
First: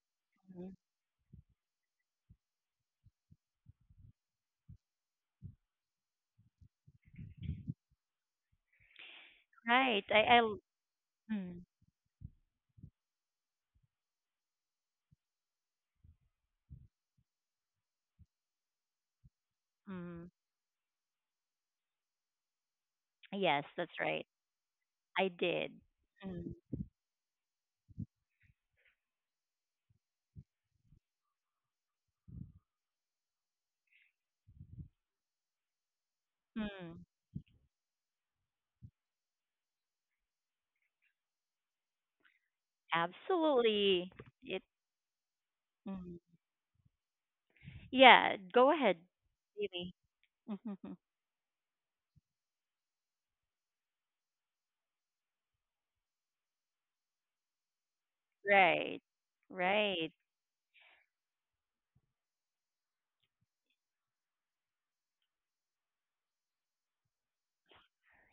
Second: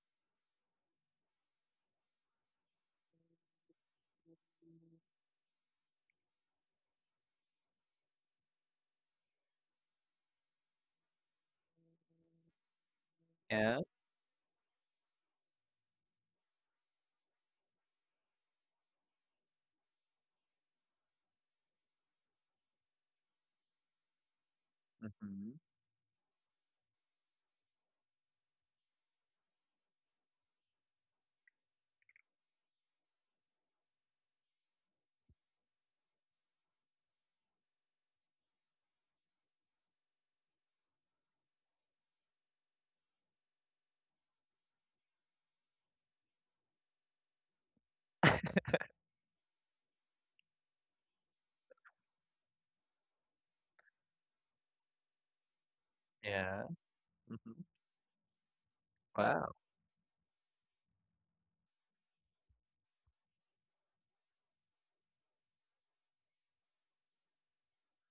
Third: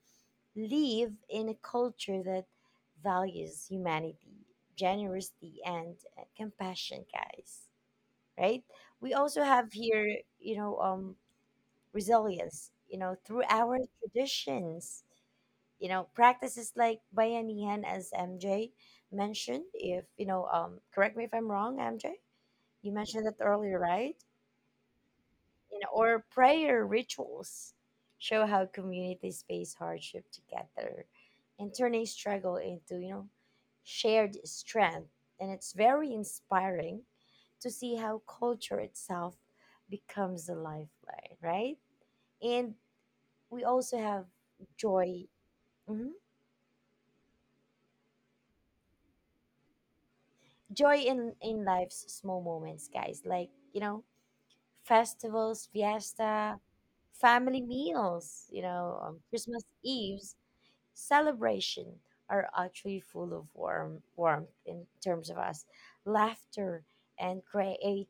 A: Yeah.
B: live in a culture that values humanity, generosity, and uh, compassion, guys. Right? We also have
A: Right.
B: here,
A: I, I l-
B: you know, um,
A: mm,
B: resilience, you know, through our
C: Yeah.
B: traditions. You know, practices like bayanihan, as M J mentioned. If
A: mm,
B: you know, um, correct me if I'm wrong, M J. You mentioned that
A: yes,
B: earlier,
A: that's
B: right?
A: right. I
C: Mm-hmm.
A: did.
B: You know, or
A: Mm,
B: prayer rituals show how communities face hardship together, and turning struggle into you know shared strength. And it's very
A: mm,
B: inspiring to see how culture itself becomes a lifeline, right? And we
A: absolutely.
B: also have
A: It.
B: joy.
A: Mm.
B: Mhm.
A: Yeah. Go ahead. Really.
B: Joy in in life's small moments, guys, like you know festivals, fiesta,
C: Yeah. Mm-hmm.
B: family meals, you
A: Right.
B: know, um,
C: Wow.
B: Christmas
A: Right.
B: eves, celebration, are actually full of warm warmth in terms of us, laughter, and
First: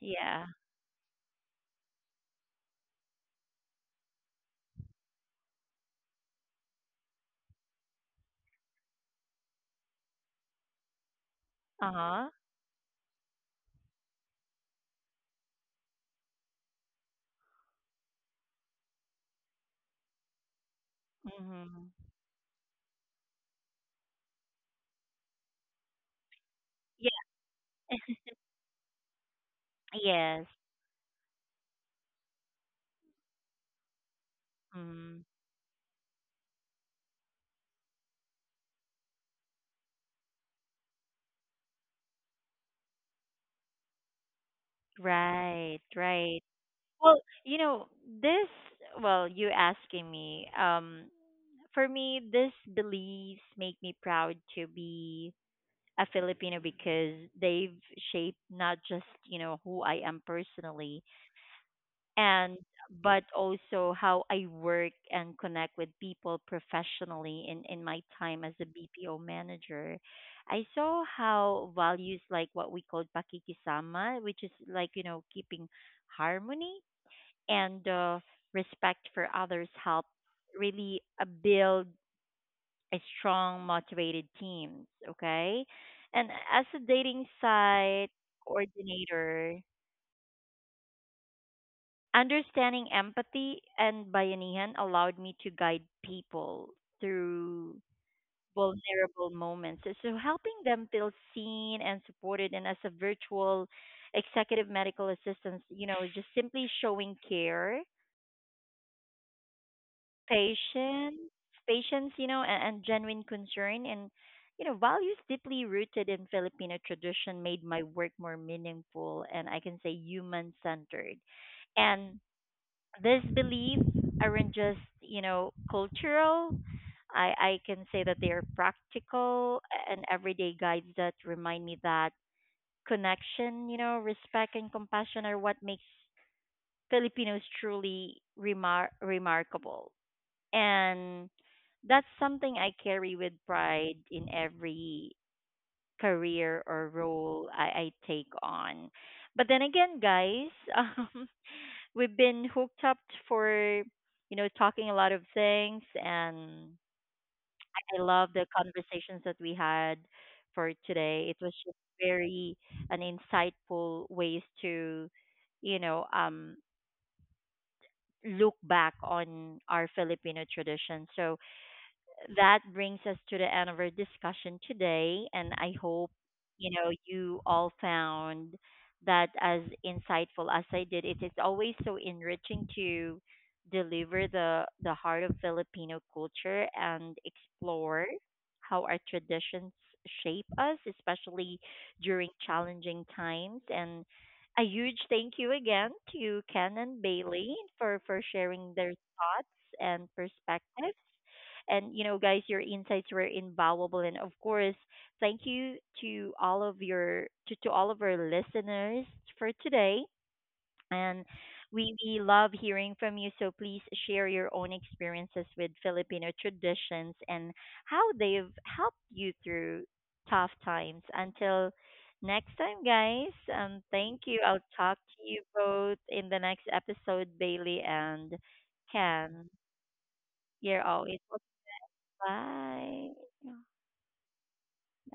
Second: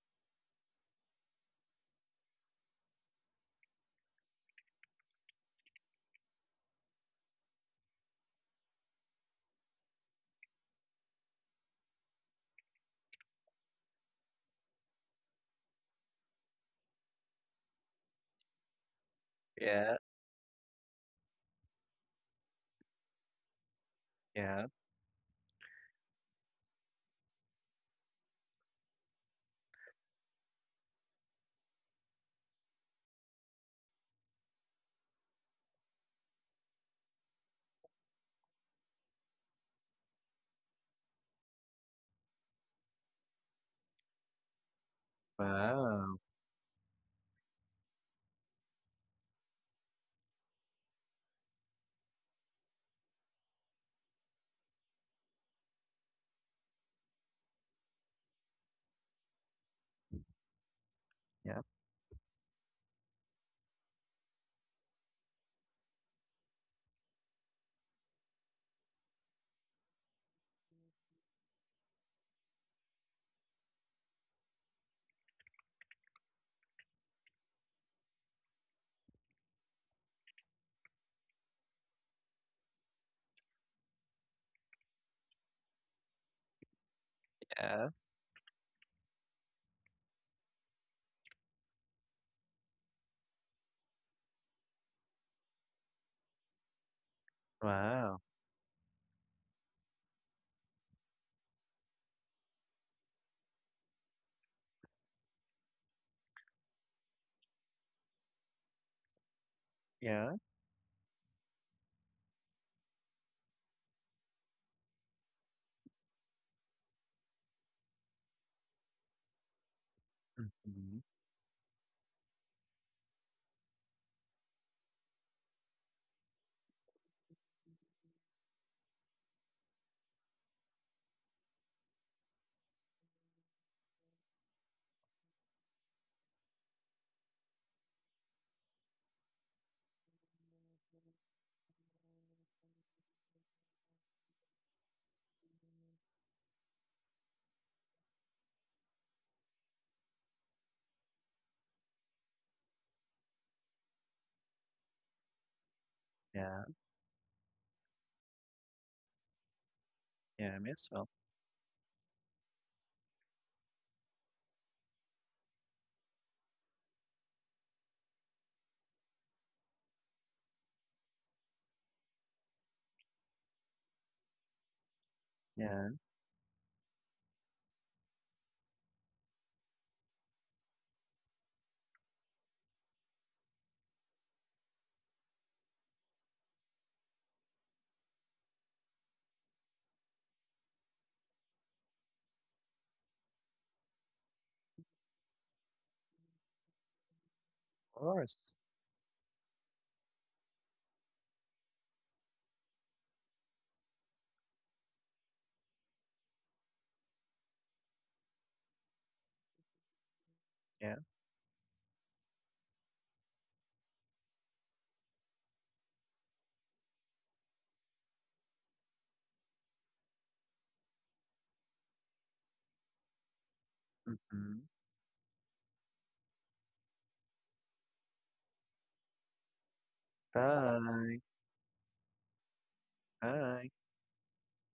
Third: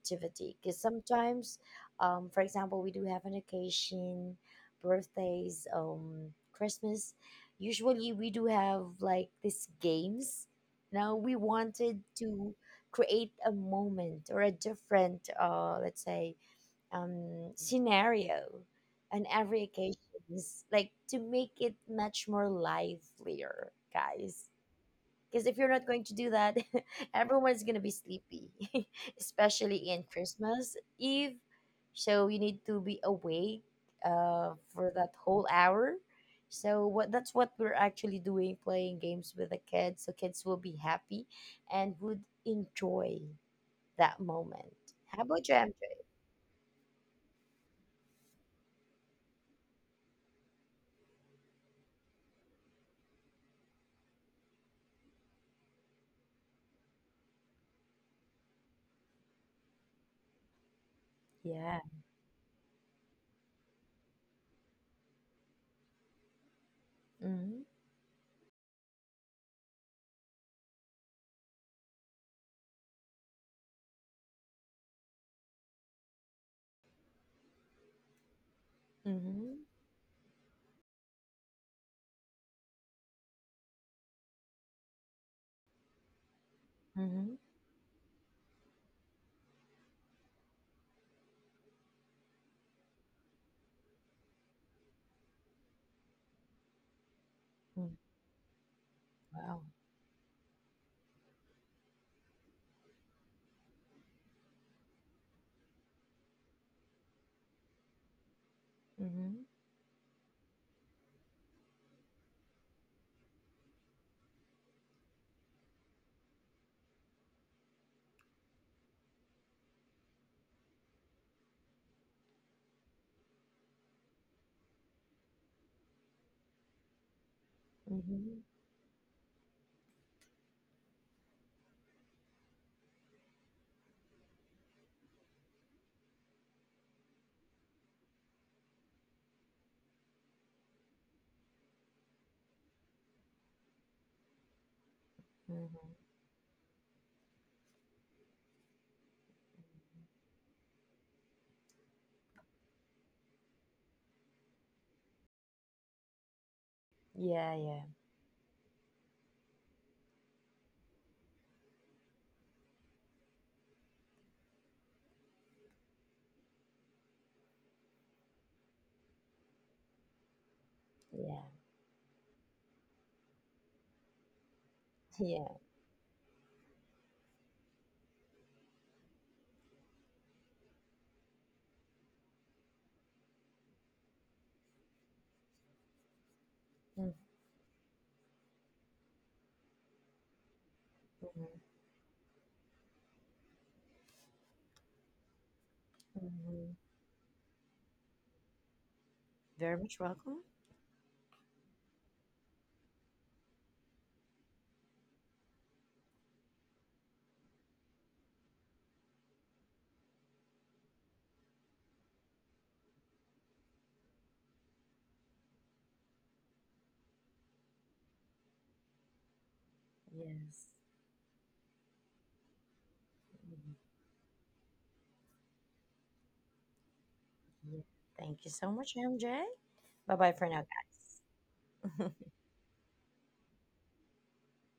A: Yeah.
B: because sometimes um, for example we do have an occasion, birthdays, um, Christmas, usually we do have like these games. Now we
A: Uh
B: wanted
A: huh.
B: to create a moment or a different uh, let's say um, scenario on every
C: Yeah.
B: occasion, like to make it
A: Mm-hmm.
B: much more livelier, guys.
C: Yeah.
B: Because if you're not going to do that,
A: Yeah.
B: everyone's gonna be sleepy, especially in
A: Yes.
B: Christmas Eve. So you need to be awake uh, for that
A: Mm.
B: whole hour. So what that's what we're actually doing, playing games with the kids. So kids will be happy and would enjoy that moment. How about you,
A: Right.
B: M J?
C: Wow.
A: Right. Well, you know this. Well, you asking me. Um, for me, these beliefs make me proud to be a Filipino because they've shaped not just, you know, who I am personally
C: Yeah.
B: Yeah.
A: and but also how I work and connect with people professionally in,
B: Mhm.
A: in my time as a B P O manager. I saw how values like what we call pakikisama, which is like, you know, keeping harmony and uh, respect
B: Mhm,
A: for others help really uh, build a strong, motivated teams, okay? And
B: mhm,
A: as a
C: Yeah.
A: dating site coordinator, understanding empathy and bayanihan allowed me to guide people
B: mm,
C: Wow.
A: through
B: wow.
A: vulnerable moments. So so helping them feel seen and supported and as a virtual executive medical assistant, you know, just simply showing care
B: Mhm,
C: Yeah.
A: patience, patience, you know, and, and genuine concern and you know, values deeply rooted in Filipino tradition made my work more meaningful and I can say
C: Mhm.
A: human centered. And these beliefs aren't just, you know, cultural. I, I
B: mhm,
A: can say that they are practical and everyday guides that remind me that connection, you know, respect and compassion are what makes Filipinos truly remar- remarkable. And that's something I carry with pride in every
B: mhm.
A: career or role I, I take on. But then again, guys, um, we've been hooked up for, you know, talking a lot of things. And
C: Yeah.
B: Yeah, yeah,
A: I love the conversations that we had
C: Yeah,
A: for
C: me as well.
A: today. It was just very an insightful ways to, you know, um, look back on our Filipino tradition. So
B: yeah,
A: that brings us to the end of our discussion today. And I
B: yeah.
A: hope,
C: Yeah, of
A: you know, you all found that as insightful as I did. It is always so enriching to deliver the, the heart of Filipino culture and
B: Mm,
A: explore how our traditions shape us, especially
B: mhm,
A: during challenging times. And a huge thank you again to Ken and
B: mhm.
A: Bailey for, for
C: course.
A: sharing their thoughts and
B: Very much welcome.
A: perspectives. And you know, guys, your insights were invaluable. And of course, thank you to all of your to, to all of our listeners for today. And
C: Yeah.
A: we, we love hearing from you. So please share your own experiences with Filipino traditions and how they've helped you through tough times.
B: Yes.
A: Until next time, guys. Um,
B: Mhm,
A: thank you. I'll talk
C: Mhm.
A: to you both in the next episode, Bailey
B: yeah.
A: and
B: Thank you so much,
A: Ken.
B: M J. Bye bye
A: You're
B: for now,
A: always
C: Bye.
B: guys.
A: bye. Yeah,
C: Bye.
A: bye.